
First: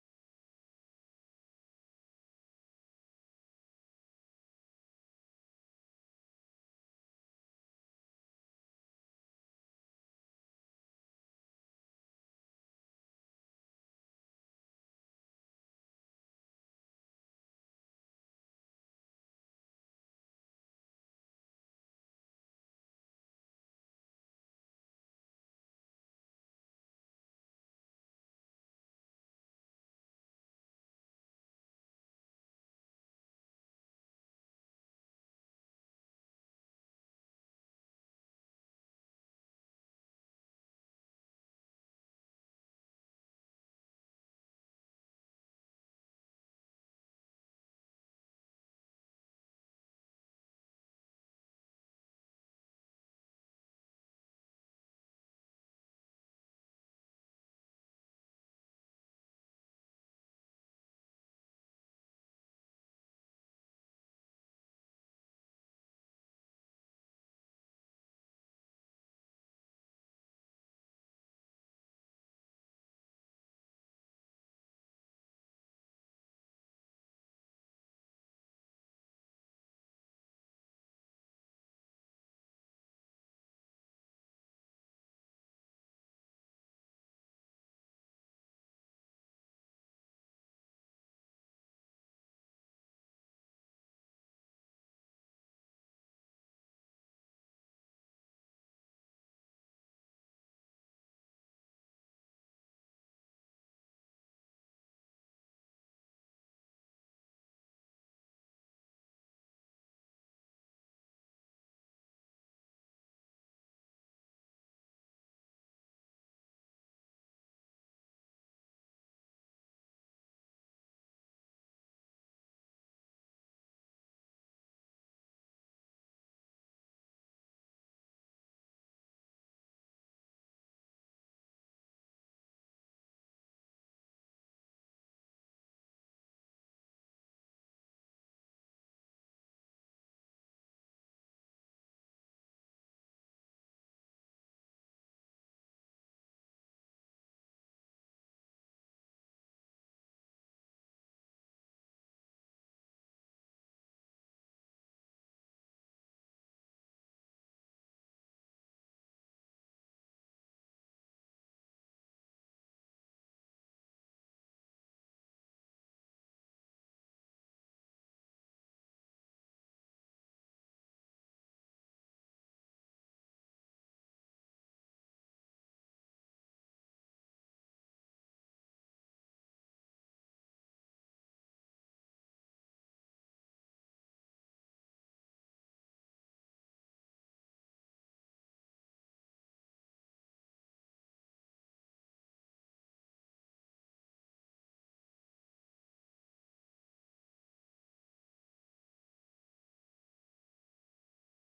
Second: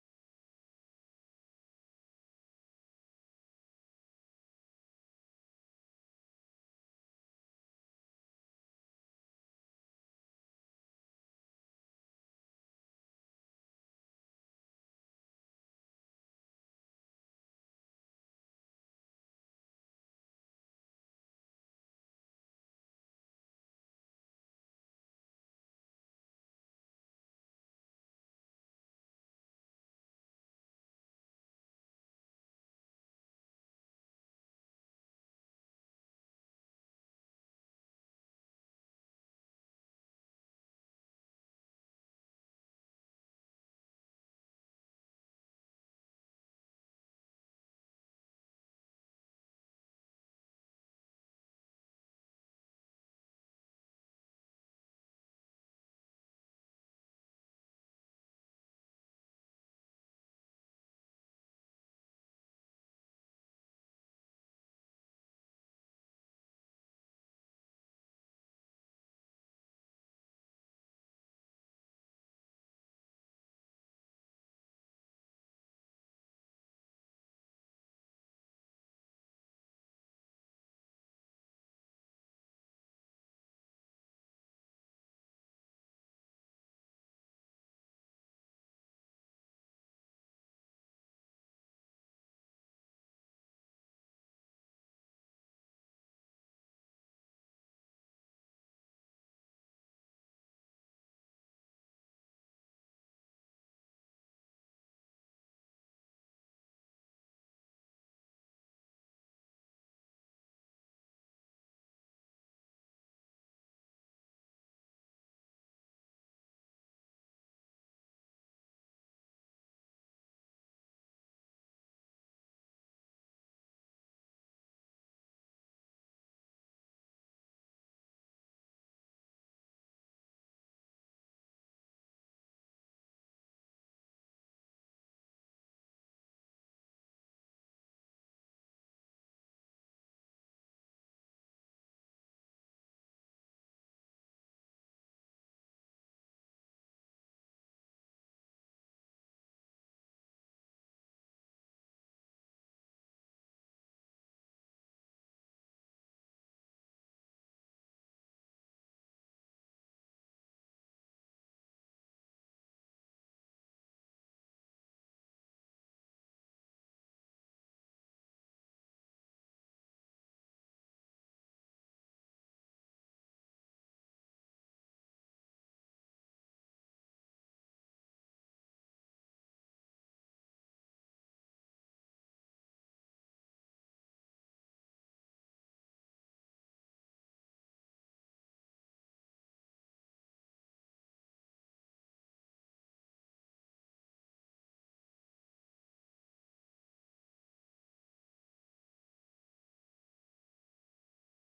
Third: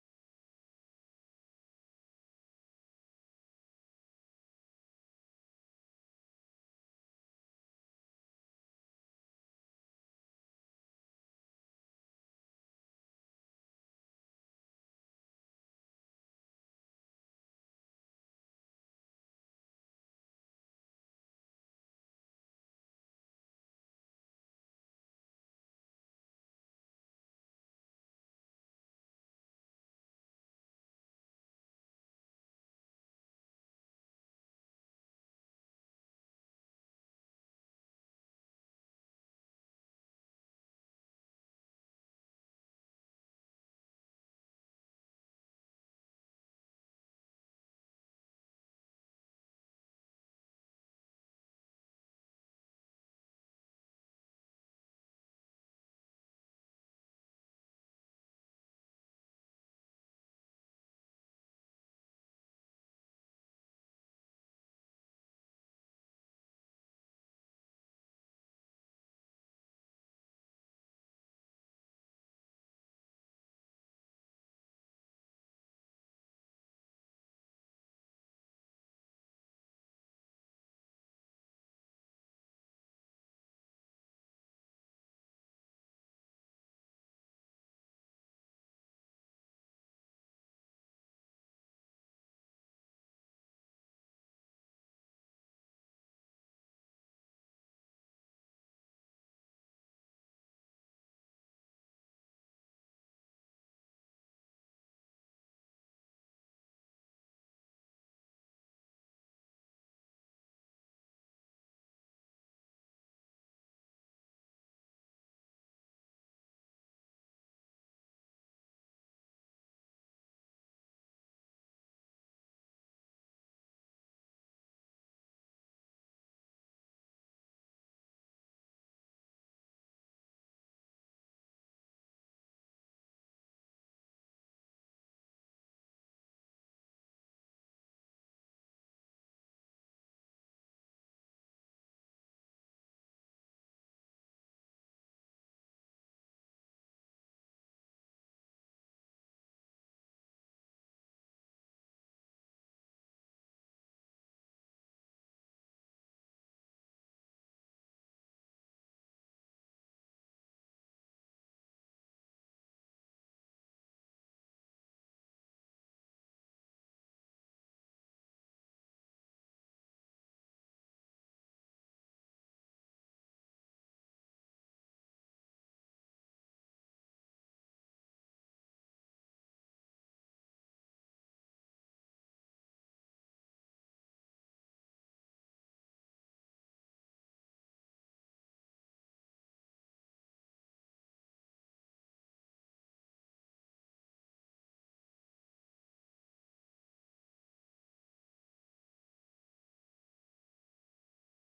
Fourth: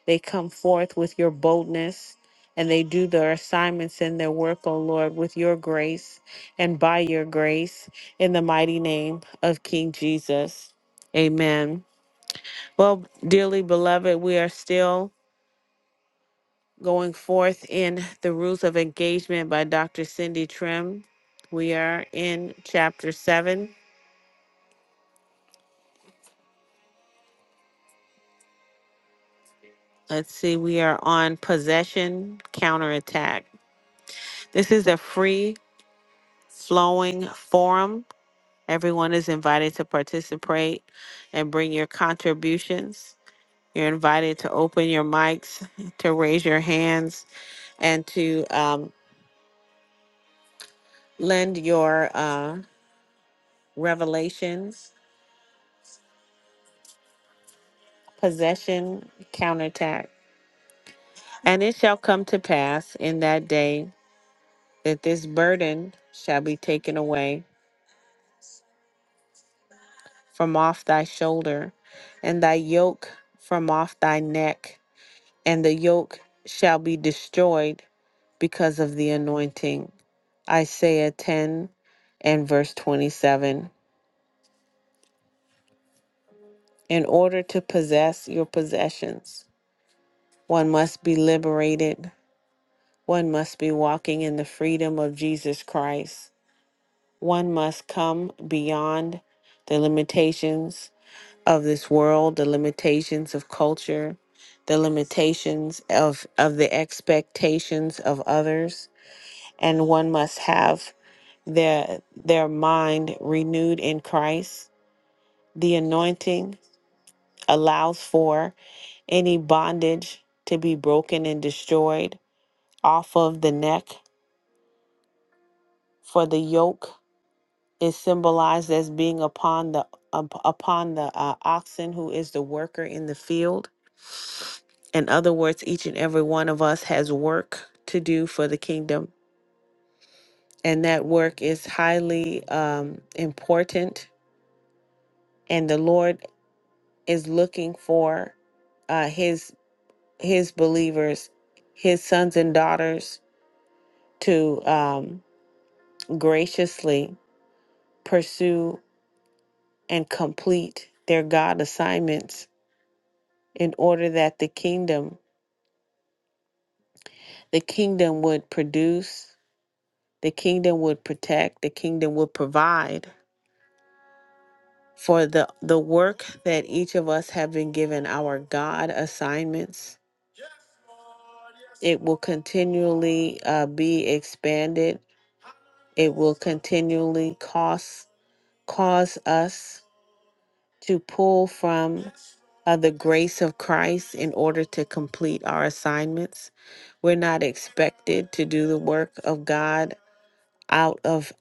They come forth with your boldness and they do their assignments and their work, O Lord, with your grace and by your grace in the mighty name of King Jesus. Amen. Well, dearly beloved, we are still going forth in The Rules of Engagement by Dr. Cindy Trim. We are in chapter seven. Let's see, we are on Possession Counterattack. This is a free flowing forum Everyone is invited to participate and bring your contributions. You're invited to open your mics, to raise your hands, and to um, lend your uh, revelations, possession, counterattack. And it shall come to pass in that day that this burden shall be taken away from off thy shoulder, and thy yoke from off thy neck and the yoke shall be destroyed because of the anointing. Isaiah 10 and verse 27. In order to possess your possessions, one must be liberated. One must be walking in the freedom of Jesus Christ. One must come beyond the limitations of this world, the limitations of culture, the limitations of, of the expectations of others. And one must have their their mind renewed in Christ. The anointing allows for any bondage to be broken and destroyed off of the neck for the yoke is symbolized as being upon the up- upon the uh, oxen who is the worker in the field in other words each and every one of us has work to do for the kingdom and that work is highly um, important and the lord is looking for uh, his his believers, his sons and daughters, to um, graciously pursue and complete their God assignments in order that the kingdom the kingdom would produce, the kingdom would protect, the kingdom would provide for the the work that each of us have been given our God assignments. It will continually uh, be expanded It will continually cause, cause us to pull from uh, the grace of Christ in order to complete our assignments. We're not expected to do the work of God out of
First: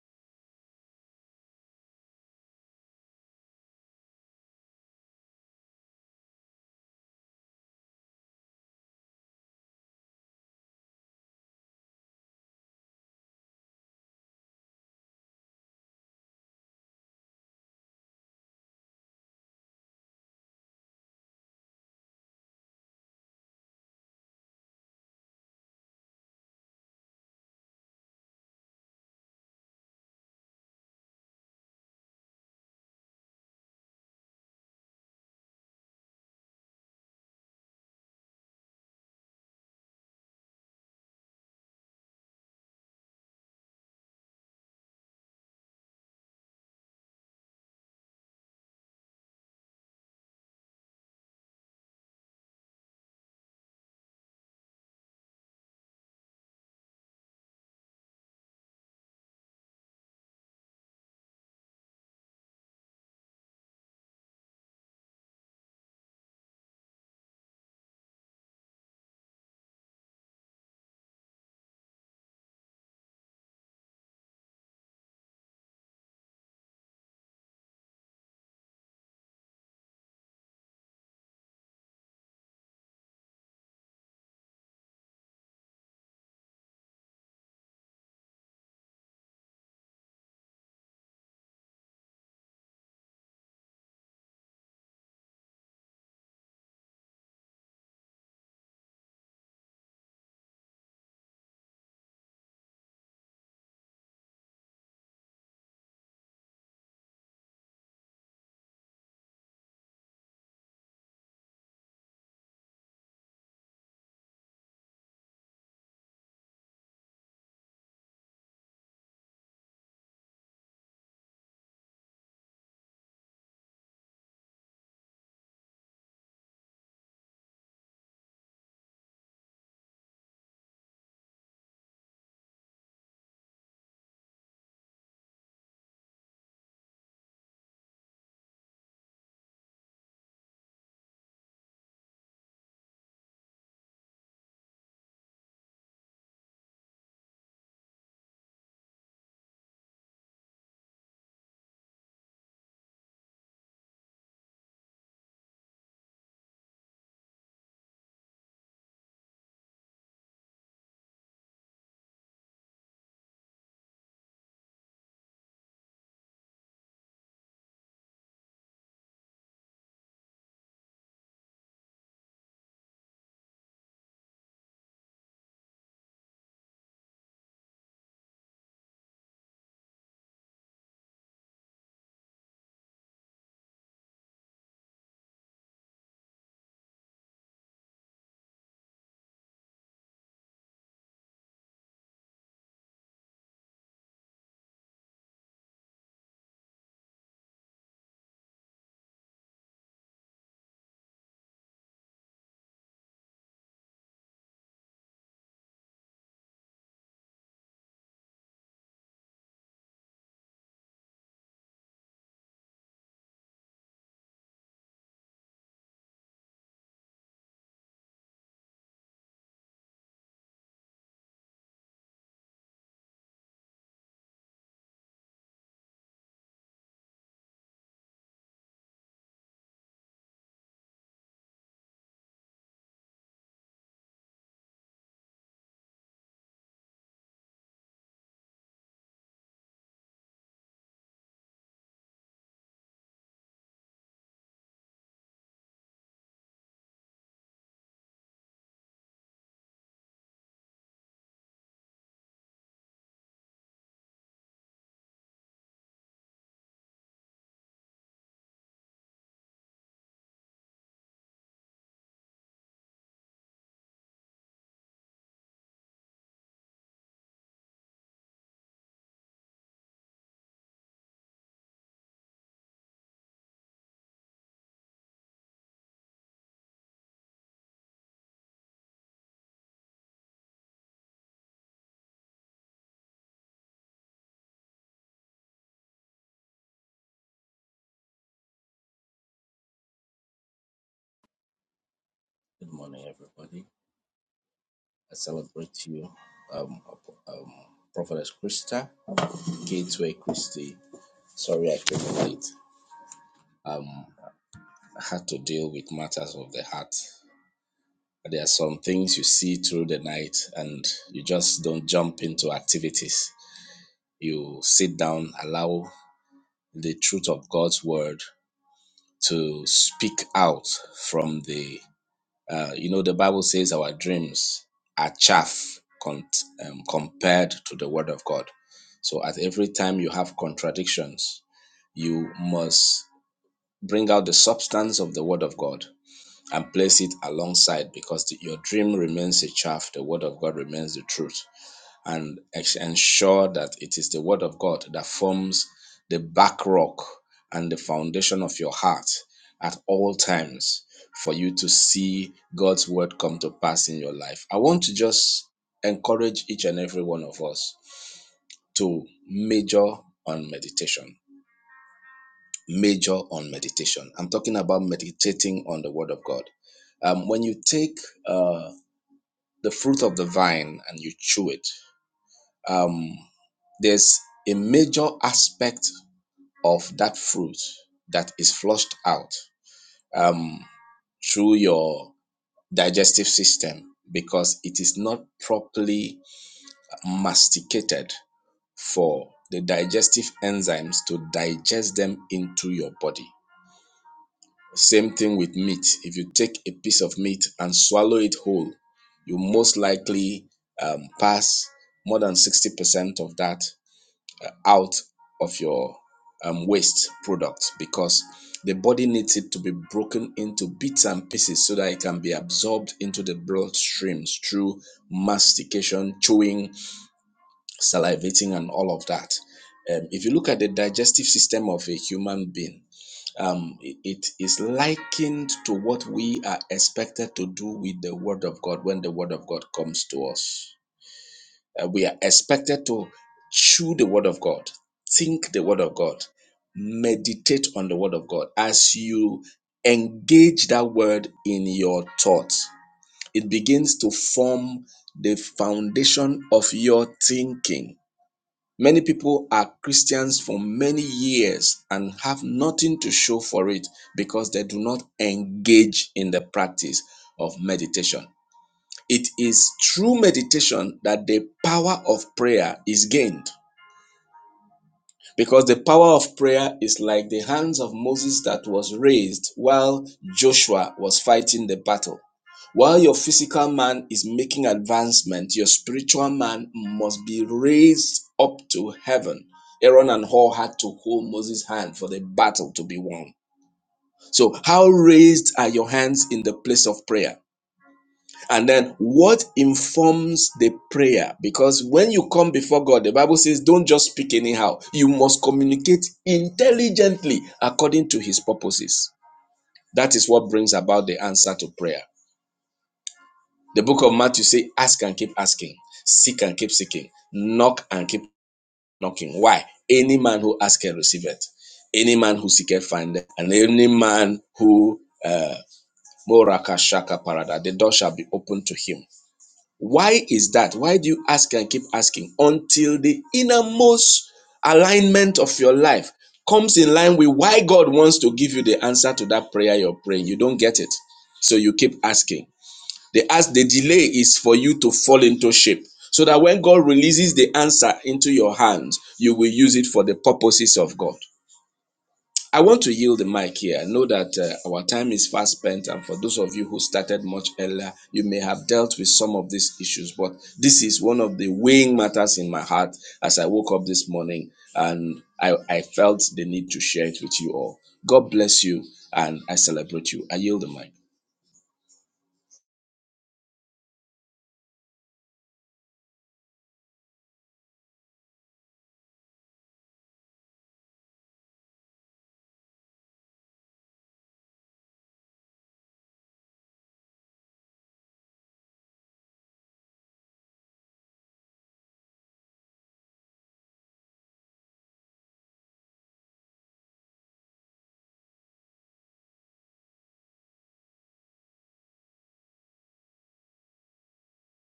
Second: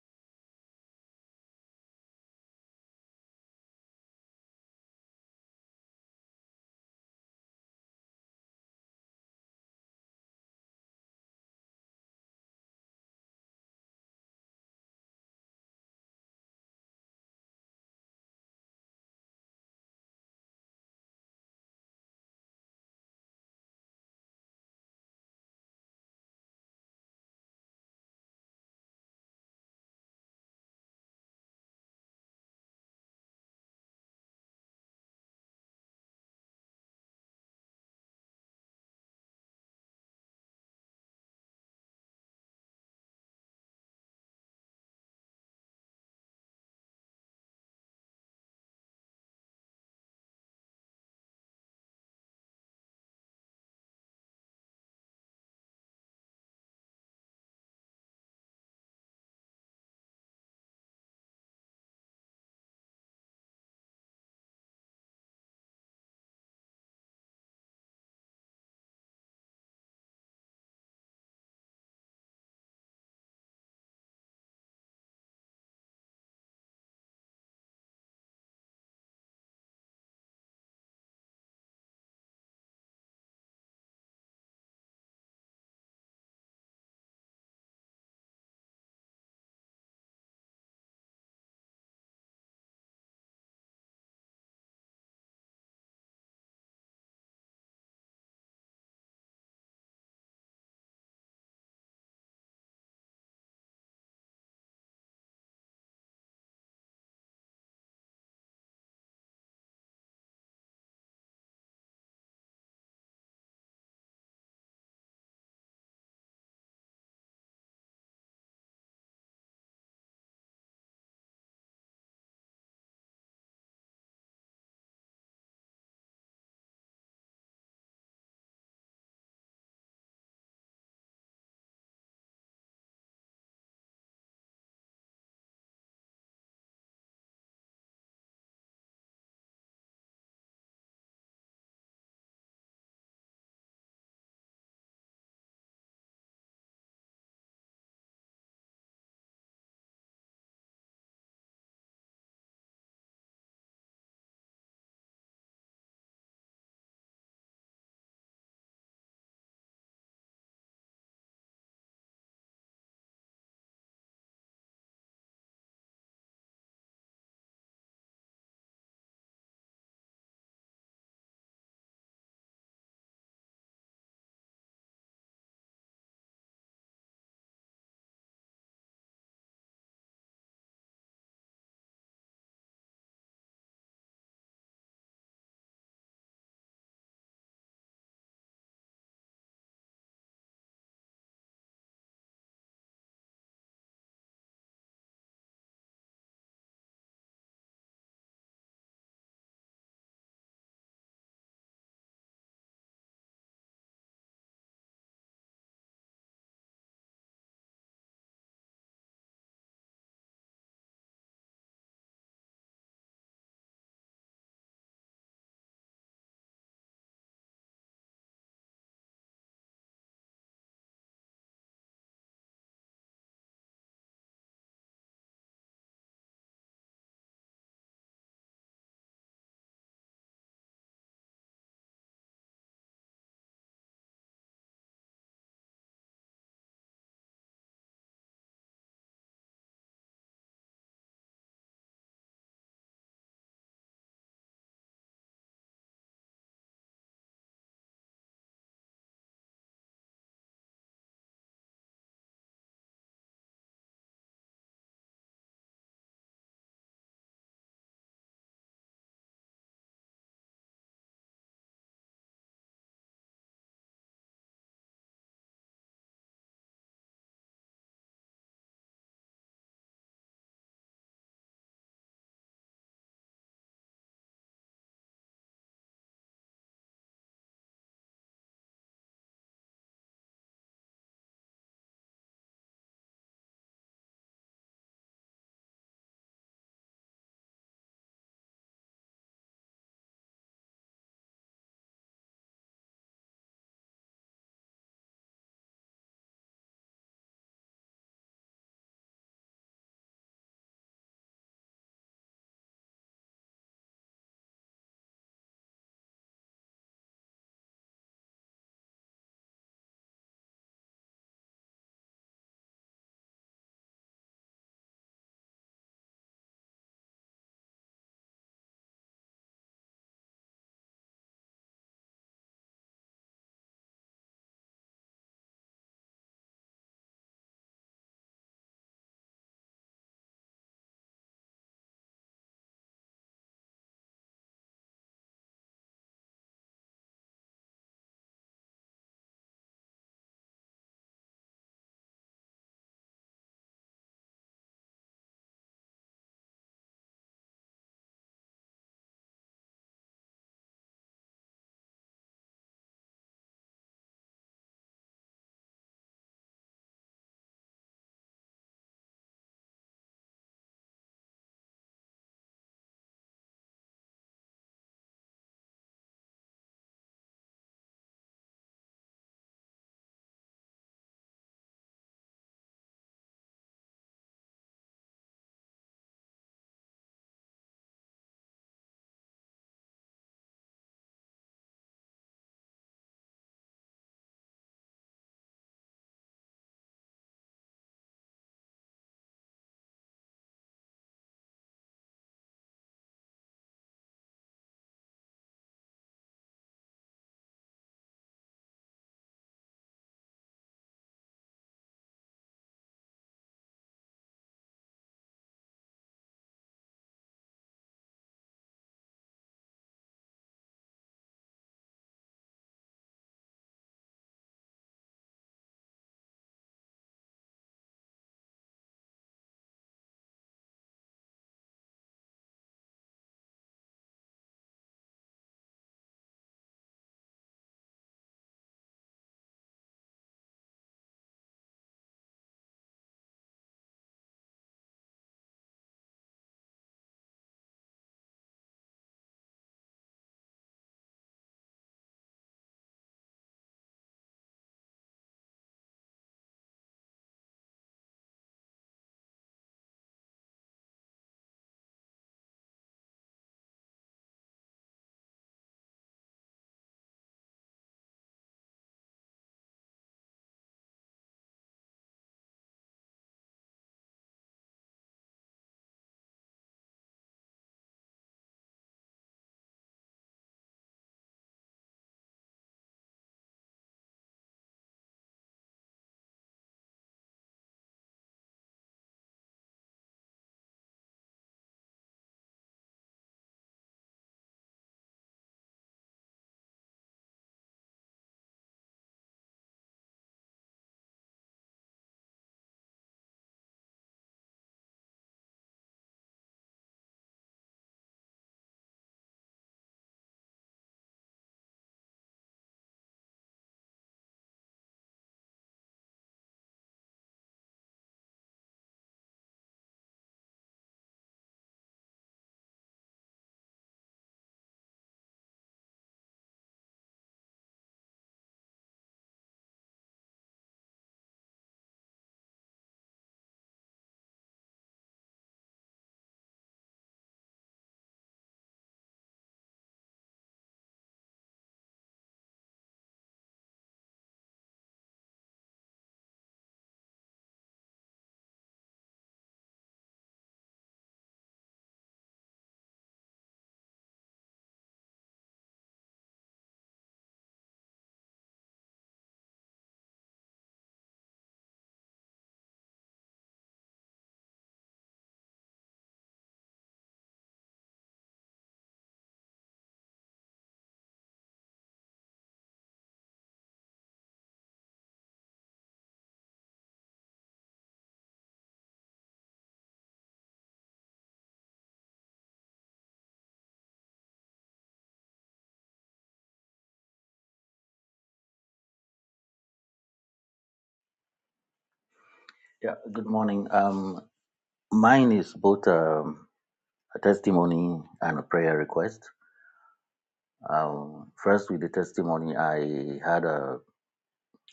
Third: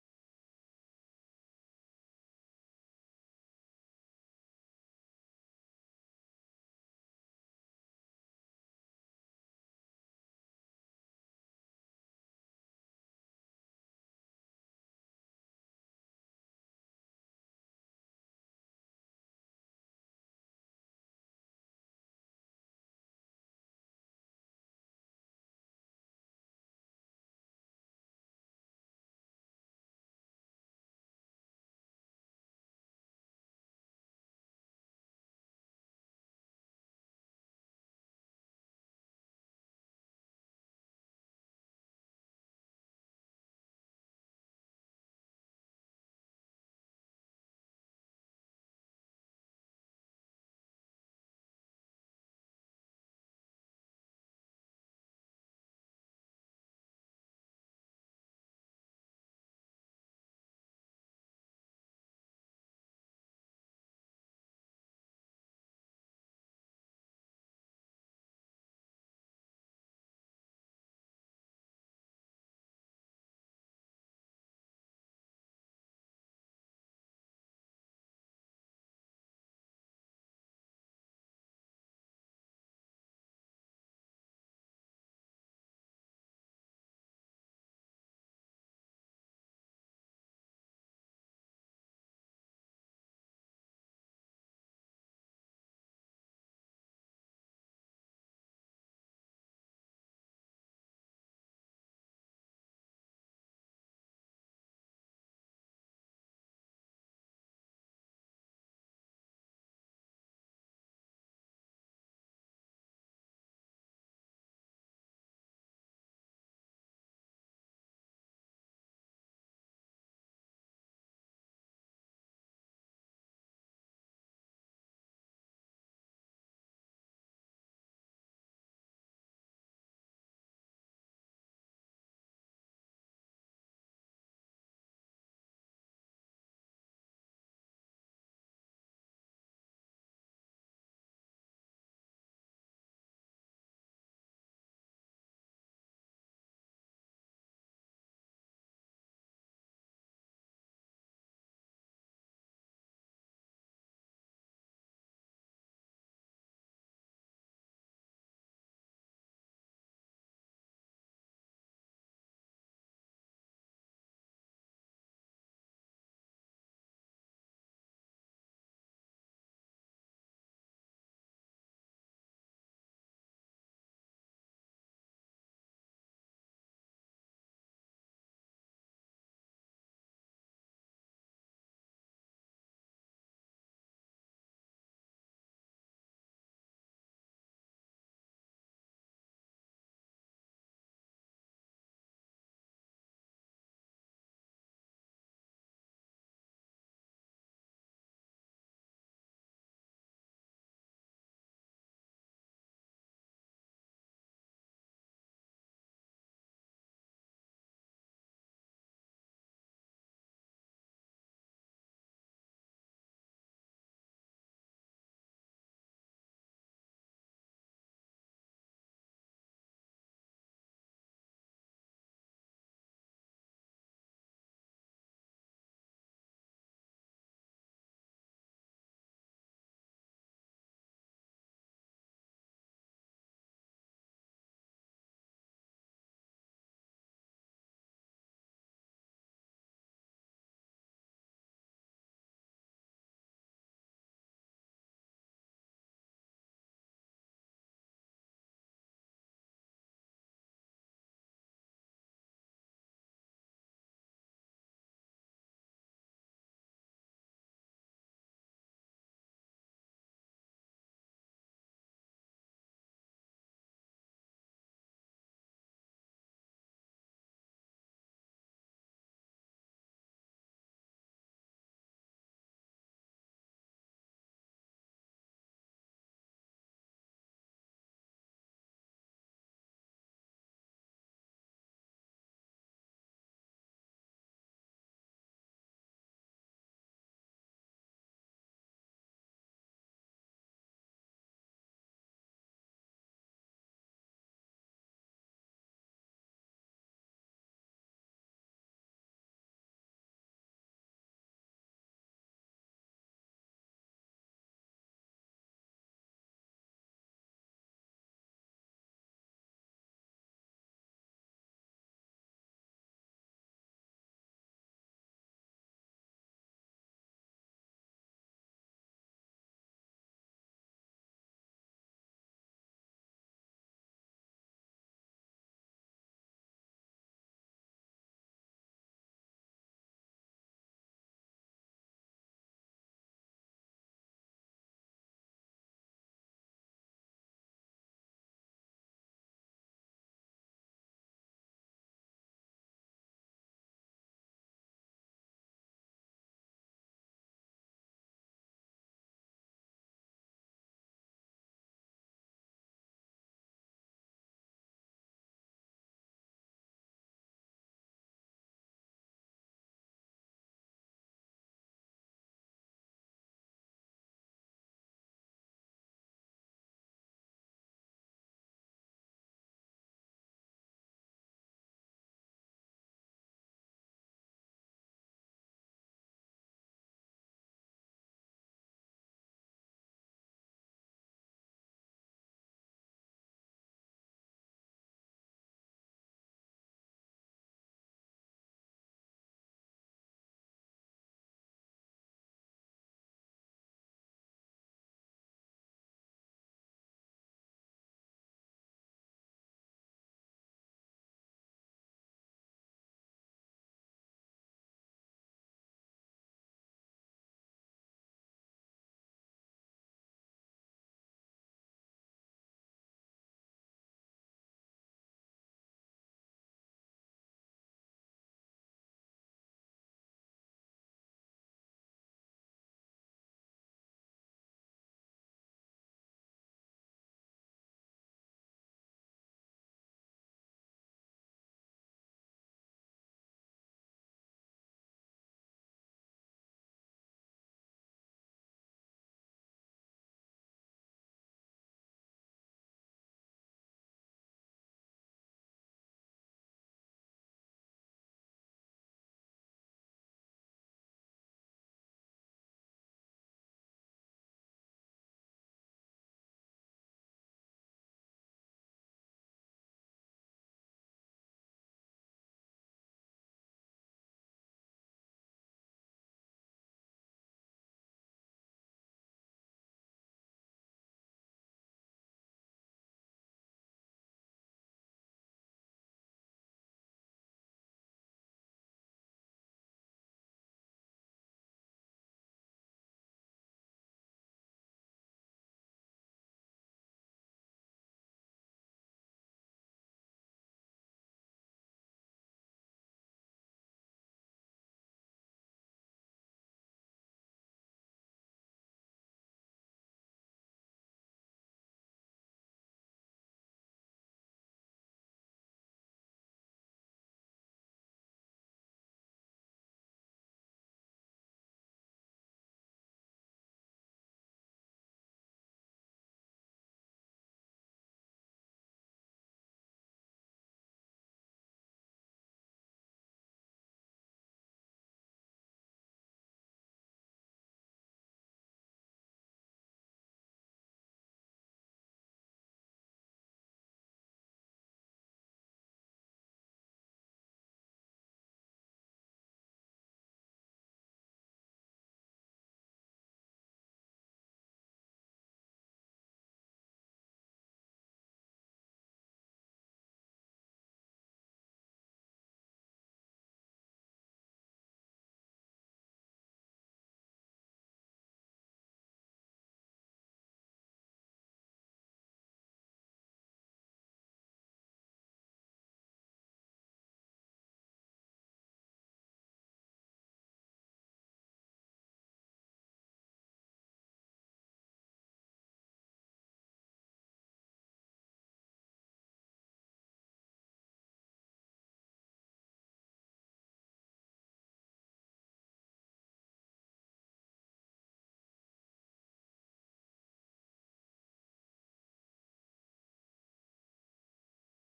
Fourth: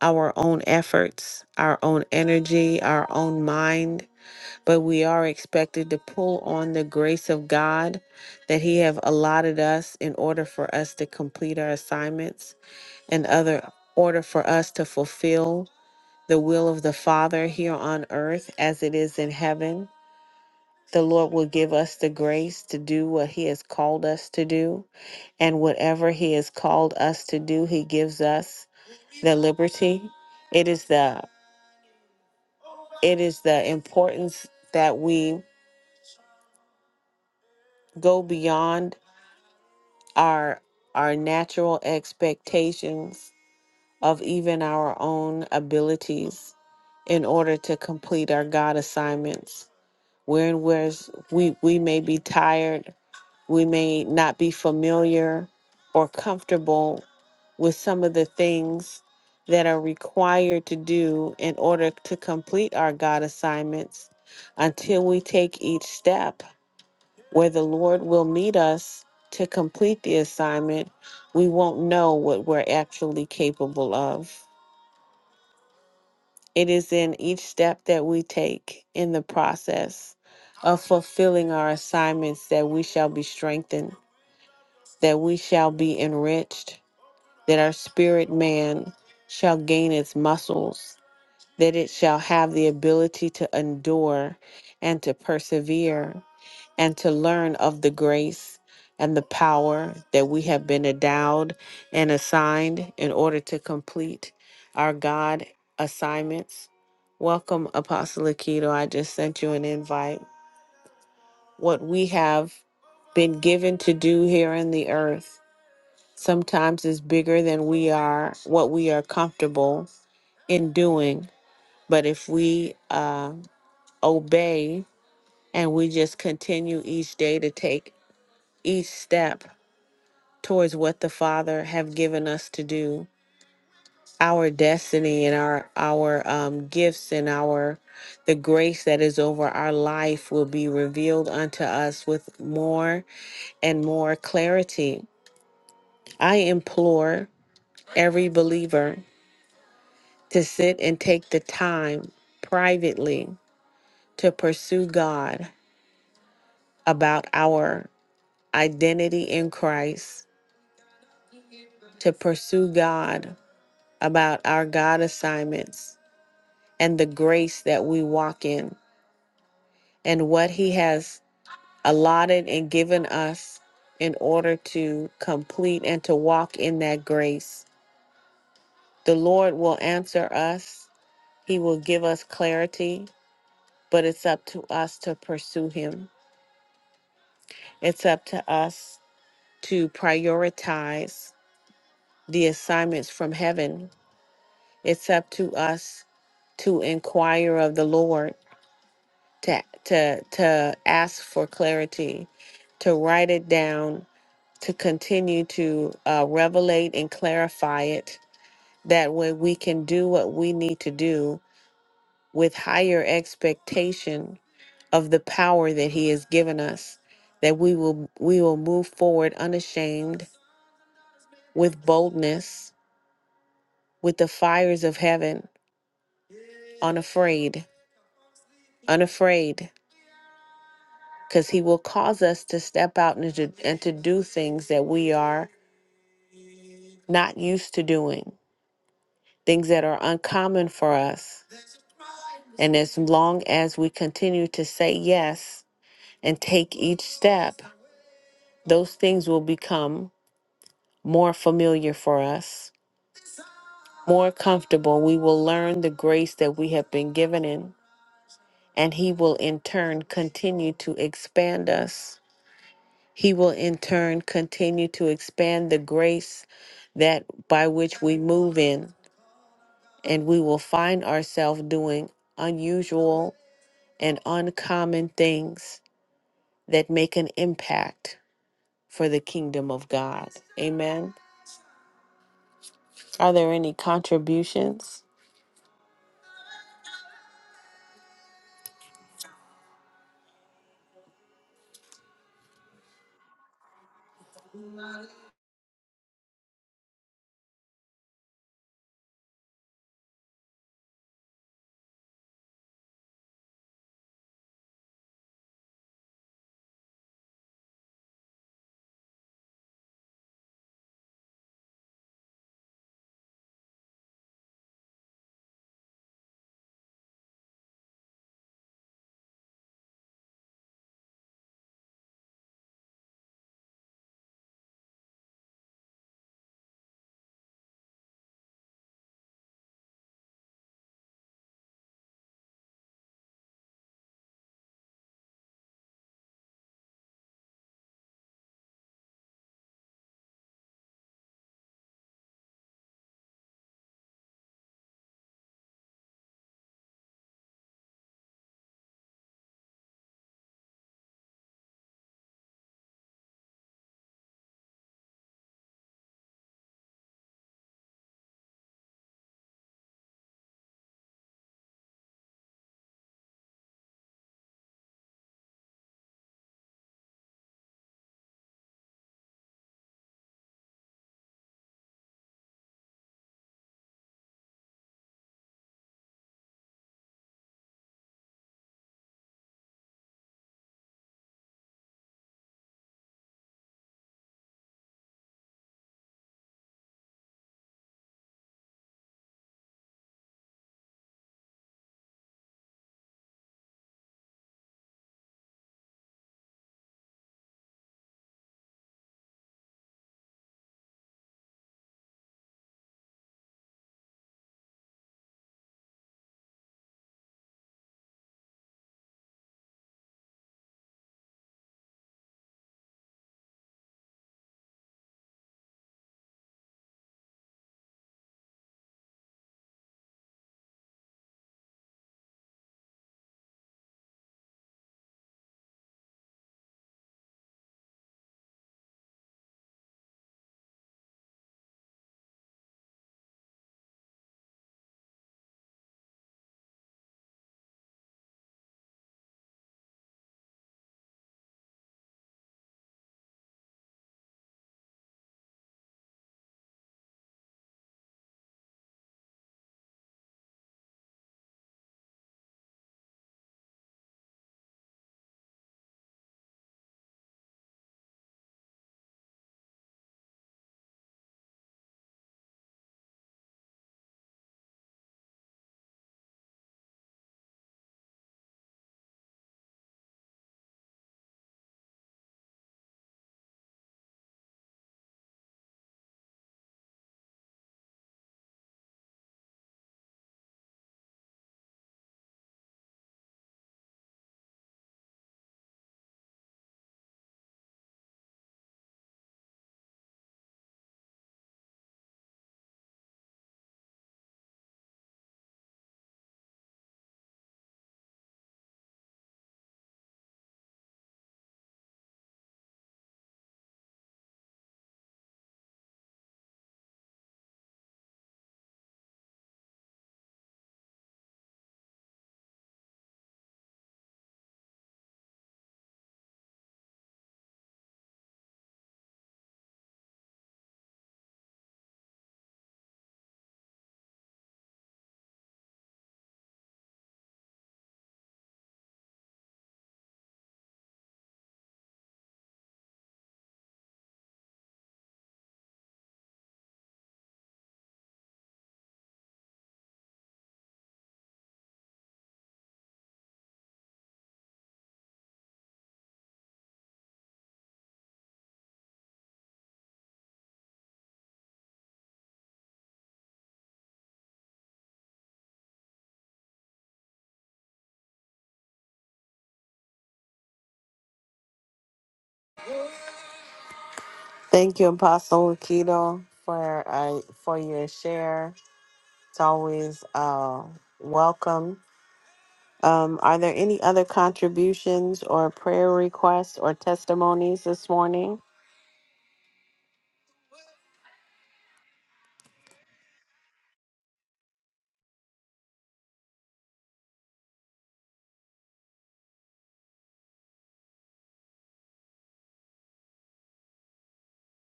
our own efforts, our own energy, our own mind, but we are expected to pull on the grace of God that he have allotted us in order for us to complete our assignments and other order for us to fulfill the will of the Father here on earth as it is in heaven. The Lord will give us the grace to do what He has called us to do. And whatever He has called us to do, He gives us the liberty. It is the it is the importance that we go beyond our our natural expectations of even our own abilities in order to complete our God assignments. We're in where we, we may be tired, we may not be familiar or comfortable with some of the things that are required to do in order to complete our God assignments until we take each step where the Lord will meet us to complete the assignment, we won't know what we're actually capable of. It is in each step that we take in the process of fulfilling our assignments that we shall be strengthened, that we shall be enriched, that our spirit man shall gain its muscles, that it shall have the ability to endure and to persevere and to learn of the grace and the power that we have been endowed and assigned in order to complete our God assignments. Welcome, Apostle Aikido. I just sent you an invite. What we have been given to do here in the earth sometimes is bigger than we are, what we are comfortable in doing. But if we uh, obey, and we just continue each day to take each step towards what the Father have given us to do. Our destiny and our our um, gifts and our the grace that is over our life will be revealed unto us with more and more clarity. I implore every believer to sit and take the time privately to pursue God about our identity in Christ, to pursue God about our God assignments and the grace that we walk in and what He has allotted and given us in order to complete and to walk in that grace. The Lord will answer us, He will give us clarity, but it's up to us to pursue Him. It's up to us to prioritize the assignments from heaven. It's up to us to inquire of the Lord, to to to ask for clarity, to write it down, to continue to uh, revelate and clarify it. That way, we can do what we need to do with higher expectation of the power that He has given us. That we will we will move forward unashamed, with boldness, with the fires of heaven, unafraid, unafraid because he will cause us to step out and to, and to do things that we are not used to doing, things that are uncommon for us. And as long as we continue to say yes and take each step, those things will become more familiar for us, more comfortable. We will learn the grace that we have been given in, and he will in turn continue to expand us He will in turn continue to expand the grace that by which we move in, and we will find ourselves doing unusual and uncommon things that make an impact for the kingdom of God. Amen. Are there any contributions? Good morning, everybody. I celebrate you, um, um, Prophetess Krista, Gateway Christie. Sorry I came late. Um, I had to deal with matters of the heart. There are some things you see through the night and you just don't jump into activities. You sit down, allow the truth of God's word to speak out from the Uh, you know, the Bible says our dreams are chaff con- um, compared to the Word of God. So at every time you have contradictions, you must bring out the substance of the Word of God and place it alongside because the- your dream remains a chaff, the Word of God remains the truth and ex- ensure that it is the word of God that forms the back rock and the foundation of your heart at all times for you to see God's word come to pass in your life. I want to just encourage each and every one of us to major on meditation. Major on meditation. I'm talking about meditating on the word of God. Um, when you take uh, the fruit of the vine and you chew it, um, there's a major aspect of that fruit that is flushed out um, through your digestive system because it is not properly masticated for the digestive enzymes to digest them into your body. Same thing with meat. If you take a piece of meat and swallow it whole, you most likely um, pass more than 60% of that out of your um, waste product because the body needs it to be broken into bits and pieces so that it can be absorbed into the bloodstreams through mastication, chewing, salivating, and all of that. Um, if you look at the digestive system of a human being, um, it it is likened to what we are expected to do with the Word of God when the Word of God comes to us. Uh, we are expected to chew the word of God, think the word of God, meditate on the word of God. As you engage that word in your thoughts, it begins to form the foundation of your thinking. Many people are Christians for many years and have nothing to show for it because they do not engage in the practice of meditation. It is through meditation that the power of prayer is gained. Because the power of prayer is like the hands of Moses that was raised while Joshua was fighting the battle. While your physical man is making advancement, your spiritual man must be raised up to heaven. Aaron and Hor had to hold Moses' hand for the battle to be won. So, how raised are your hands in the place of prayer? And then what informs the prayer? Because when you come before God, the Bible says, don't just speak anyhow. You must communicate intelligently according to his purposes. That is what brings about the answer to prayer. The book of Matthew says, ask and keep asking, seek and keep seeking, knock and keep knocking. Why? Any man who asketh receiveth. Any man who seeketh findeth, and any man who uh, Moraka Parada, the door shall be open to him. Why is that? Why do you ask and keep asking until the innermost alignment of your life comes in line with why God wants to give you the answer to that prayer you're praying? You don't get it. So you keep asking. The ask the delay is for you to fall into shape so that when God releases the answer into your hands, you will use it for the purposes of God. I want to yield the mic here. I know that uh, our time is fast spent, and for those of you who started much earlier, you may have dealt with some of these issues. But this is one of the weighing matters in my heart as I woke up this morning, and I, I felt the need to share it with you all. God bless you, and I celebrate you. I yield the mic. Thank you, Apostle Keto, for uh, for your share. It's always uh, welcome Um, are there any other contributions or prayer requests or testimonies this morning? Yeah, good morning. Um, mine is both. Um, a testimony and a prayer request. Um, first, with the testimony, I had a,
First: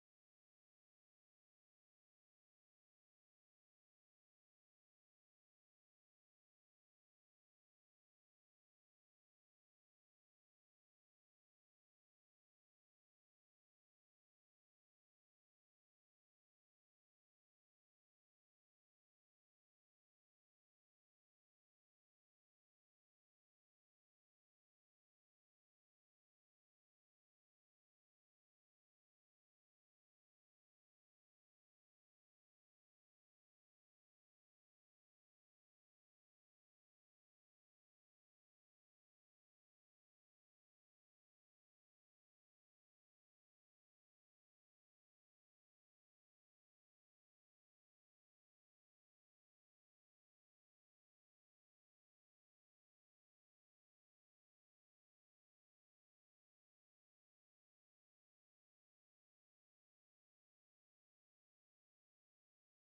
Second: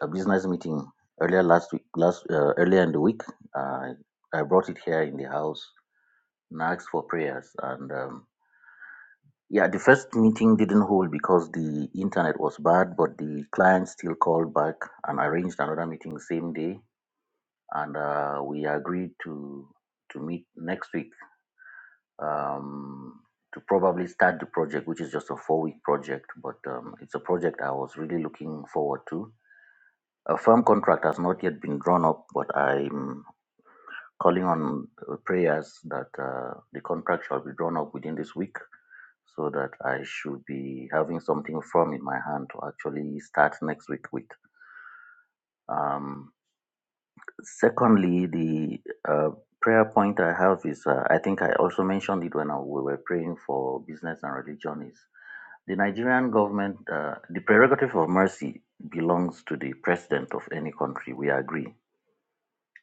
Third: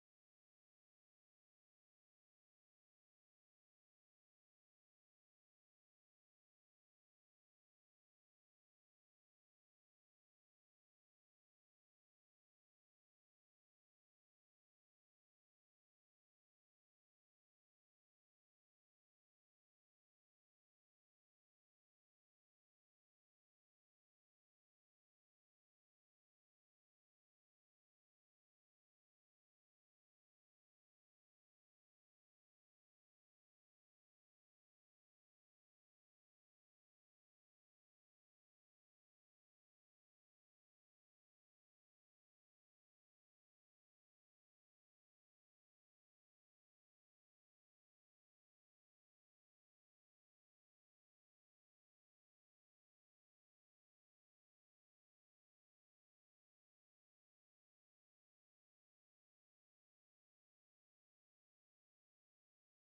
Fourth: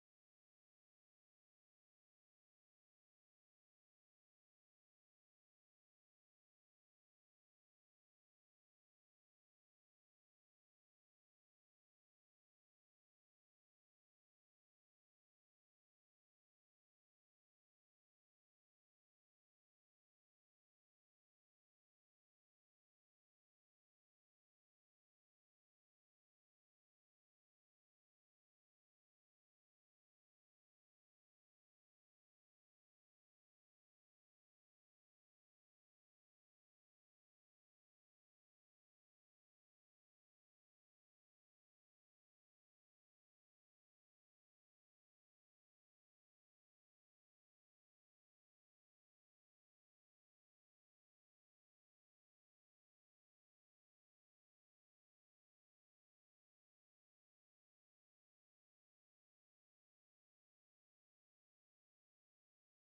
a business meeting earlier last week, last uh, earlier in the week. I I brought it here in the house and asked for prayers. And um, yeah, the first meeting didn't hold because the internet was bad, but the client still called back and arranged another meeting the same day. And uh, we agreed to to meet next week um, to probably start the project, which is just a four week project, but um, it's a project I was really looking forward to. A firm contract has not yet been drawn up, but I'm calling on uh, prayers that uh, the contract shall be drawn up within this week so that I should be having something firm in my hand to actually start next week with. Um, secondly, the uh, prayer point I have is uh, I think I also mentioned it when I, we were praying for business and religion is The Nigerian government, uh, the prerogative of mercy belongs to the president of any country, we agree.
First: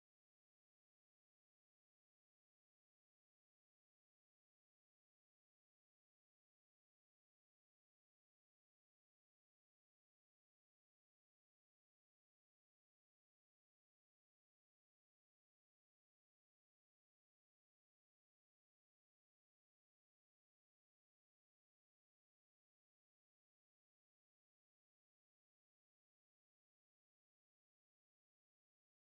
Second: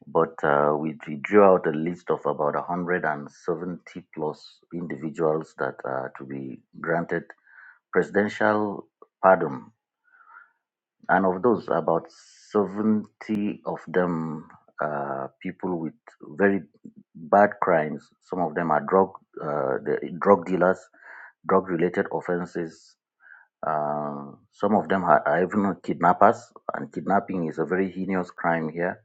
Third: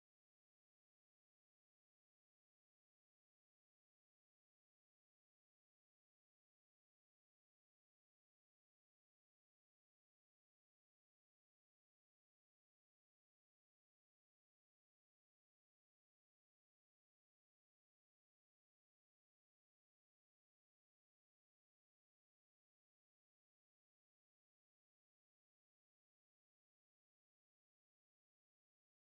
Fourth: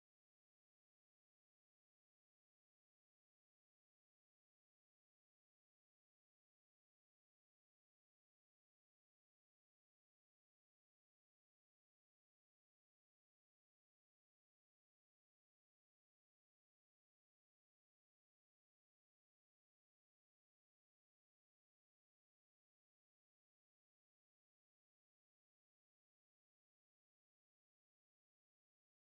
But uh, we, we drew out a list of about 170 plus individuals that are to be granted presidential pardon. And of those, about 70 of them are people with very bad crimes. Some of them are drug, uh, the, drug dealers, drug related offenses, Uh, some of them are, are even kidnappers, and kidnapping is a very heinous crime here.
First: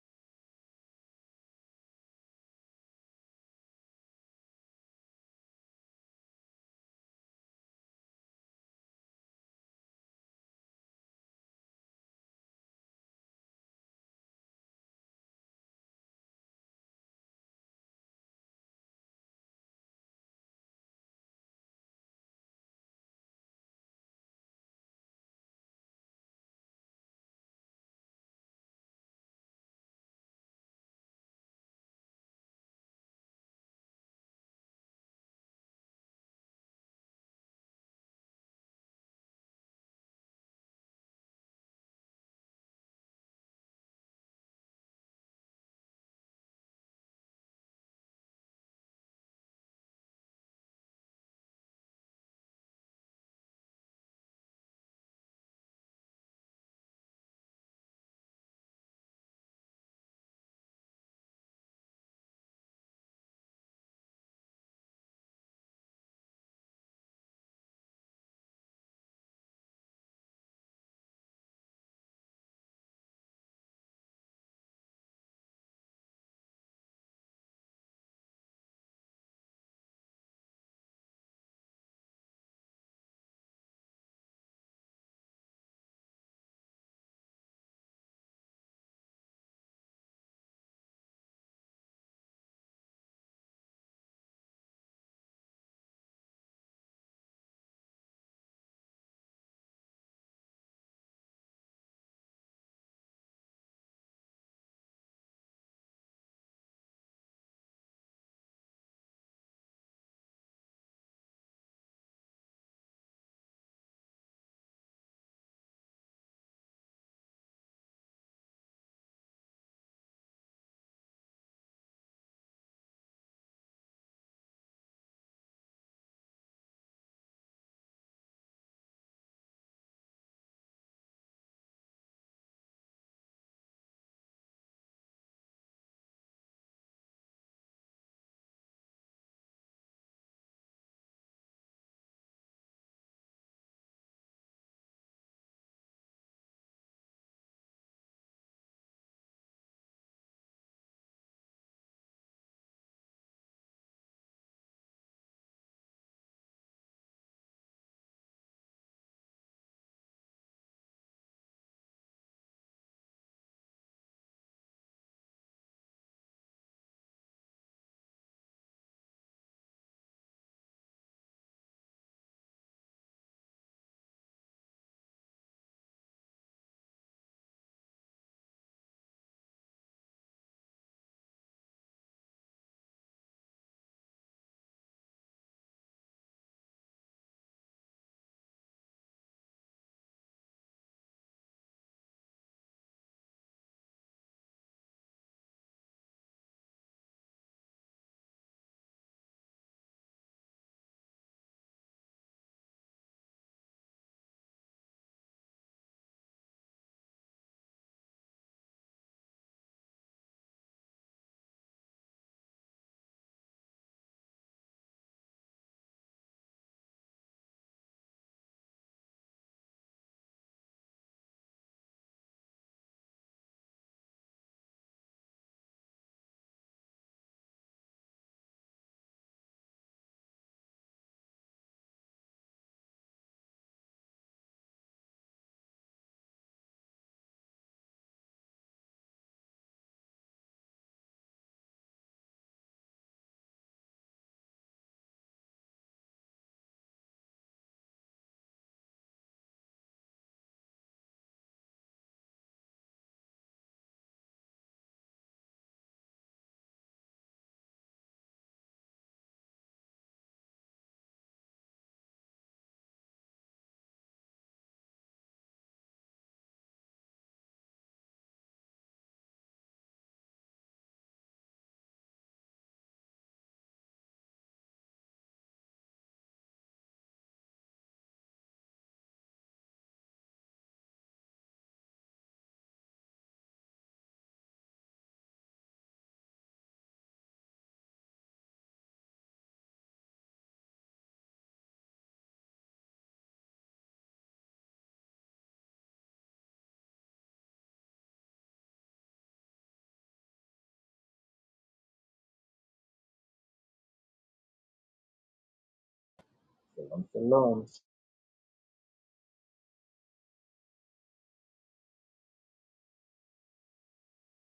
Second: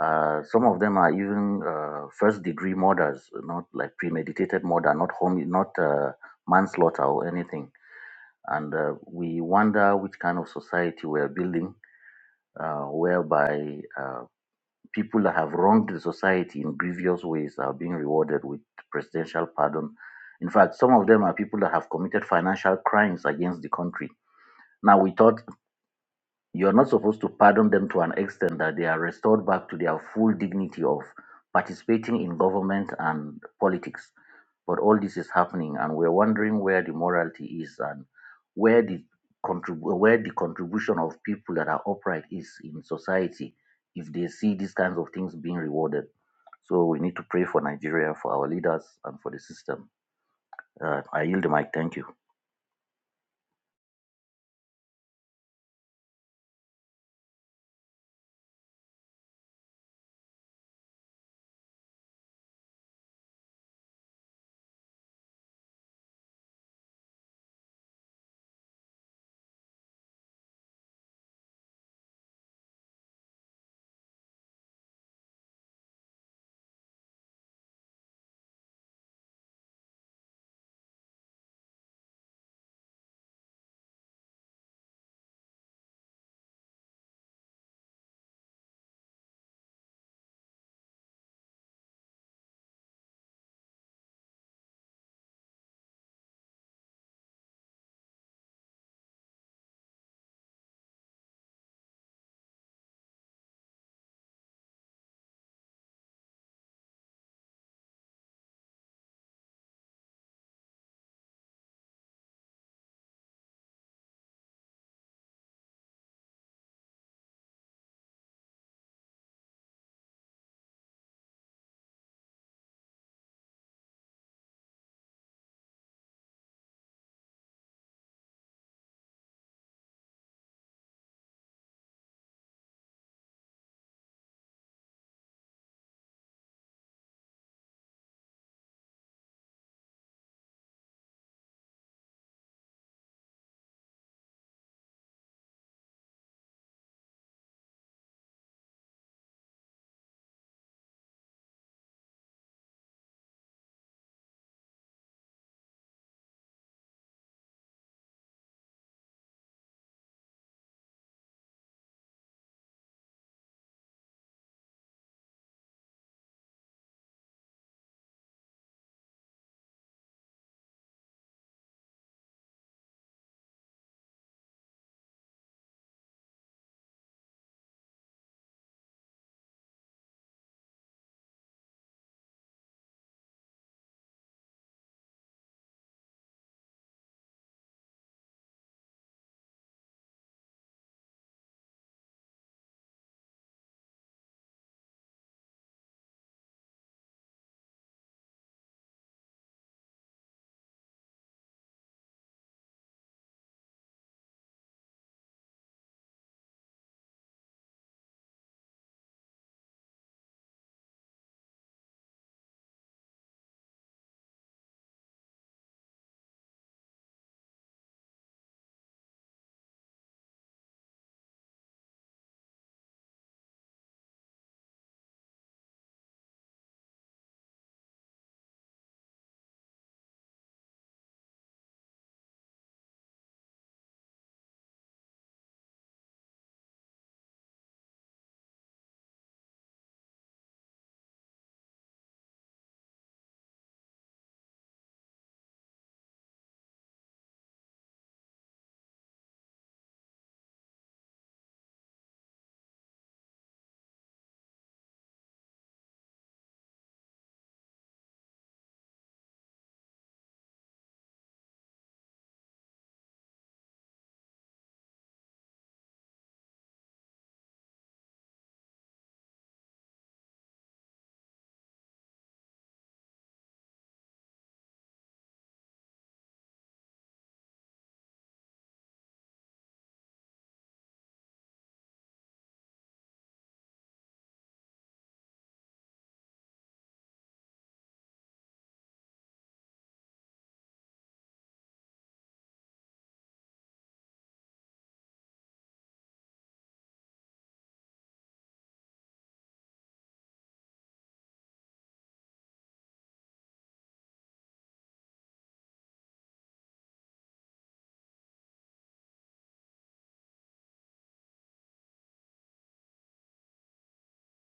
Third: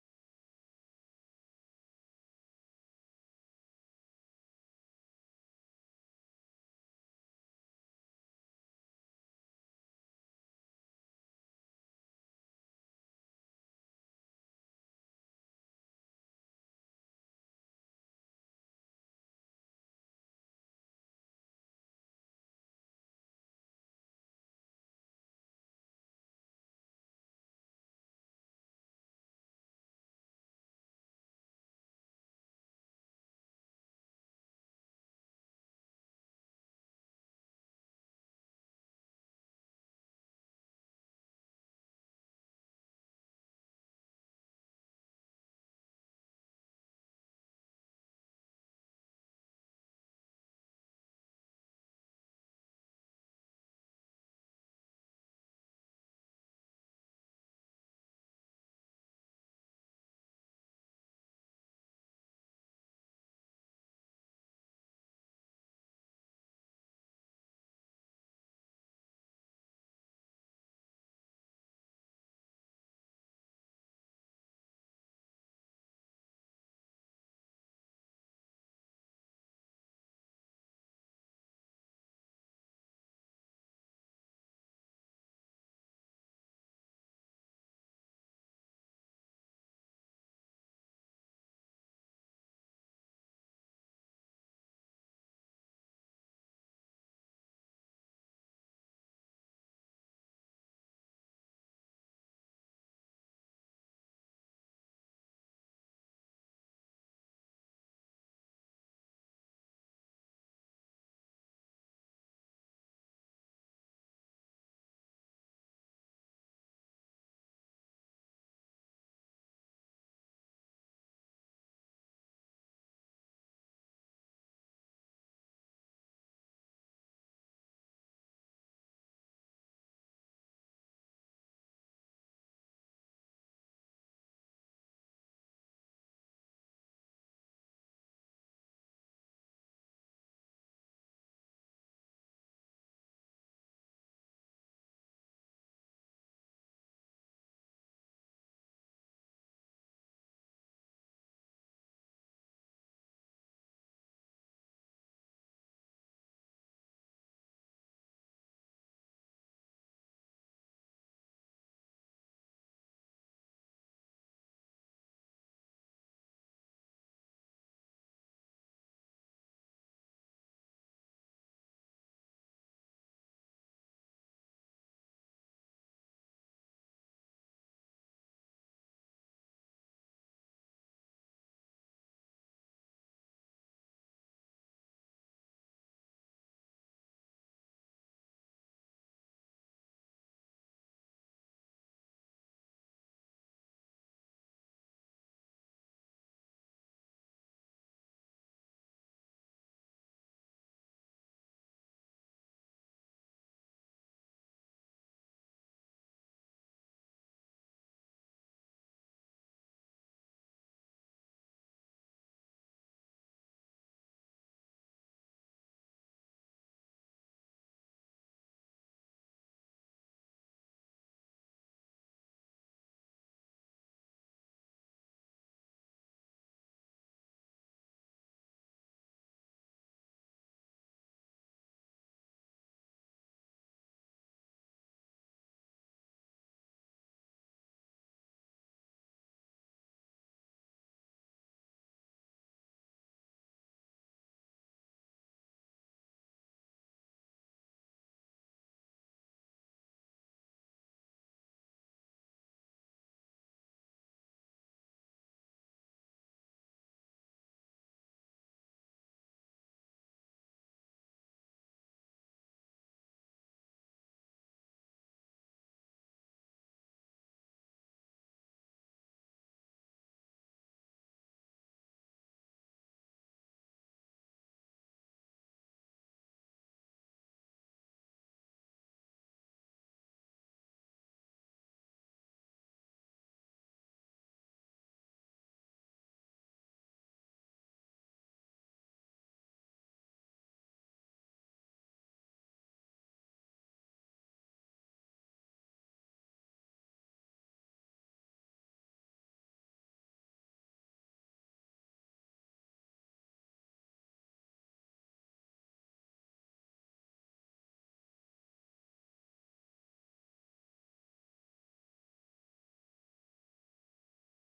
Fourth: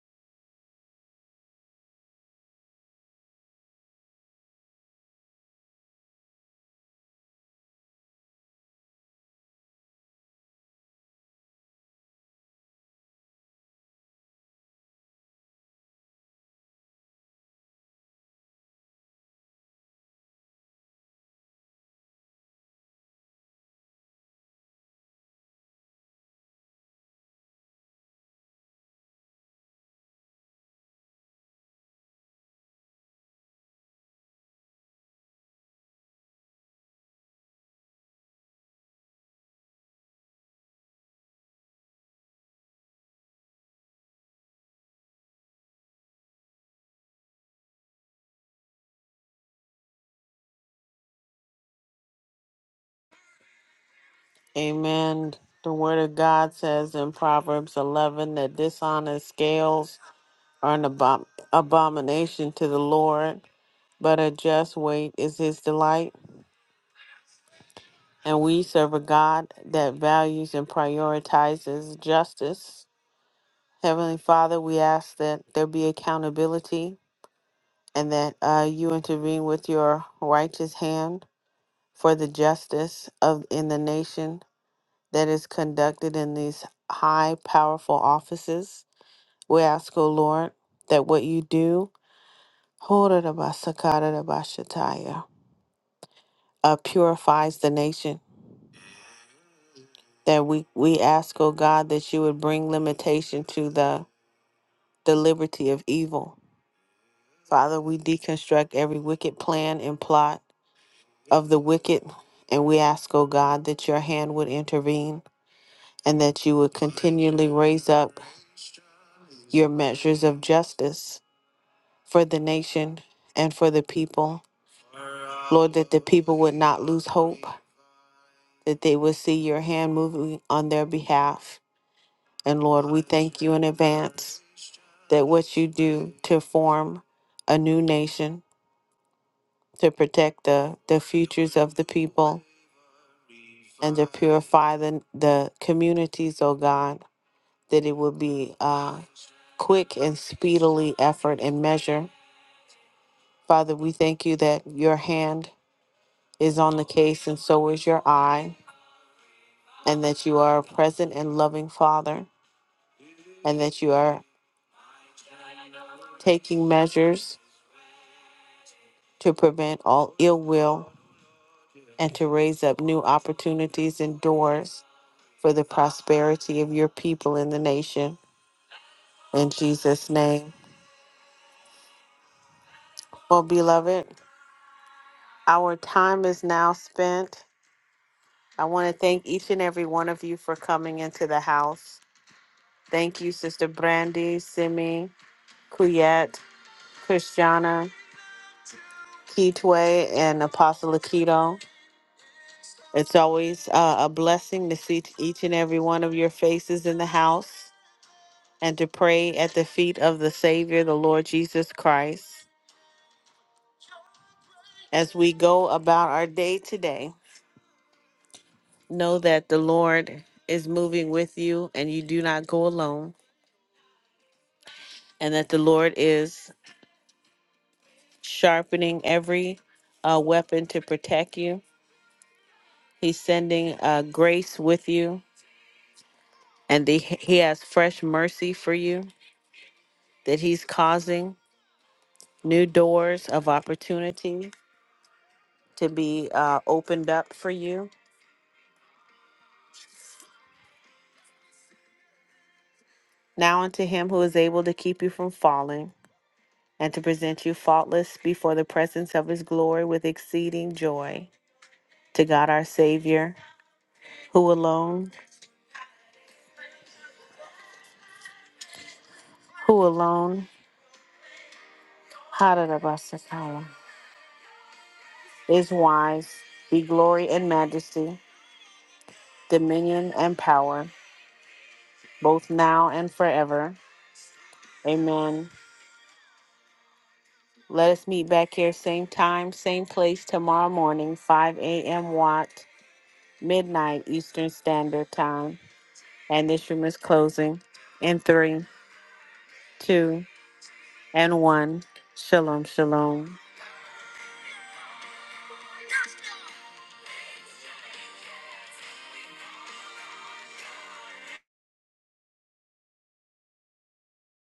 Uh, some of them are even uh, first-degree murders, not like premeditated murder, not home, not uh, manslaughter or anything. And uh, we wonder which kind of society we're building, uh, whereby uh, people that have wronged the society in grievous ways are being rewarded with presidential pardon. In fact, some of them are people that have committed financial crimes against the country. Now we thought You're not supposed to pardon them to an extent that they are restored back to their full dignity of participating in government and politics. But all this is happening, and we're wondering where the morality is and where the contrib- where the contribution of people that are upright is in society if they see these kinds of things being rewarded. So we need to pray for Nigeria, for our leaders, and for the system. Uh, I yield the mic. Thank you. Amen. The word of God says in Proverbs 11 that dishonest scales are an abom- abomination to the Lord, but a just weight is his delight. And we serve a God that values and prioritizes justice. Heavenly Father, we ask that there be accountability and that uh, you intervene with your righteous hand for the justice of in the nation that is conducted in these high powerful offices. We ask, O Lord, that what you do, [LAUGHS] Horabasakaradabashataya, uh, purifies the nation. That we, we ask, O God, that you would bring limitation to the, the liberty of evil. Father, we deconstruct every wicked plan and plot of the wicked, and we ask, O God, that your hand would intervene and that you would continually raise up your measures of justice for the nation and for the people. Lord, that the people would not lose hope, that they would see your hand moving on their behalf. And Lord, we thank you in advance that what you do to form a new nation, to protect the, the futures of the people, and to purify the, the communities, oh God, that it will be a quick and speedily effort and measure. Father, we thank you that your hand is on the case, and so is your eye, and that you are a present and loving Father, and that you are taking measures to prevent all ill will and to raise up new opportunities and doors for the prosperity of your people in the nation. In Jesus' name. Well, beloved, our time is now spent. I want to thank each and every one of you for coming into the house. Thank you, Sister Brandy, Simi, Kuyet, Christiana, Keetway and Apostle Akito. It's always uh, a blessing to see each and every one of your faces in the house and to pray at the feet of the Savior, the Lord Jesus Christ. As we go about our day today, know that the Lord is moving with you and you do not go alone, and that the Lord is sharpening every uh, weapon to protect you. He's sending uh, grace with you, and the, He has fresh mercy for you that he's causing new doors of opportunity to be uh, opened up for you. Now unto him who is able to keep you from falling and to present you faultless before the presence of his glory with exceeding joy. To God our Savior, who alone, who alone, Hararabasakala, is wise, be glory and majesty, dominion and power, both now and forever. Amen. Let us meet back here, same time, same place, tomorrow morning, 5 a.m. Watt, midnight Eastern Standard Time. And this room is closing in three, two, and one. Shalom, shalom. Shalom.